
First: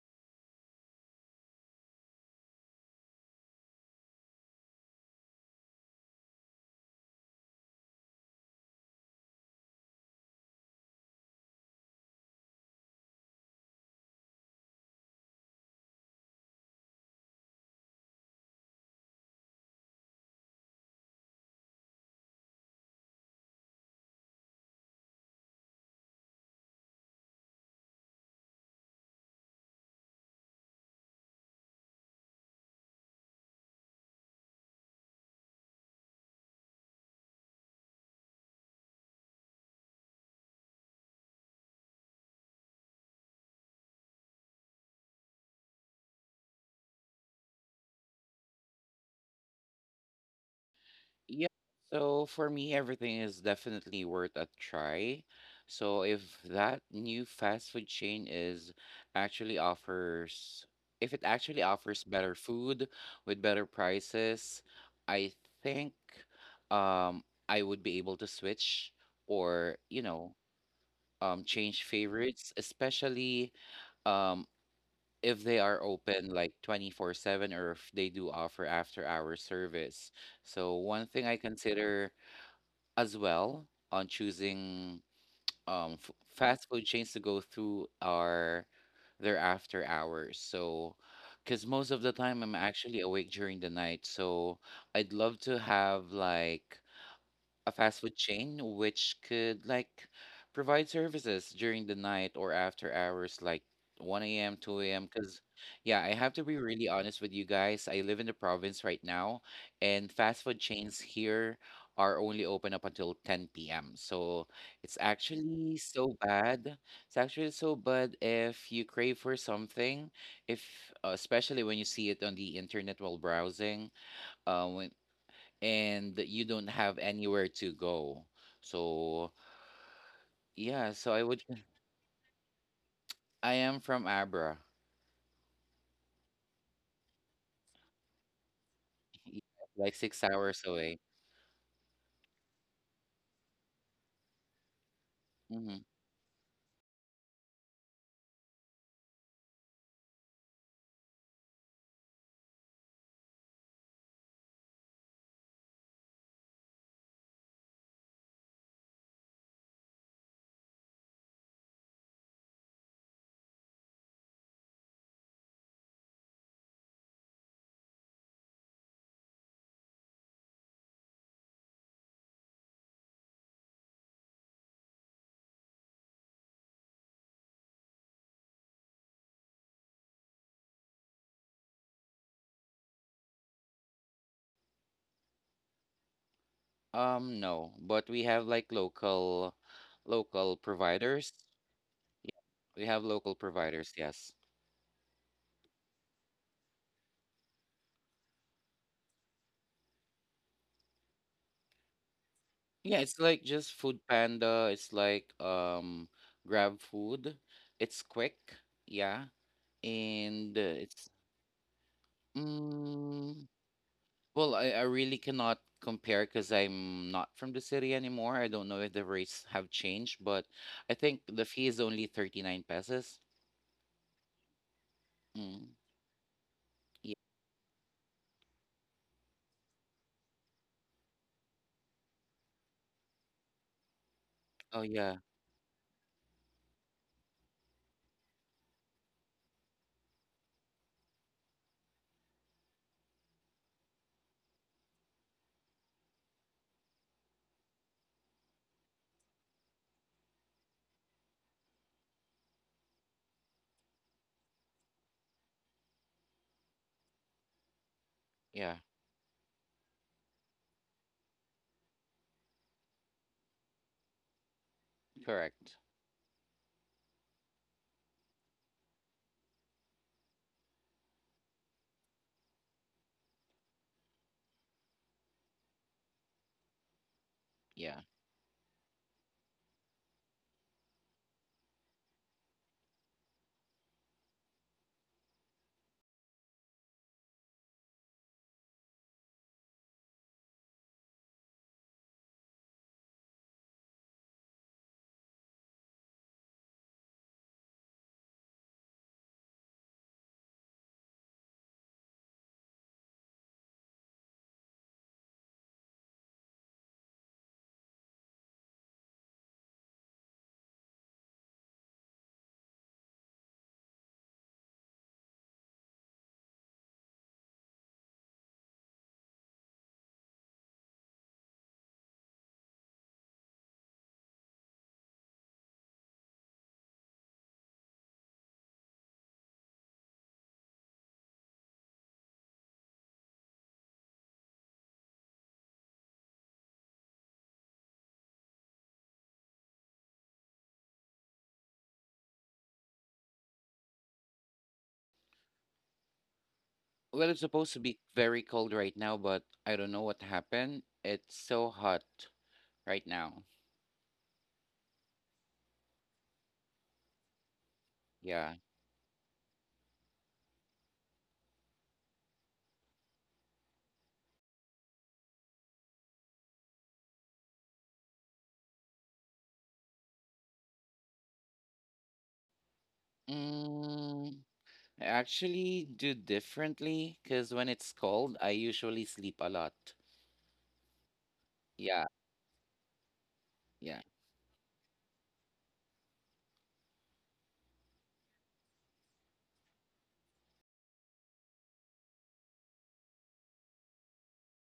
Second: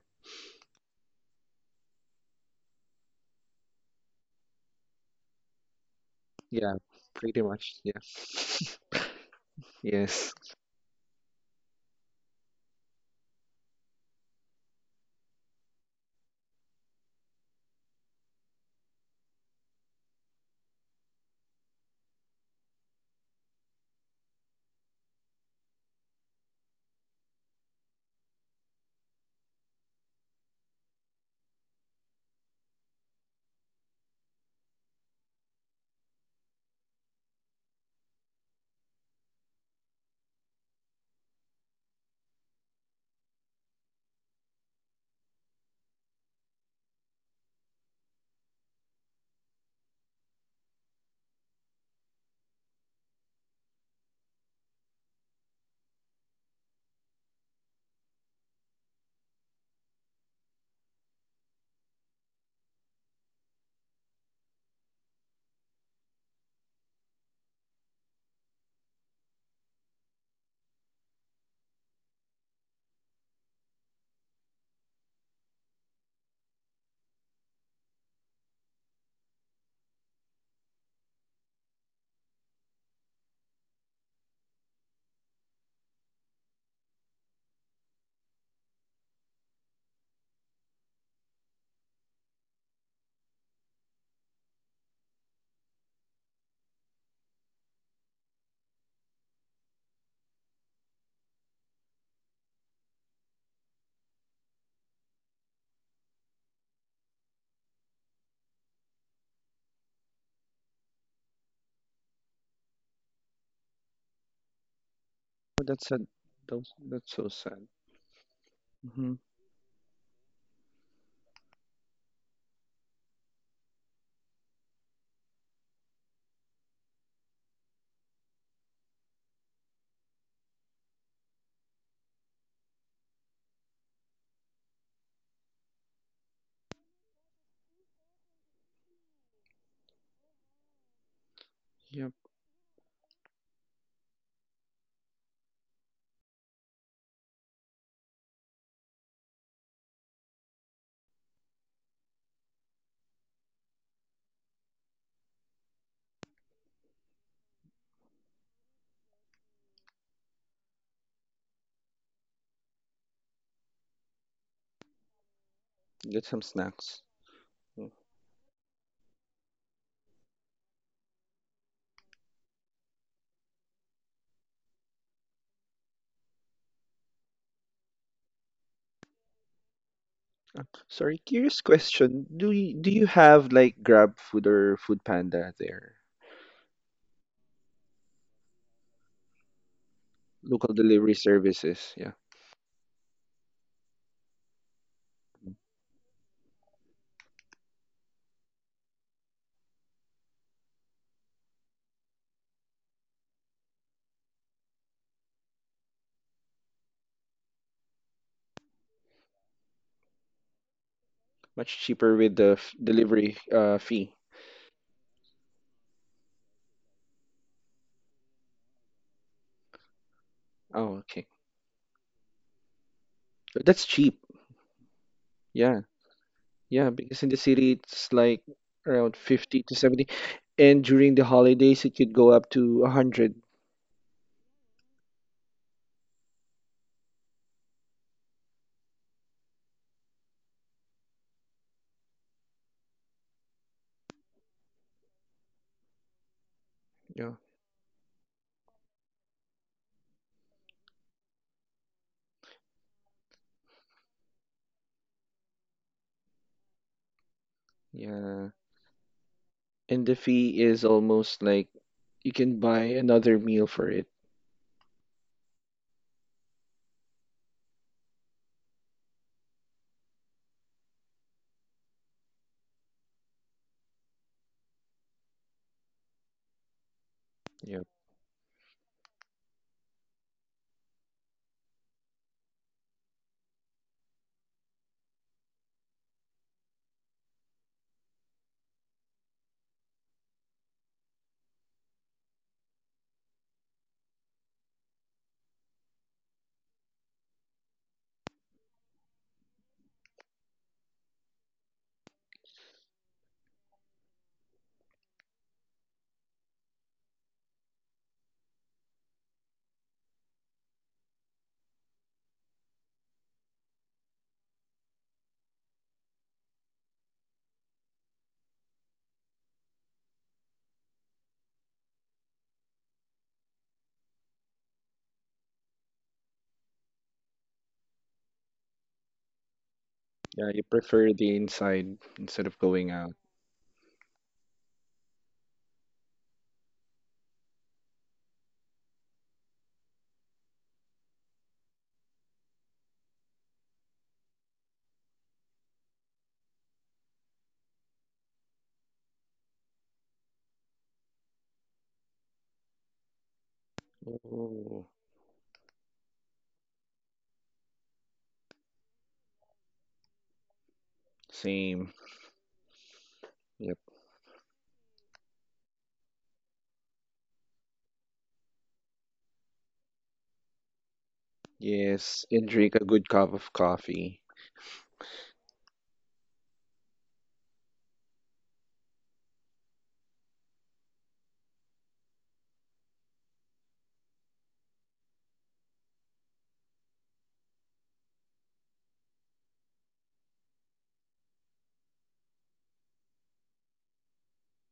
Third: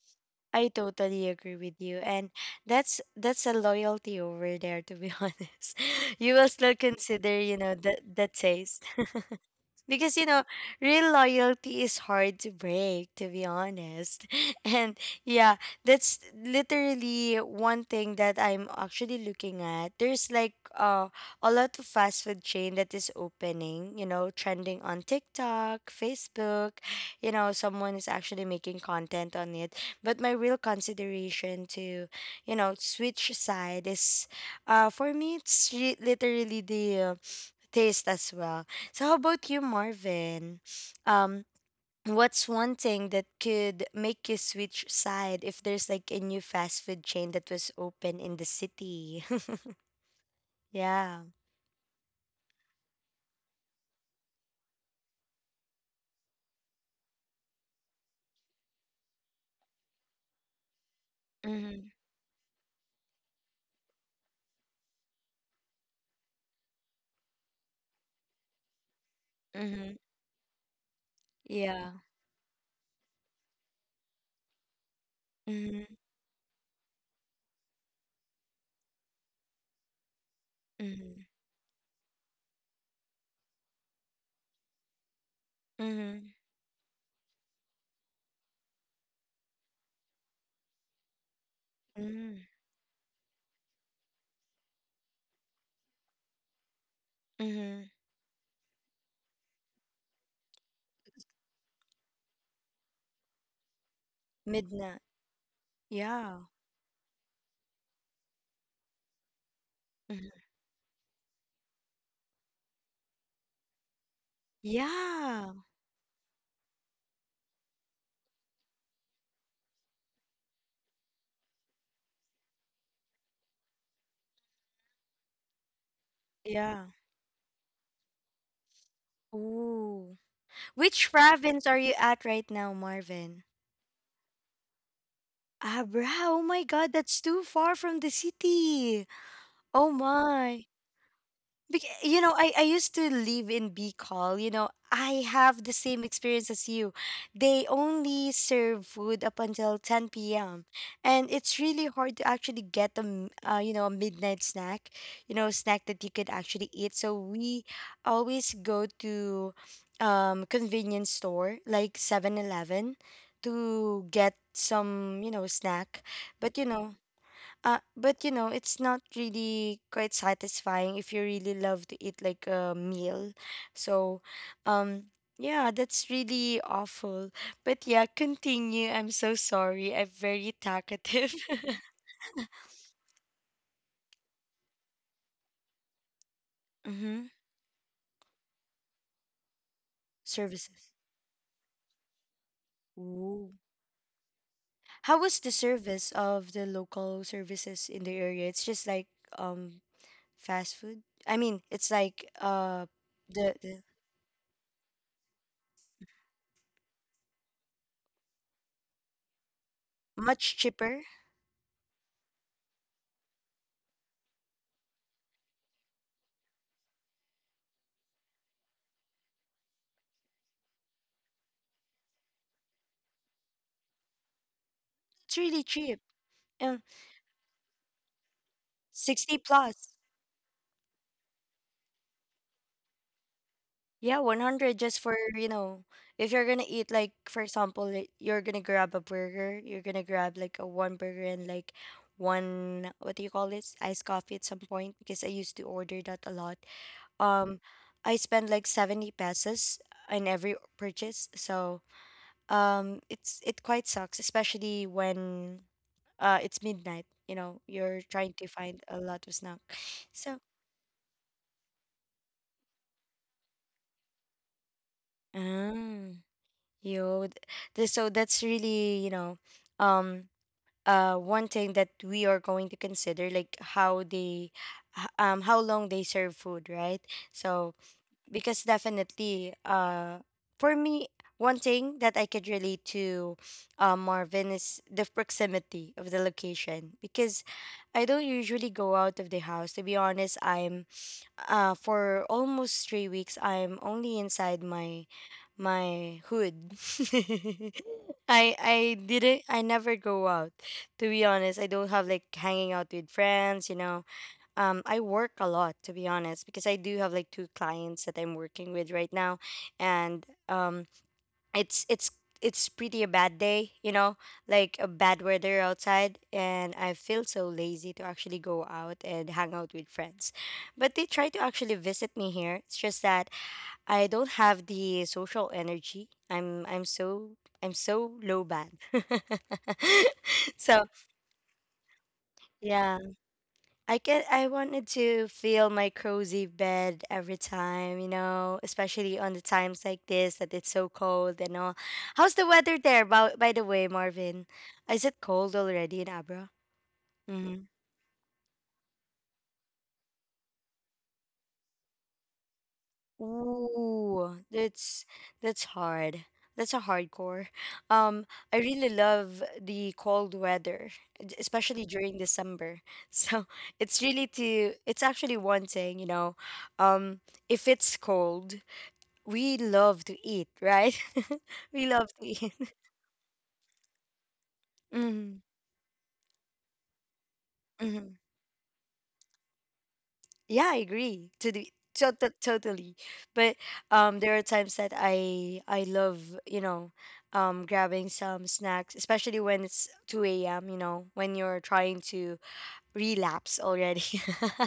Speaker 1: I totally agree with you. And that's a loyalty over there, to be honest. You will
Speaker 2: Yeah,
Speaker 1: still consider,
Speaker 2: pretty
Speaker 1: you
Speaker 2: much.
Speaker 1: know,
Speaker 2: Yeah.
Speaker 1: the taste. Because you
Speaker 2: Yes.
Speaker 1: know, real loyalty is hard to break, to be honest. And yeah, that's literally one thing that I'm actually looking at. There's like a lot of fast food chain that is opening, you know, trending on TikTok, Facebook. You know, someone is actually making content on it. But my real consideration to, you know, switch side is, for me, it's literally the taste as well. So how about you, Marvin? Um, what's one thing that could make you switch side if there's like a new fast food chain that was open in the city? Yeah.
Speaker 3: Yeah, so for me, everything is definitely worth a try. So if that new fast food chain actually offers, if it actually
Speaker 1: Mm-hmm.
Speaker 3: offers better food with better prices, I think um I would be able to switch or,
Speaker 1: Mm-hmm.
Speaker 3: you know, change
Speaker 1: Yeah.
Speaker 3: favorites, especially um if they are
Speaker 1: Mm-hmm.
Speaker 3: open like 24/7 or if they do offer after hour service. So one
Speaker 1: Mm-hmm.
Speaker 3: thing I consider as well on choosing
Speaker 1: Mm-hmm.
Speaker 3: fast food chains to go through are their after hours. So, because most of the time
Speaker 1: Mm-hmm.
Speaker 3: I'm actually awake during the night, so I'd love to have like a
Speaker 1: Mm-hmm.
Speaker 3: fast food chain which could like provide services during the night or after hours like 1 a.m., 2
Speaker 1: Midnight.
Speaker 3: a.m. Because yeah, I have to
Speaker 1: Yeah.
Speaker 3: be really honest with you guys, I live in the province right now, and fast
Speaker 1: Mm-hmm.
Speaker 3: food chains here are only open up until 10 p.m. So it's
Speaker 1: Yeah.
Speaker 2: Oh,
Speaker 3: actually
Speaker 2: that's sad.
Speaker 3: so
Speaker 2: Those,
Speaker 3: bad
Speaker 2: that's
Speaker 3: it's
Speaker 2: so
Speaker 3: actually
Speaker 2: sad.
Speaker 3: so bad if you
Speaker 2: Mm-hmm.
Speaker 3: crave for something, if especially when you see it on the internet while browsing. Um, and you don't
Speaker 1: Yeah.
Speaker 3: have anywhere to go. So
Speaker 1: Ooh.
Speaker 3: yeah, so
Speaker 1: Which
Speaker 3: I would,
Speaker 1: province are you at right now, Marvin?
Speaker 3: I am from Abra,
Speaker 1: Abra, oh my god, that's too far from the city.
Speaker 3: yeah, like
Speaker 1: Oh
Speaker 3: six hours
Speaker 1: my.
Speaker 3: away.
Speaker 1: Because,
Speaker 2: Yep.
Speaker 1: you know, I used to live in Bicol. You know, I have the
Speaker 3: Hmm.
Speaker 1: same experience as you. They only serve food up until 10 p.m. And it's really hard to actually get a, you know, a midnight snack, you know, a snack that you could actually eat. So we always go to convenience store like 7-Eleven to get some, you know, snack.
Speaker 2: Get some
Speaker 1: But, you
Speaker 2: snacks.
Speaker 1: know,
Speaker 2: Mm.
Speaker 1: it's not really quite satisfying if you really love to eat like a meal. So, um, yeah, that's really awful. But yeah, continue. I'm so sorry. I'm very
Speaker 2: Sorry,
Speaker 1: talkative.
Speaker 2: curious question. Do you have like Grab Food or Food Panda there?
Speaker 1: Mm-hmm.
Speaker 3: No, but we have like local
Speaker 2: Local
Speaker 1: Services.
Speaker 2: delivery
Speaker 3: providers.
Speaker 2: services, yeah.
Speaker 3: Yeah, we have local
Speaker 1: Ooh.
Speaker 3: providers, yes.
Speaker 1: How was the service of the local services in the area? It's just like um fast food. I mean, it's like
Speaker 3: Yeah, it's like
Speaker 1: the,
Speaker 3: just
Speaker 1: the
Speaker 3: Food Panda, it's like Grab Food. It's quick, yeah. And
Speaker 1: much
Speaker 3: uh,
Speaker 1: cheaper.
Speaker 3: it's
Speaker 2: Much cheaper with the f delivery
Speaker 3: mm,
Speaker 2: fee.
Speaker 3: well, I really cannot compare because I'm not from the city anymore. I don't know if the rates have changed, but I
Speaker 2: Oh,
Speaker 3: think
Speaker 2: okay.
Speaker 3: the fee is only 39 pesos.
Speaker 2: But that's cheap.
Speaker 1: It's
Speaker 3: Mm.
Speaker 1: really
Speaker 2: Yeah.
Speaker 1: cheap. Um,
Speaker 2: Yeah,
Speaker 3: Yeah.
Speaker 2: because in the city it's like around
Speaker 1: 60
Speaker 2: 50 to
Speaker 1: plus.
Speaker 2: 70 and during the holidays it could go up to 100.
Speaker 1: Yeah,
Speaker 3: Oh,
Speaker 1: 100 just
Speaker 3: yeah.
Speaker 1: for, if you're gonna eat, like, for example, like, you're gonna grab a burger, you're gonna grab like a one burger and like one, what do you call this? Iced coffee at some point, because I used to order that a lot.
Speaker 2: Yeah.
Speaker 1: Um, I spend like 70 pesos in every purchase, so it quite sucks, especially when it's midnight, you know, you're trying
Speaker 2: Yeah.
Speaker 1: to
Speaker 3: Yeah.
Speaker 1: find a lot of snack.
Speaker 2: And the
Speaker 1: So,
Speaker 2: fee is almost like you can buy another meal for it.
Speaker 3: Correct.
Speaker 1: ah. Yo, th- so that's really, um, one thing that we are going to consider, like how they, how long they serve food, right? So
Speaker 2: Yeah.
Speaker 3: Yeah.
Speaker 1: because definitely, for me, one thing that I could relate to, Marvin, is the proximity of the location because I don't usually go out of the house. To be honest, I'm for almost 3 weeks I'm only inside my hood. I never go out. To be honest, I don't have like hanging out with friends, you know. I work a lot, to be honest, because I do have like two clients that I'm working with right now, and it's it's it's pretty a bad day, you know, like a bad weather outside, and I feel so lazy to actually go out and hang out with friends. But they try to actually visit me here. It's just that I don't have the social energy. I'm so I'm so low bad.
Speaker 2: Yeah, you
Speaker 1: So
Speaker 2: prefer the inside instead of going
Speaker 1: yeah.
Speaker 2: out.
Speaker 1: I wanted to feel my cozy bed every time, you know, especially on the times like this that it's so cold and all. How's the weather there by the way, Marvin? Is it cold already in Abra?
Speaker 3: Well, it's supposed
Speaker 1: Mm-hmm.
Speaker 3: to be very cold right now, but I don't know what happened. It's so hot right now.
Speaker 1: Ooh,
Speaker 2: Oh,
Speaker 1: that's hard. That's a hardcore. Um,
Speaker 3: Yeah.
Speaker 1: I really love the cold weather, especially
Speaker 2: same.
Speaker 1: during December. So
Speaker 2: Yep.
Speaker 1: it's really to it's actually one thing, you know. Um, if it's cold we love to eat, right? We love
Speaker 2: Yes,
Speaker 1: to
Speaker 2: and
Speaker 1: eat.
Speaker 2: drink a good cup of coffee.
Speaker 3: Mm, I
Speaker 1: Hmm.
Speaker 3: actually do differently, because when it's
Speaker 1: Hmm.
Speaker 3: cold, I usually sleep a lot.
Speaker 1: Yeah, I agree to
Speaker 3: Yeah.
Speaker 1: totally. But
Speaker 3: Yeah.
Speaker 1: there are times that I love, you know grabbing some snacks, especially when it's two a.m. You know, when you're trying to relapse already.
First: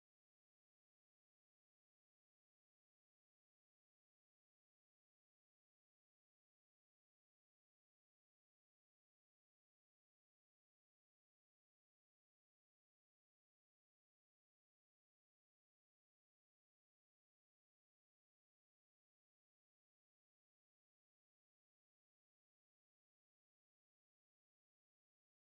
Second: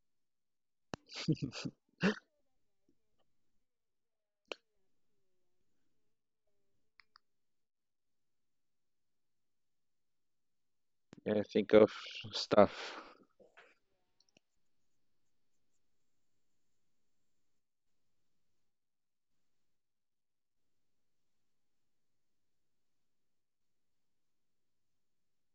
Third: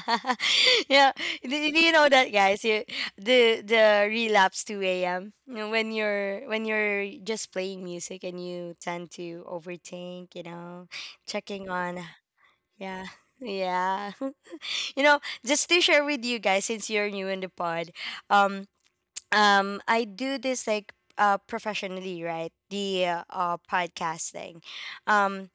Speaker 1: Yeah, do you know that, guys? You, the relapse, two a.m. You know, when you're just playing music and you tend to overthink. You know,
Speaker 2: Yeah,
Speaker 1: checking
Speaker 2: think of
Speaker 1: on.
Speaker 2: stuff.
Speaker 1: Yeah, yeah. You know, just to share with you guys, since you're new in the pod, um, I do this like professionally, right? The podcasting, um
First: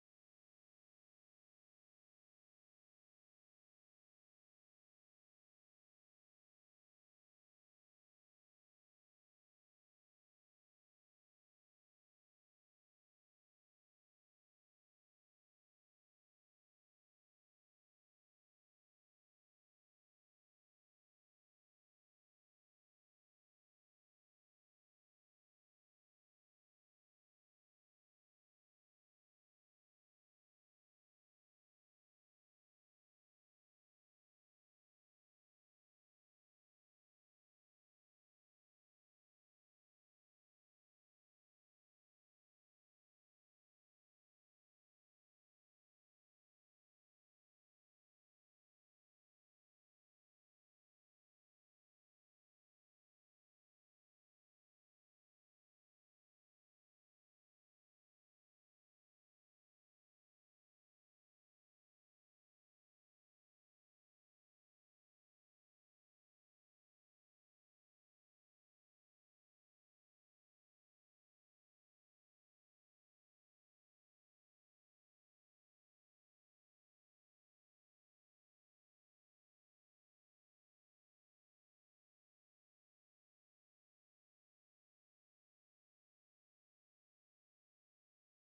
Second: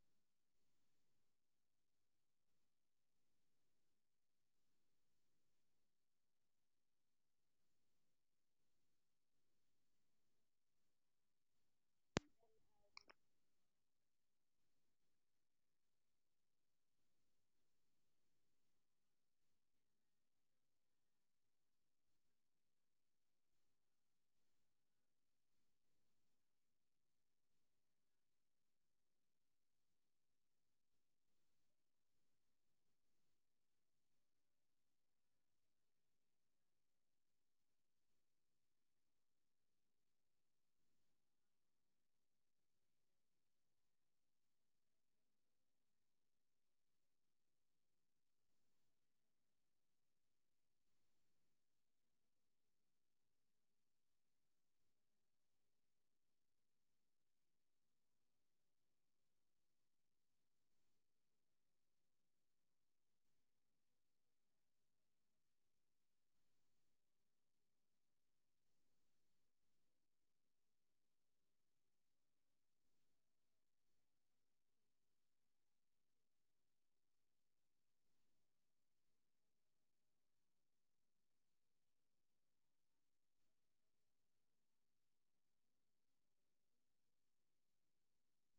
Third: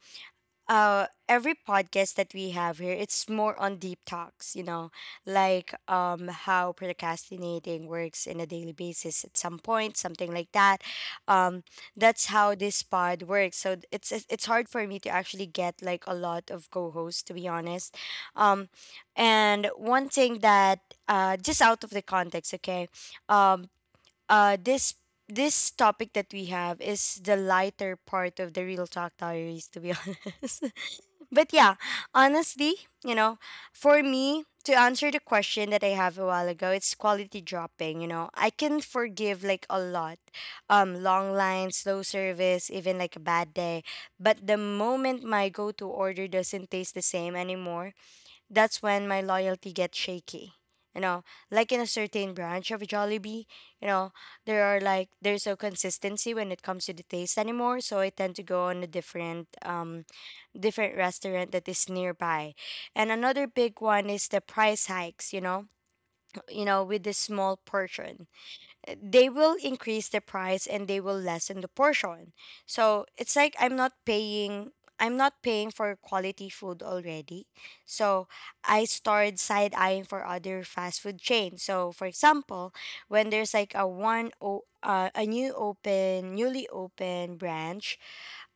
Speaker 1: every podcast that we have here, it's more on deep talks, you know, like how procrastinating works in a daily basis at some point, something like that. um that's how this pod works, so it's hard for me to actually get like a lot of co-hosts, to be honest. um and one thing that just out of the context, okay. um uh this this topic that we have is the lighter part of the real talk diaries, to be honest. But yeah, honestly, you know, for me to answer the question that I have a while ago, it's quality dropping, you know. I can forgive like a lot. Long lines, slow service, even like a bad day, but the moment my go-to order doesn't taste the same anymore, that's when my loyalty gets shaky. You know, like in a certain branch of Jollibee, you know, there are like there's no consistency when it comes to the taste anymore. So I tend to go on a different, different restaurant that is nearby. And another big one is the price hikes. You know, you know, with the small portion, they will increase the price and they will lessen the portion. So it's like I'm not paying for quality food already. So I started side eyeing for other fast food chains. So for example, when there's like a one o a new open newly open branch,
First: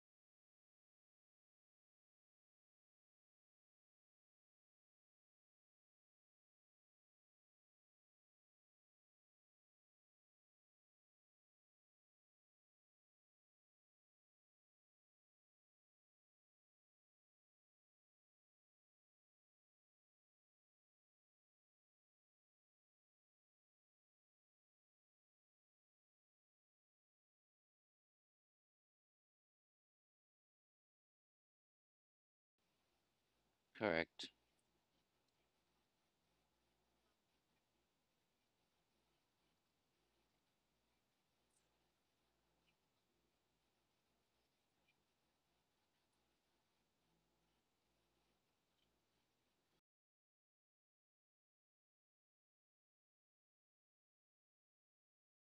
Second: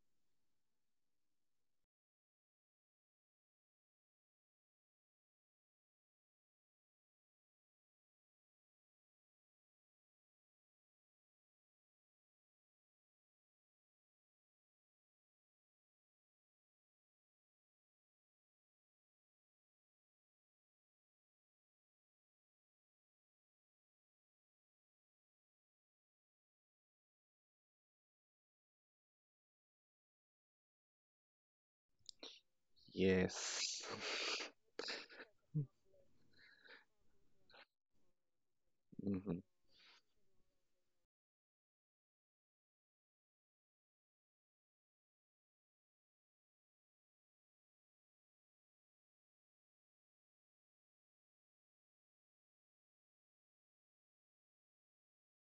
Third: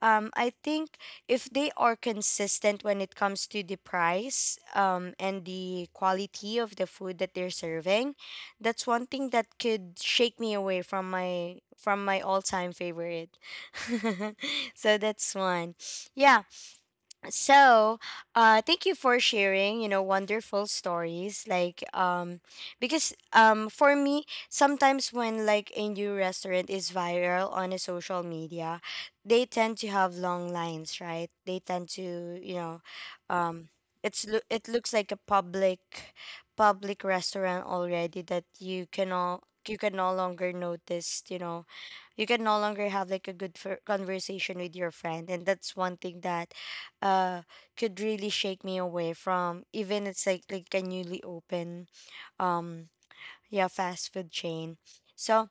Speaker 1: I think if they are consistent when it comes to the price, and the quality of the food that they're serving, that's one thing that could shake me away from my all-time favorite. So that's one. Yeah, so thank you for sharing, you know, wonderful stories, like because for me, sometimes when like a new restaurant is viral on a social media, they tend to have long lines, right? They tend to, you know, um
Speaker 2: Yes.
Speaker 3: Correct.
Speaker 1: it looks like a public restaurant already that
Speaker 2: hmm
Speaker 1: you can no longer notice, you know, you can no longer have like a conversation with your friend, and that's one thing that uh could really shake me away from, even it's like a newly open, um yeah, fast food chain. So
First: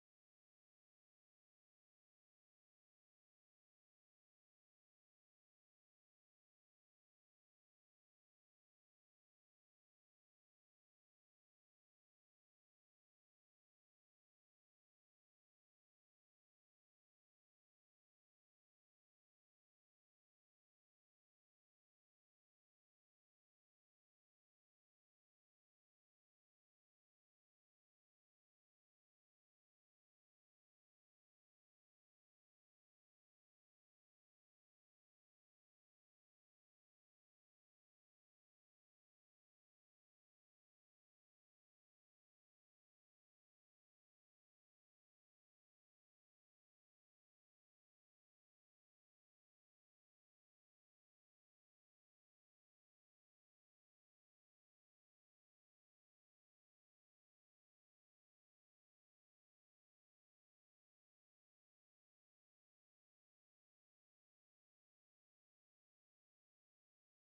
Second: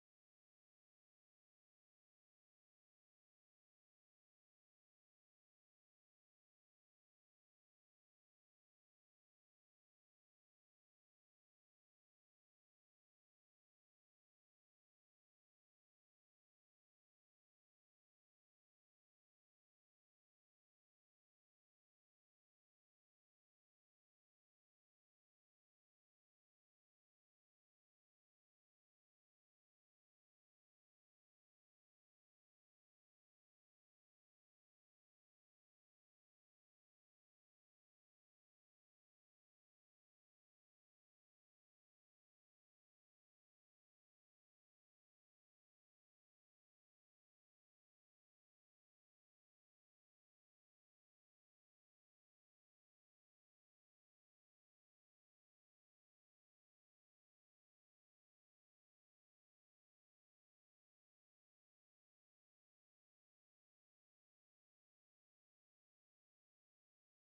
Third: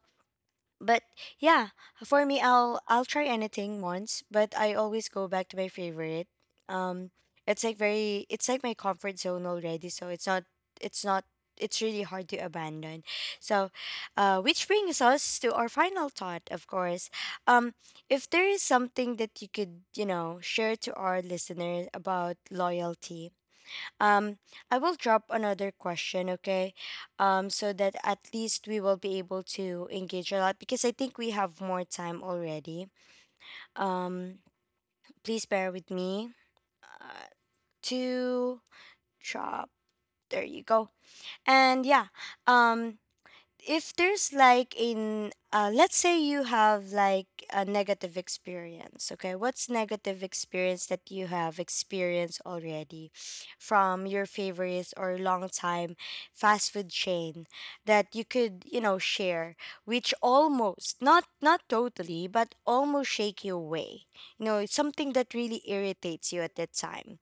Speaker 1: but Yeah, for me, I'll try anything once, but I always go back to my favorite. um it's like my comfort zone already, so it's not it's not it's really hard to abandon. So which brings us to our final thought, of course. um if there is something that you could, you know, share to our listeners about loyalty, um, I will drop another question, okay? So that at least we will be able to engage a lot, because I think we have more time already. Um, please bear with me. Uh, to Drop. There you go. And yeah. Um, if there's like in let's say you have like a negative experience, okay, what's negative experience that you have experienced already from your favorites or long time fast food chain that you could, you know, share, which almost not totally but almost shake you away, you know, it's something that really irritates you at that time,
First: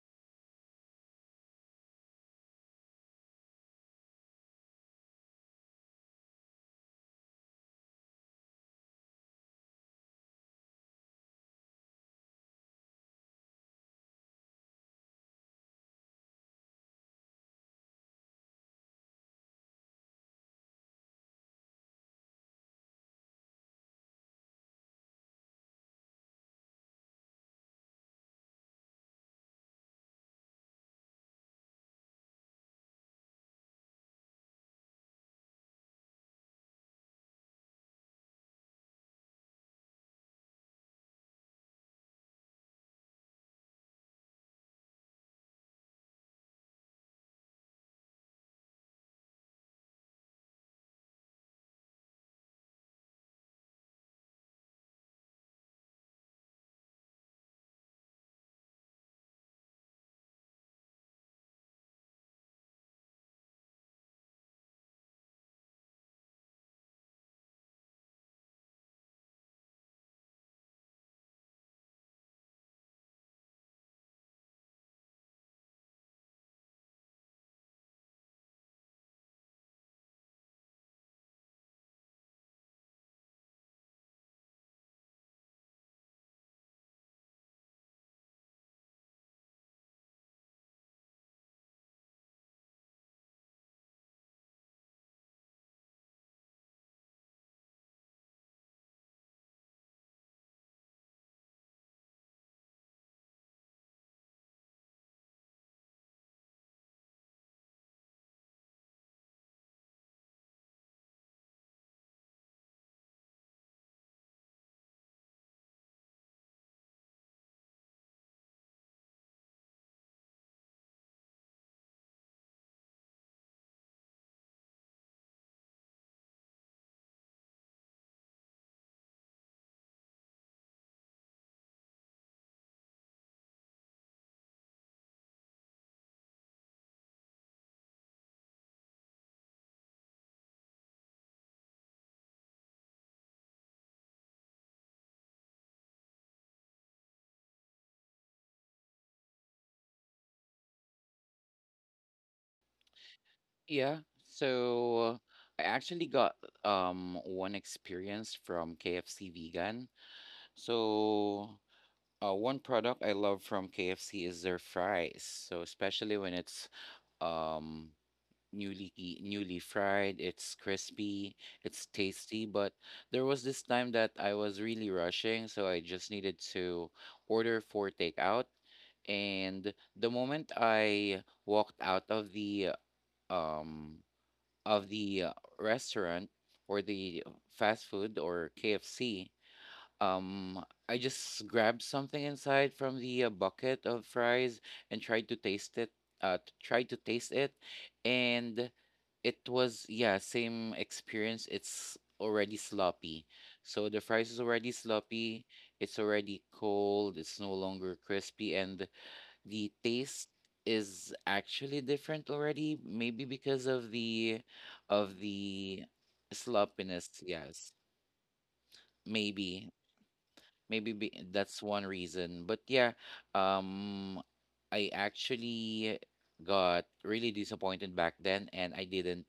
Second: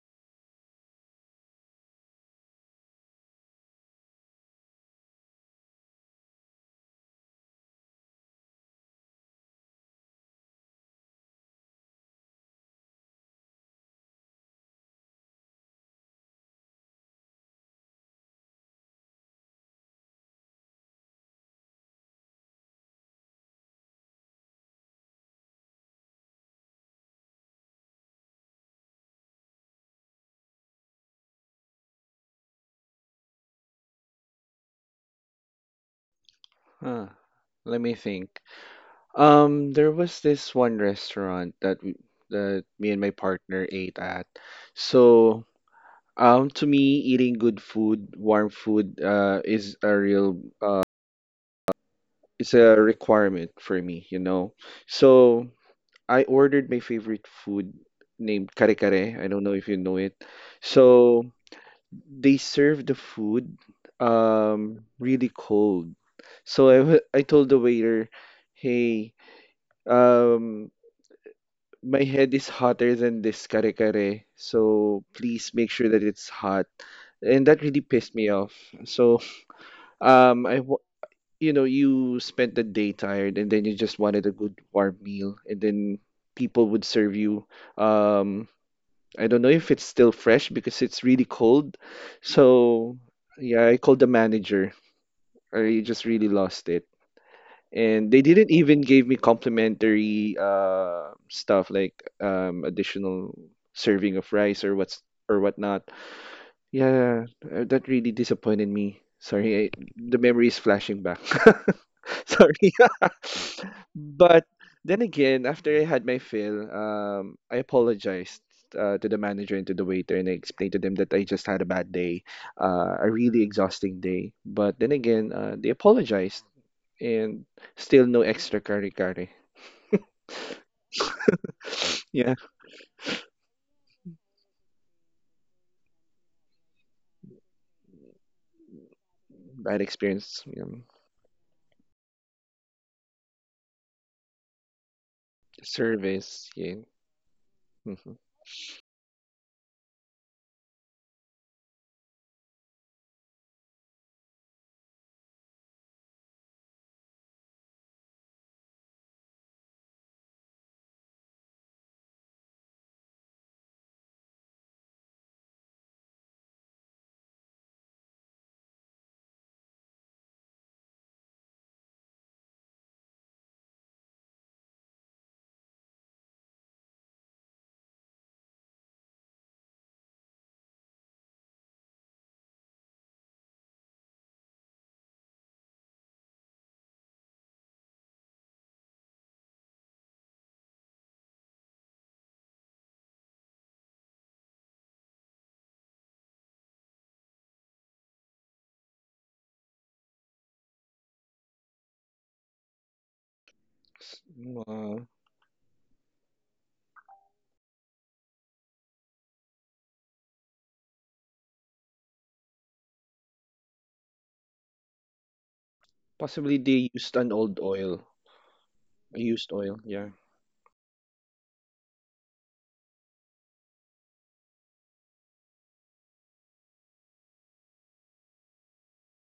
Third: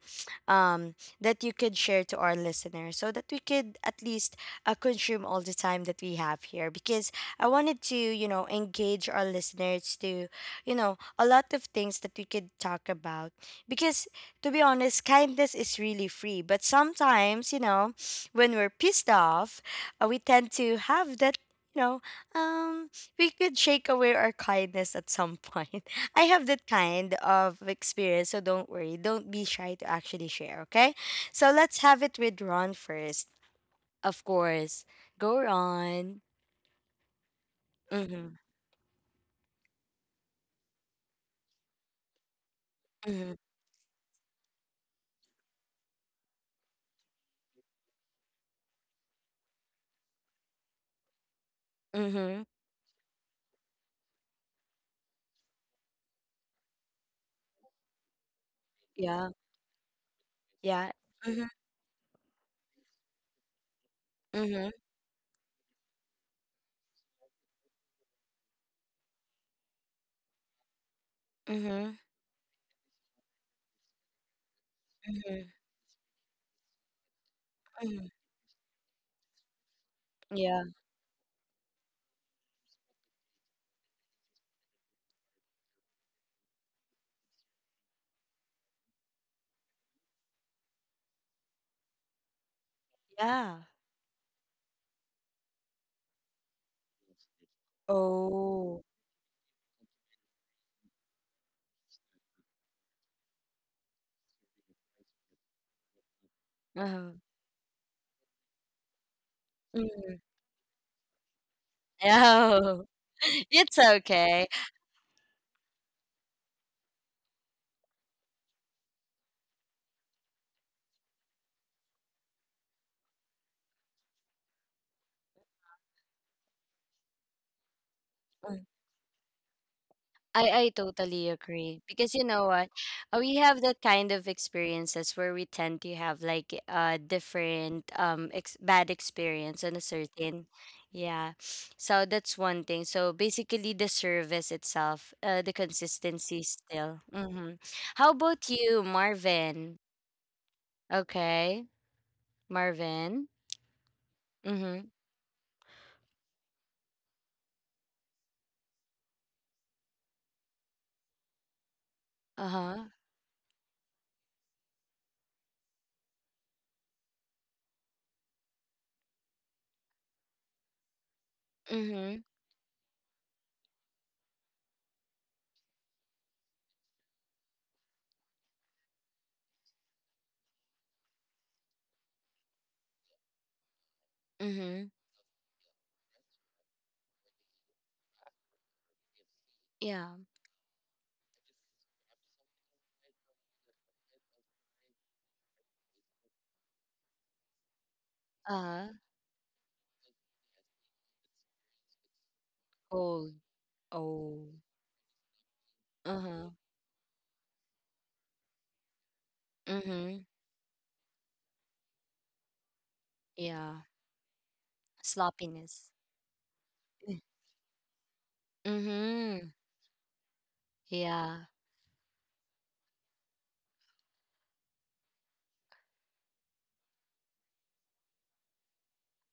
Speaker 1: um that you could share to our listeners so that we could at least consume all the time that we have here, because I wanted to, you know, engage our listeners to, you know, a lot of things that we could talk about. Because to be honest, kindness is really free, but sometimes, you know, when we're pissed off, we tend to have that. You know, um, we could shake away our kindness at some point. I have that kind of experience, so don't worry. Don't be shy to actually share, okay? So let's have it with Ron first. Of course. Go on.
Speaker 2: Huh. Let me
Speaker 1: Mhm.
Speaker 2: think. There was this one restaurant that that me and my
Speaker 1: Mhm.
Speaker 2: partner ate at. So, to me, eating good food, warm food, is a real
Speaker 1: Mhm.
Speaker 2: it's a requirement for me, you know. So I ordered my favorite food named kare kare.
Speaker 1: Yeah.
Speaker 2: I don't know if you know it.
Speaker 1: Yeah.
Speaker 2: So
Speaker 1: Mhm.
Speaker 2: they serve the food
Speaker 1: Mhm.
Speaker 2: really cold. So I told the waiter, "Hey, um,
Speaker 1: Mhm.
Speaker 2: my head is hotter than this kare kare, so
Speaker 1: Mhm.
Speaker 2: please make sure that it's hot." And that really
Speaker 1: Mhm.
Speaker 2: pissed me off. So um I
Speaker 1: Yeah.
Speaker 2: wa- you know, you spent the day tired and then you just wanted a good warm meal and then people would serve you, um, I don't know if it's still fresh because it's really cold. So
Speaker 1: Yeah.
Speaker 2: yeah, I called the manager or you just really lost it. And they didn't even
Speaker 1: Oh.
Speaker 2: give me complimentary stuff like additional serving of rice or what's or whatnot.
Speaker 1: Uh-huh.
Speaker 2: Yeah, that really disappointed me. Sorry, the
Speaker 1: Mhm.
Speaker 2: memory is flashing back. Sorry.
Speaker 1: No. It's
Speaker 2: But
Speaker 1: okay.
Speaker 2: then again, after I had my fill, I apologized to the manager and to the waiter, and I explained to them that I just had a bad day, a really exhausting day. But then again, they apologized, and still no extra curry.
Speaker 1: I totally agree, because you
Speaker 2: Yeah,
Speaker 1: know what. We have that kind of experiences where we tend to have like different bad experience on a
Speaker 2: bad experience.
Speaker 1: certain,
Speaker 2: Yeah.
Speaker 1: yeah. So that's one thing, so basically the service itself, the consistency
Speaker 2: Service. Yeah.
Speaker 1: still. Mm-hmm. How about you, Marvin? Okay, Marvin.
Speaker 3: Yeah.
Speaker 1: Mm-hmm.
Speaker 3: So I actually got one experience from KFC vegan. So one
Speaker 1: Uh-huh.
Speaker 3: product I love from KFC is their fries. So especially when it's um newly fried, it's crispy, it's
Speaker 1: Mm-hmm.
Speaker 3: tasty, but there was this time that I was really rushing, so I just needed to order for takeout. And the moment I walked out of the um of
Speaker 1: Mm-hmm.
Speaker 3: the uh, restaurant or the fast food or KFC,
Speaker 1: Yeah.
Speaker 3: um, I just grabbed something inside from the bucket of fries and tried to taste it. Uh, t- tried to taste it, and
Speaker 1: Uh-huh.
Speaker 3: it was yeah same experience. It's already sloppy,
Speaker 1: Old.
Speaker 3: so the fries is
Speaker 1: Oh.
Speaker 2: Mm-hmm.
Speaker 3: already sloppy. It's already
Speaker 1: Uh-huh.
Speaker 3: cold. It's no longer crispy, and the
Speaker 1: Mm-hmm.
Speaker 3: taste is actually different already, maybe because
Speaker 1: Yeah.
Speaker 3: of the
Speaker 1: Sloppiness.
Speaker 2: Possibly they used
Speaker 3: sloppiness,
Speaker 2: an old
Speaker 3: yes.
Speaker 2: oil, a
Speaker 1: Mm-hmm.
Speaker 2: used
Speaker 3: maybe
Speaker 2: oil. Yeah.
Speaker 3: maybe be,
Speaker 1: Yeah.
Speaker 3: that's one reason, but yeah, um I actually got really disappointed back then, and I didn't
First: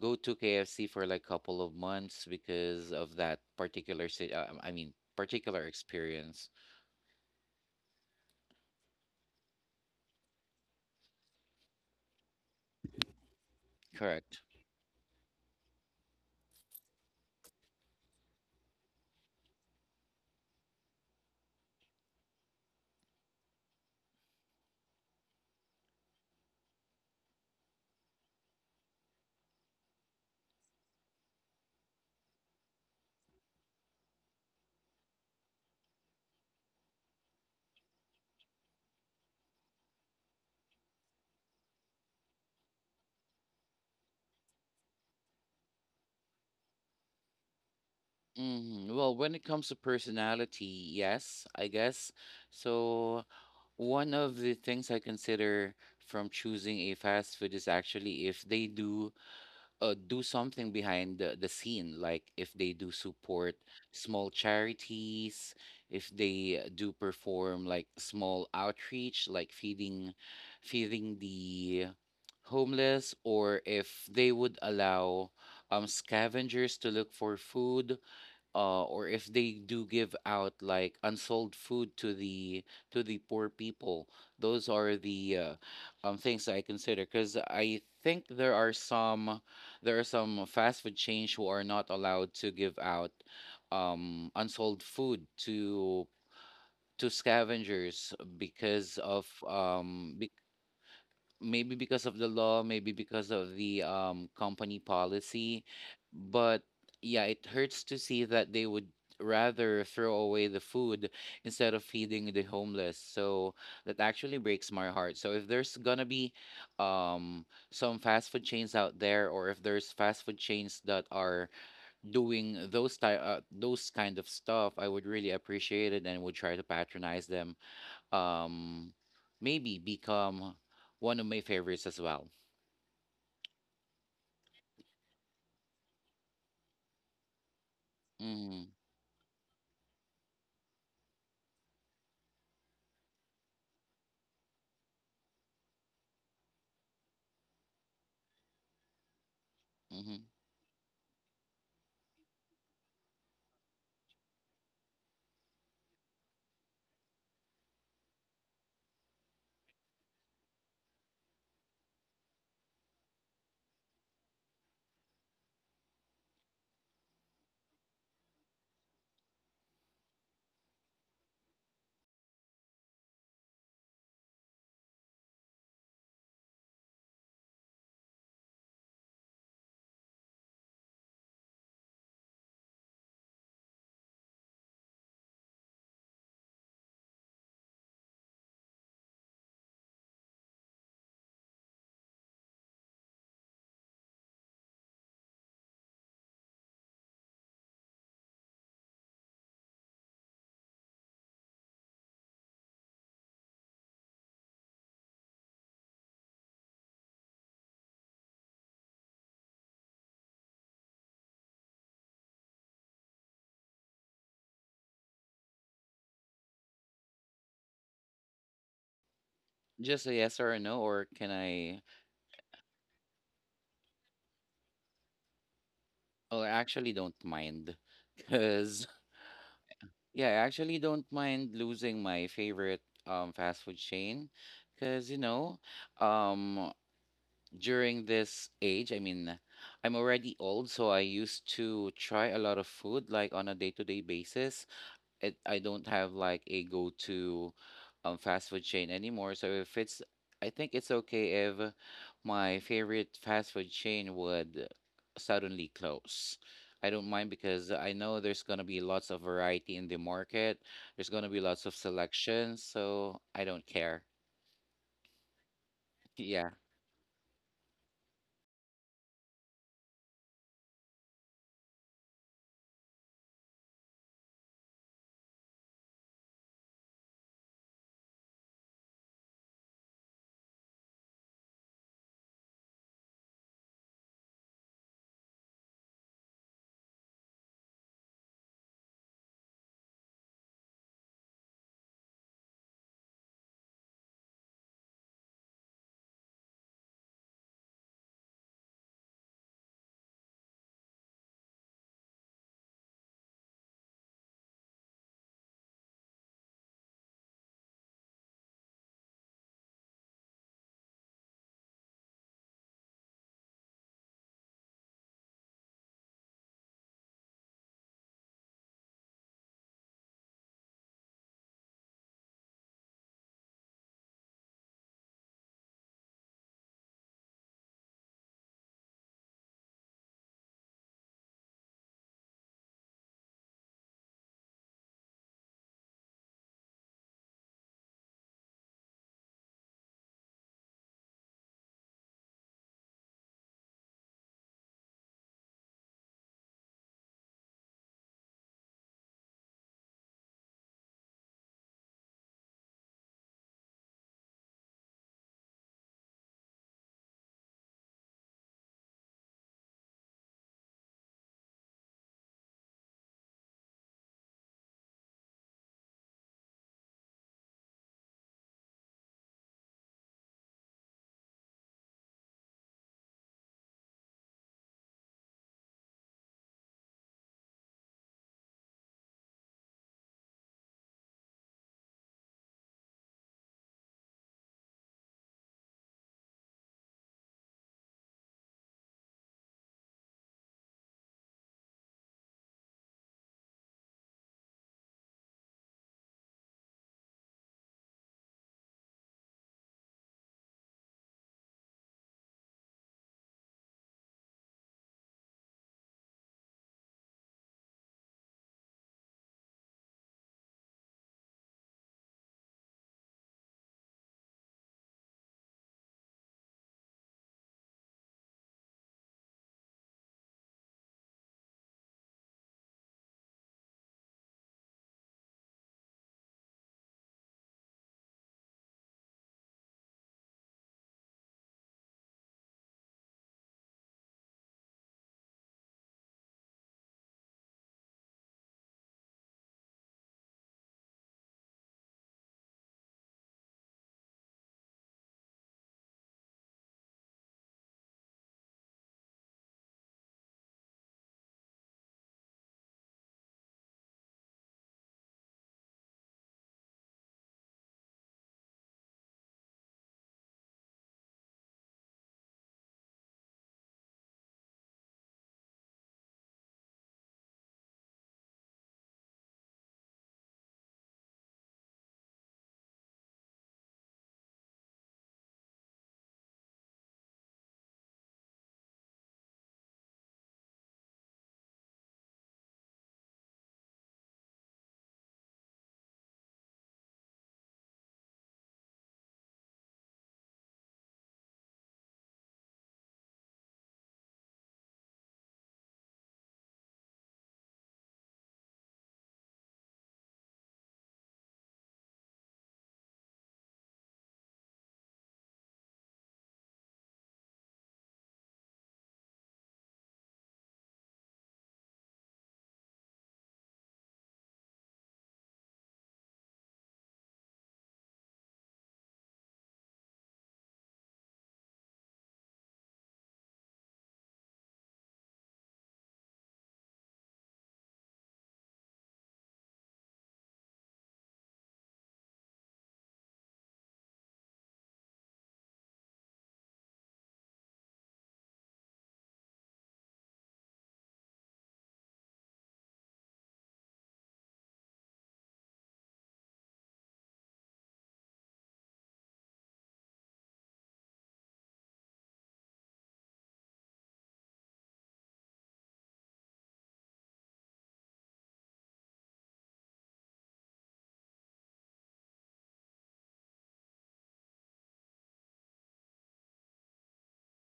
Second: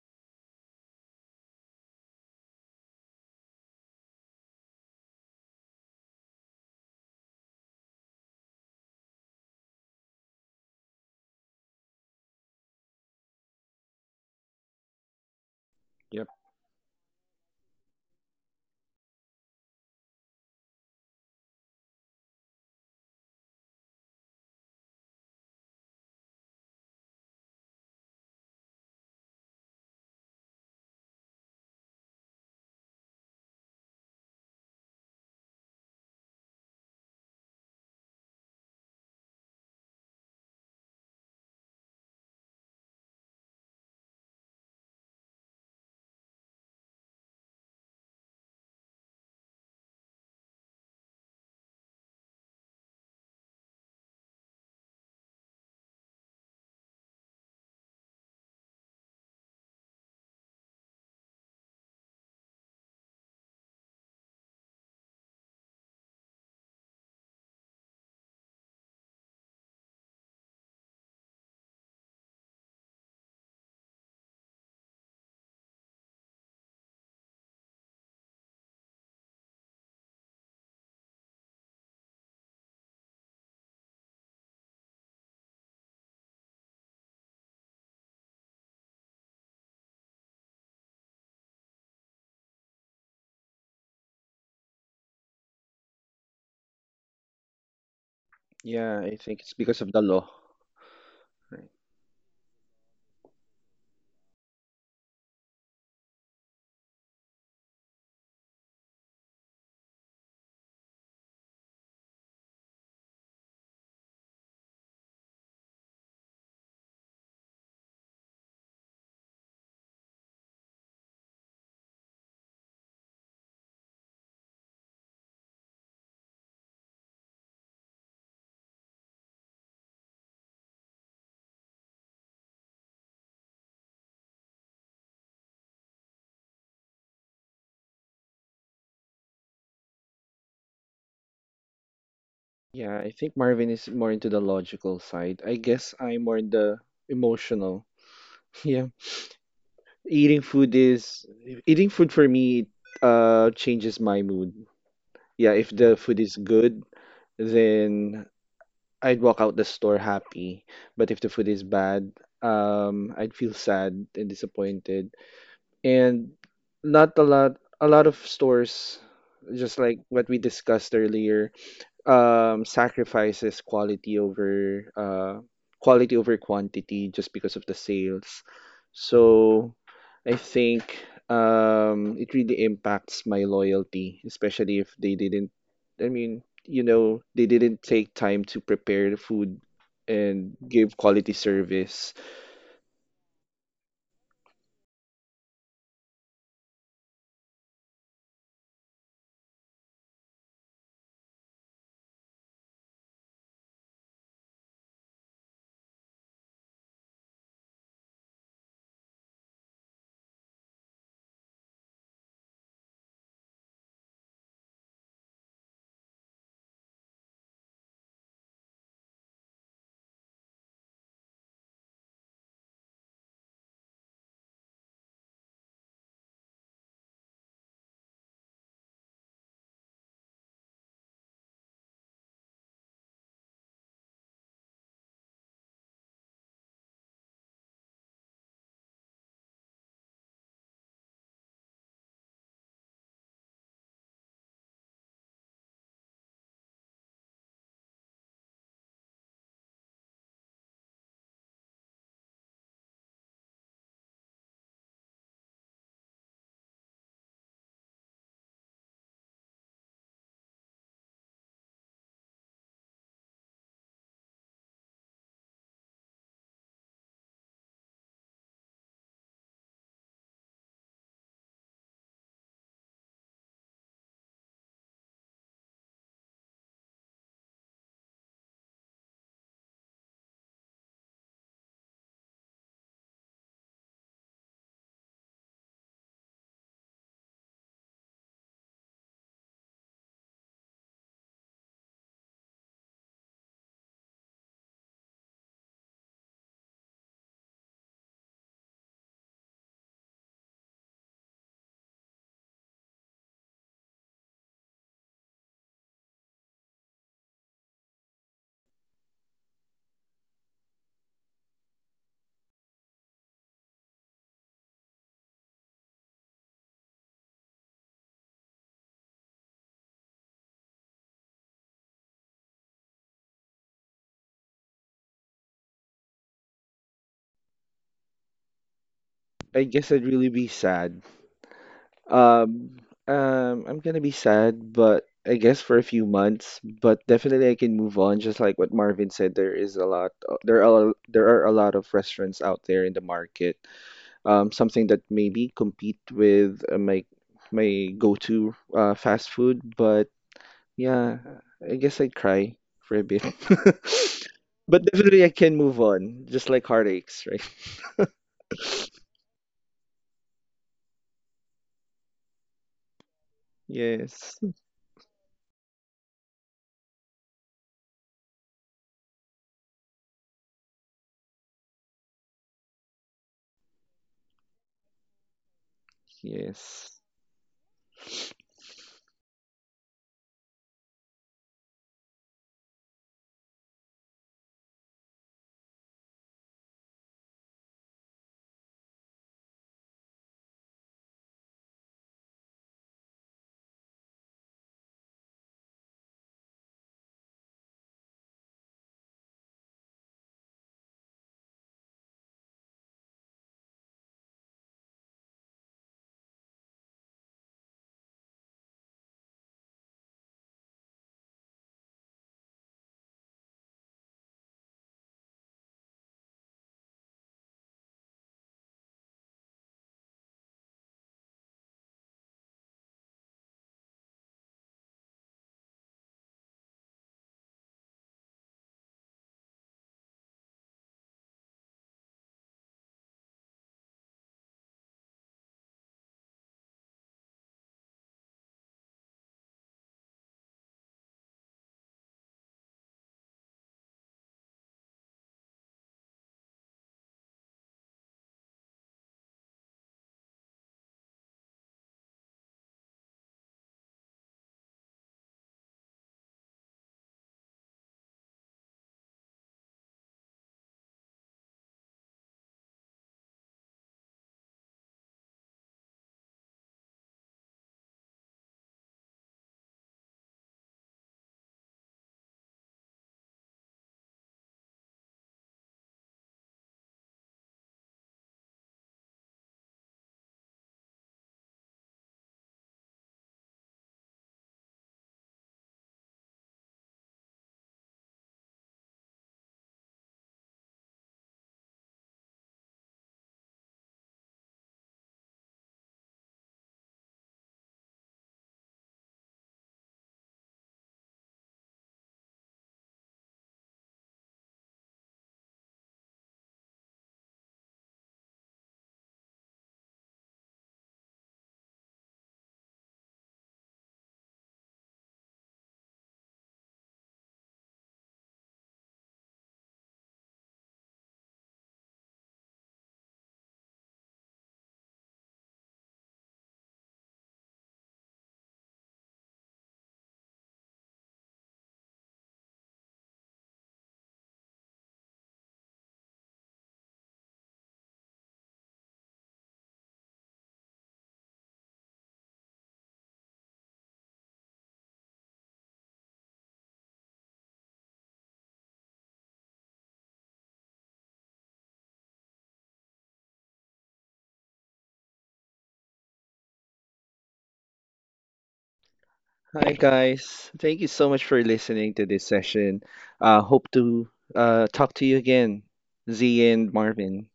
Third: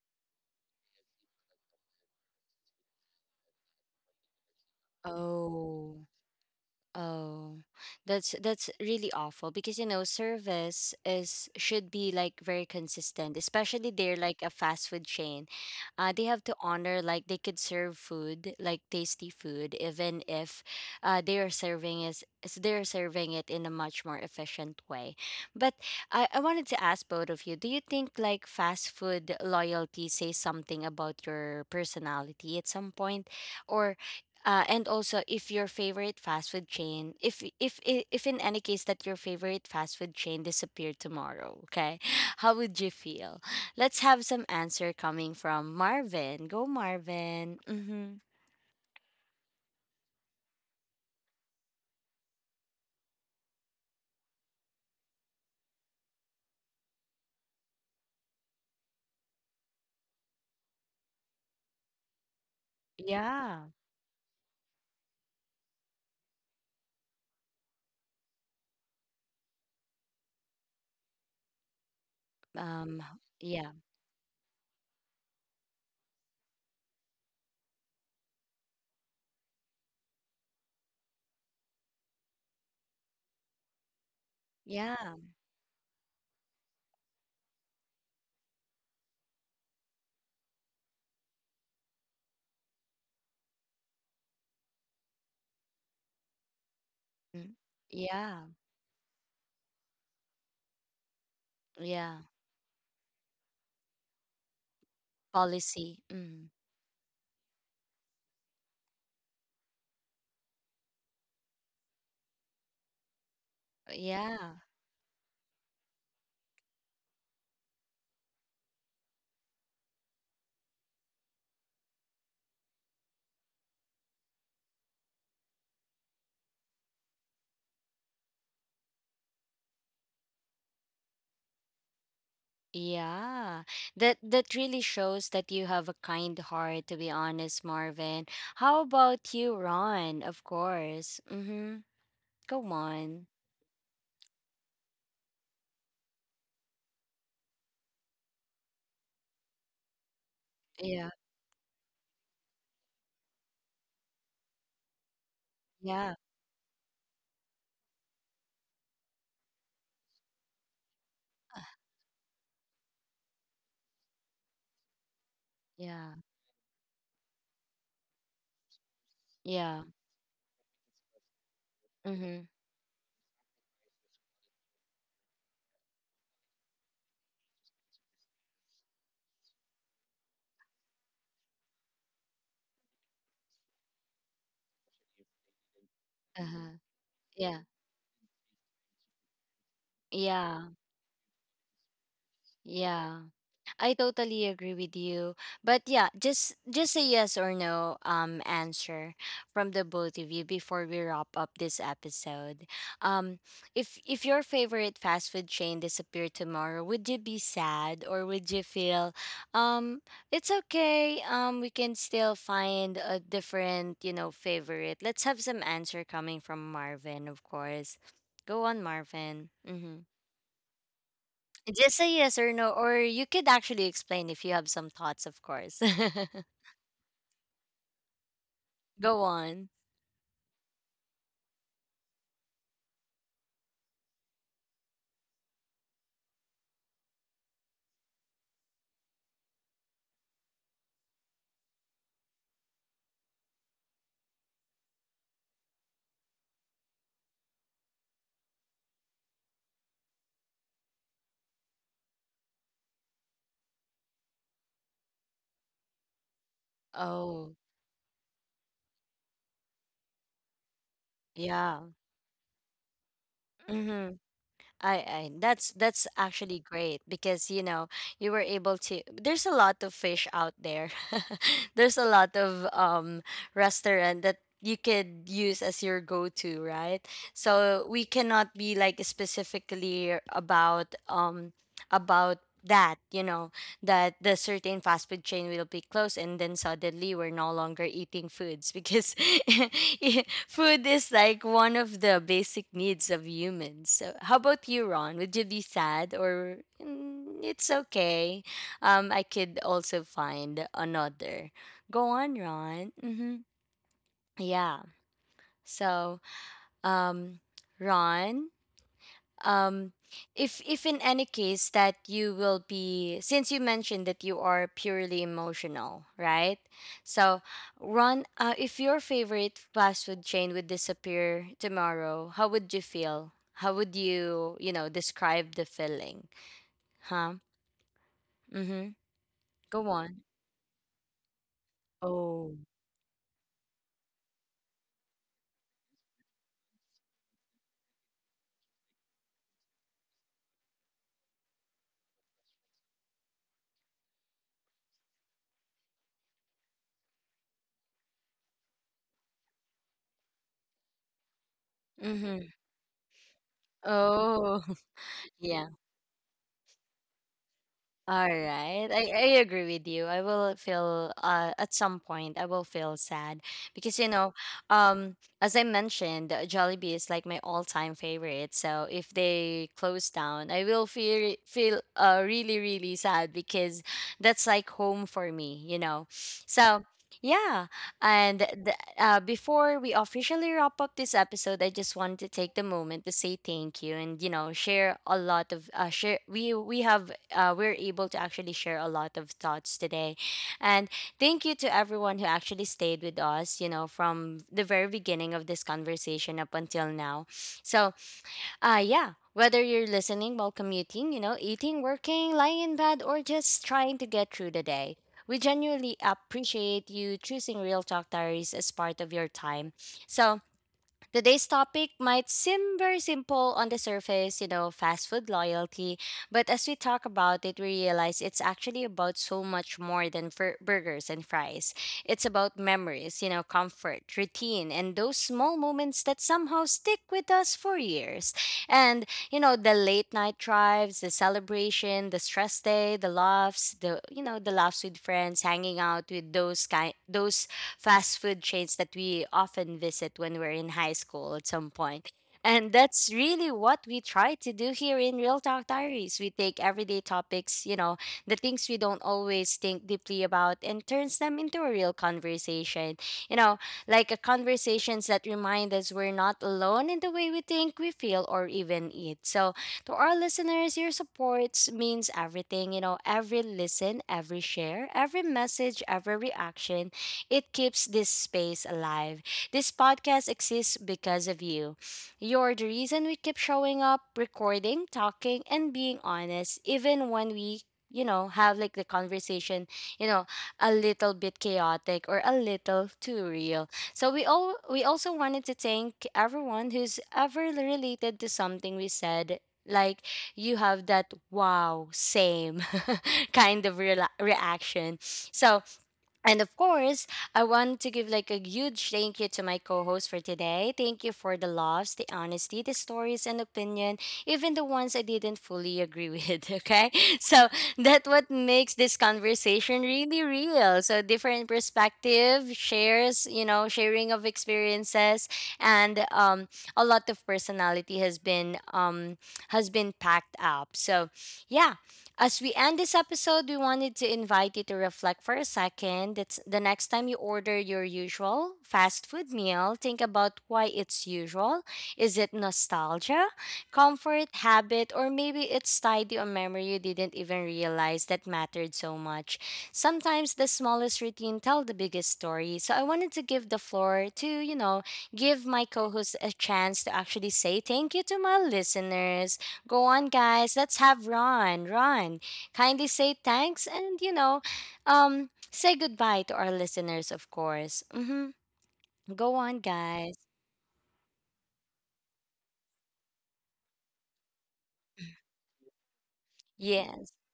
Speaker 3: go to KFC for like a couple of months because of that particular si- I mean particular
Speaker 1: Oh.
Speaker 3: experience.
Speaker 1: Oh, that's really awful, because you know service is should be like very consistent, especially they're
Speaker 3: Correct.
Speaker 1: like a fast food chain. They
Speaker 2: Yep.
Speaker 1: have to honor, like they could serve food like tasty food even if they are serving is they're serving it in a much more efficient way. But I wanted to ask both of you, do you think like fast food loyalty says something about your personality at some point? Or and also if your favorite fast food chain, if in any case that your favorite fast food chain disappeared tomorrow, okay? How would you feel? Let's have some answer coming from Marvin. Go, Marvin. Mm-hmm.
Speaker 3: Mm, well, when it comes to personality, yes, I guess. So, one of the things I consider from choosing a fast food is actually if they do do something behind the scene, like if they do support
Speaker 1: Yeah.
Speaker 3: small charities, if they do perform like small outreach, like feeding the
Speaker 1: Um.
Speaker 3: homeless, or
Speaker 1: Yeah.
Speaker 3: if they would allow scavengers to look for food, or if they do give out like unsold food to the, to the poor people. Those are
Speaker 1: Yeah.
Speaker 3: the things that I consider, because I think there are some, there are some fast food chains who are not allowed to give out unsold food to
Speaker 1: Mm.
Speaker 3: scavengers,
Speaker 1: Yeah.
Speaker 3: because
Speaker 2: Yeah, I
Speaker 3: of
Speaker 2: think it's because of the law. Right.
Speaker 3: maybe because of
Speaker 1: Yeah.
Speaker 3: the law, maybe because of the company policy.
Speaker 1: Policy. Mm.
Speaker 3: But yeah, it hurts to see that they would rather throw away the food instead of feeding the homeless. So that actually
Speaker 1: Yeah.
Speaker 3: breaks my heart. So if there's gonna be um, some fast food chains out there, or if there's fast food chains that are doing those kind of stuff, I would really appreciate it and would try to patronize them, um maybe become one of my favorites as well.
Speaker 1: Yeah, that really shows that you have a kind heart, to be honest, Marvin.
Speaker 3: Mm-hmm.
Speaker 1: How about you, Ron? Of course. Mm-hmm. Go
Speaker 2: Yeah, I
Speaker 1: on.
Speaker 2: think Marvin is more into the logical side. I guess I'm more in the emotional. Yeah.
Speaker 3: Mm-hmm.
Speaker 2: Eating food
Speaker 1: Yeah,
Speaker 2: is Eating food for me changes my mood. Yeah, if the
Speaker 1: yeah,
Speaker 2: food is good, then I'd walk out the store happy. But if the food is bad, I'd feel sad and disappointed.
Speaker 1: yeah,
Speaker 2: And not a lot a lot of stores, just
Speaker 1: yeah.
Speaker 2: like what we discussed earlier,
Speaker 1: Mm-hmm.
Speaker 2: sacrifices quality over quantity just because of the sales. So I think it really impacts my loyalty, especially if they didn't I mean,
Speaker 1: Uh-huh.
Speaker 2: you know, they
Speaker 1: Yeah,
Speaker 2: didn't take time to prepare the food and
Speaker 1: yeah,
Speaker 2: give quality service.
Speaker 1: yeah. I totally agree with you. But yeah, just a yes or no answer from the both of you before we wrap up this episode. Um if your favorite fast food chain disappeared tomorrow, would you be sad, or would you feel um it's okay. We can still find a different, you know, favorite. Let's have some answer coming from Marvin, of course. Go on, Marvin.
Speaker 3: Just
Speaker 1: Mhm.
Speaker 3: a yes or a no, or can I?
Speaker 1: Just say yes or no, or you could actually explain if you have some thoughts, of course.
Speaker 3: Oh, I actually don't mind, cause
Speaker 1: Go on.
Speaker 3: yeah, I actually don't mind losing my favorite fast food chain, cause you know, um during this age, I mean, I'm already old, so I used to try a lot of food like on a day to day basis. It I don't have like a go-to fast food chain anymore. So if it's I think it's okay if my favorite fast food chain would suddenly close. I don't mind
Speaker 1: Oh,
Speaker 3: because I know there's gonna be lots of variety in the market. There's gonna be lots of
Speaker 1: yeah.
Speaker 3: selection, so I don't care.
Speaker 1: Mm-hmm. I that's
Speaker 3: Yeah.
Speaker 1: actually great, because you know you were able to, there's a lot of fish out there. There's a lot of restaurant that you could use as your go-to, right? So we cannot be like specifically about about that, you know. That the certain fast food chain will be closed and then suddenly we're no longer eating foods because food is like one of the basic needs of humans. So how about you, Ron? Would you be sad or "Mm, it's okay, I could also find another"? Go on, Ron. Hmm. Yeah. so um Ron. um if in any case that you will be, since you mentioned that you are purely emotional, right? So Ron, if your favorite fast food chain would disappear tomorrow, how would you feel? How would you, you know describe the feeling? Huh. Mm-hmm.
Speaker 2: I guess
Speaker 1: Go
Speaker 2: I'd
Speaker 1: on.
Speaker 2: really be sad.
Speaker 1: Oh.
Speaker 2: Um, I'm gonna be sad, but I guess for a few months, but definitely I can move on. Just like what Marvin said, there are a lot of restaurants out there in the market. Something that maybe compete with my my go-to fast food, but yeah, I guess I'd
Speaker 1: Mm-hmm.
Speaker 2: cry for a bit.
Speaker 1: Oh.
Speaker 2: But definitely I can
Speaker 1: Yeah.
Speaker 2: move on, just like heartaches, right?
Speaker 1: All right. I agree with you. I will feel at some point I will feel sad because you know,
Speaker 2: Yes,
Speaker 1: as I mentioned, Jollibee is like my all-time favorite. So if they close down, I will feel really really sad because that's like home for me, you know. So
Speaker 2: yes.
Speaker 1: yeah, and before we officially wrap up this episode, I just wanted to take the moment to say thank you and you know share a lot of share. We have we're able to actually share a lot of thoughts today, and thank you to everyone who actually stayed with us. You know, from the very beginning of this conversation up until now. So yeah. Whether you're listening while commuting, you know, eating, working, lying in bed, or just trying to get through the day, we genuinely appreciate you choosing Real Talk Diaries as part of your time. So, today's topic might seem very simple on the surface, you know, fast food loyalty, but as we talk about it, we realize it's actually about so much more than burgers and fries. It's about memories, you know, comfort, routine, and those small moments that somehow stick with us for years. And, you know, the late night drives, the celebration, the stress day, the laughs, the, you know, the laughs with friends, hanging out with those kind, those fast food chains that we often visit when we're in high school at some point. And that's really what we try to do here in Real Talk Diaries. We take everyday topics, you know, the things we don't always think deeply about, and turns them into a real conversation. You know, like a conversations that remind us we're not alone in the way we think, we feel, or even eat. So to our listeners, your supports means everything. You know, every listen, every share, every message, every reaction, it keeps this space alive. This podcast exists because of you. You're the reason we keep showing up, recording, talking, and being honest, even when we you know have like the conversation you know a little bit chaotic or a little too real. So we all we also wanted to thank everyone who's ever related to something we said, like you have that wow same kind of rela reaction. So and of course, I want to give like a huge thank you to my co-host for today. Thank you for the laughs, the honesty, the stories and opinion, even the ones I didn't fully agree with, okay? So that what makes this conversation really real. So different perspective, shares, you know, sharing of experiences and a lot of personality has been packed up. So yeah, as we end this episode, we wanted to invite you to reflect for a second. It's the next time you order your usual fast food meal, think about why it's usual. Is it nostalgia, comfort, habit, or maybe it's tied to a memory you didn't even realize that mattered so much? Sometimes the smallest routine tell the biggest story. So I wanted to give the floor to, you know, give my co-host a chance to actually say thank you to my listeners. Go on, guys. Let's have Ron. Ron, kindly say thanks and, you know, say goodbye to our listeners, of course. Mm-hmm. Go on,
Speaker 2: Hi
Speaker 1: guys.
Speaker 2: guys. Thank you so much for listening to this session. Hope to talk to you again, Z and
Speaker 1: Yes,
Speaker 2: Marvin.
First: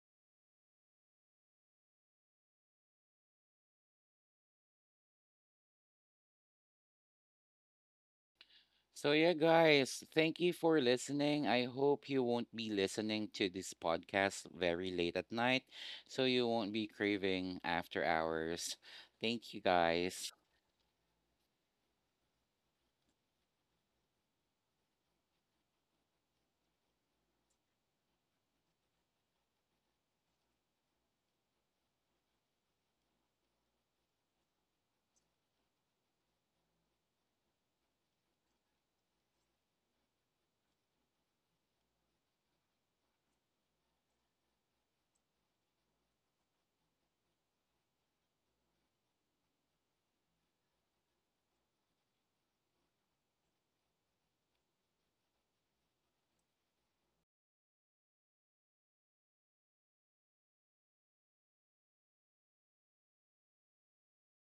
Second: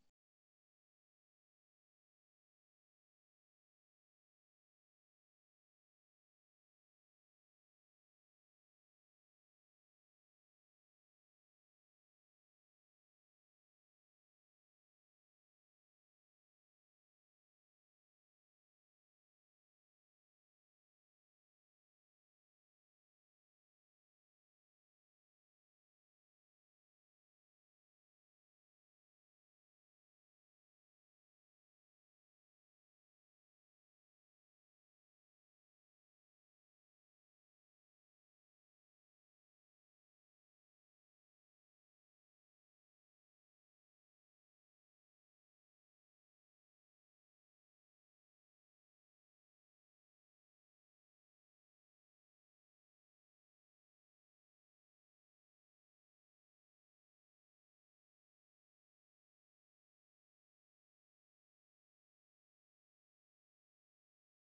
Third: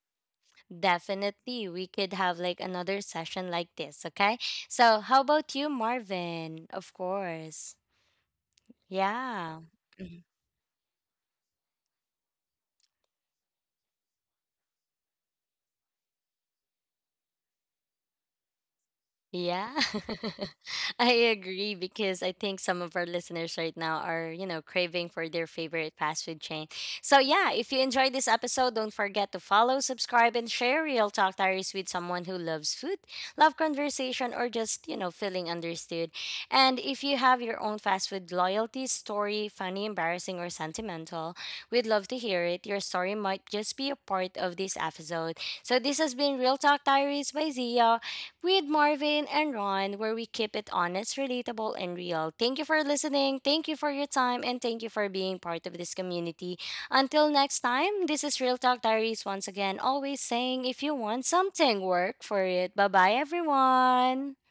Speaker 1: definitely. We could have like another session like this, okay? So, how about you, Marvin? Of course.
Speaker 3: So, yeah,
Speaker 1: Yeah.
Speaker 3: guys, thank you for listening. I hope you won't be listening to this podcast very late at night, so you won't be craving after hours. Thank you,
Speaker 1: Yeah,
Speaker 3: guys.
Speaker 1: I agree because I think some of our listeners right now are, you know, craving for their favorite fast food chain. So, yeah, if you enjoyed this episode, don't forget to follow, subscribe, and share Real Talk Diaries with someone who loves food, love conversation, or just, you know, feeling understood. And if you have your own fast food loyalty story, funny, embarrassing, or sentimental, we'd love to hear it. Your story might just be a part of this episode. So, this has been Real Talk Diaries by Zia with Marvin and Ron, where we keep it honest, relatable, and real. Thank you for listening. Thank you for your time. And thank you for being part of this community. Until next time, this is Real Talk Diaries once again, always saying if you want something, work for it. Bye bye, everyone.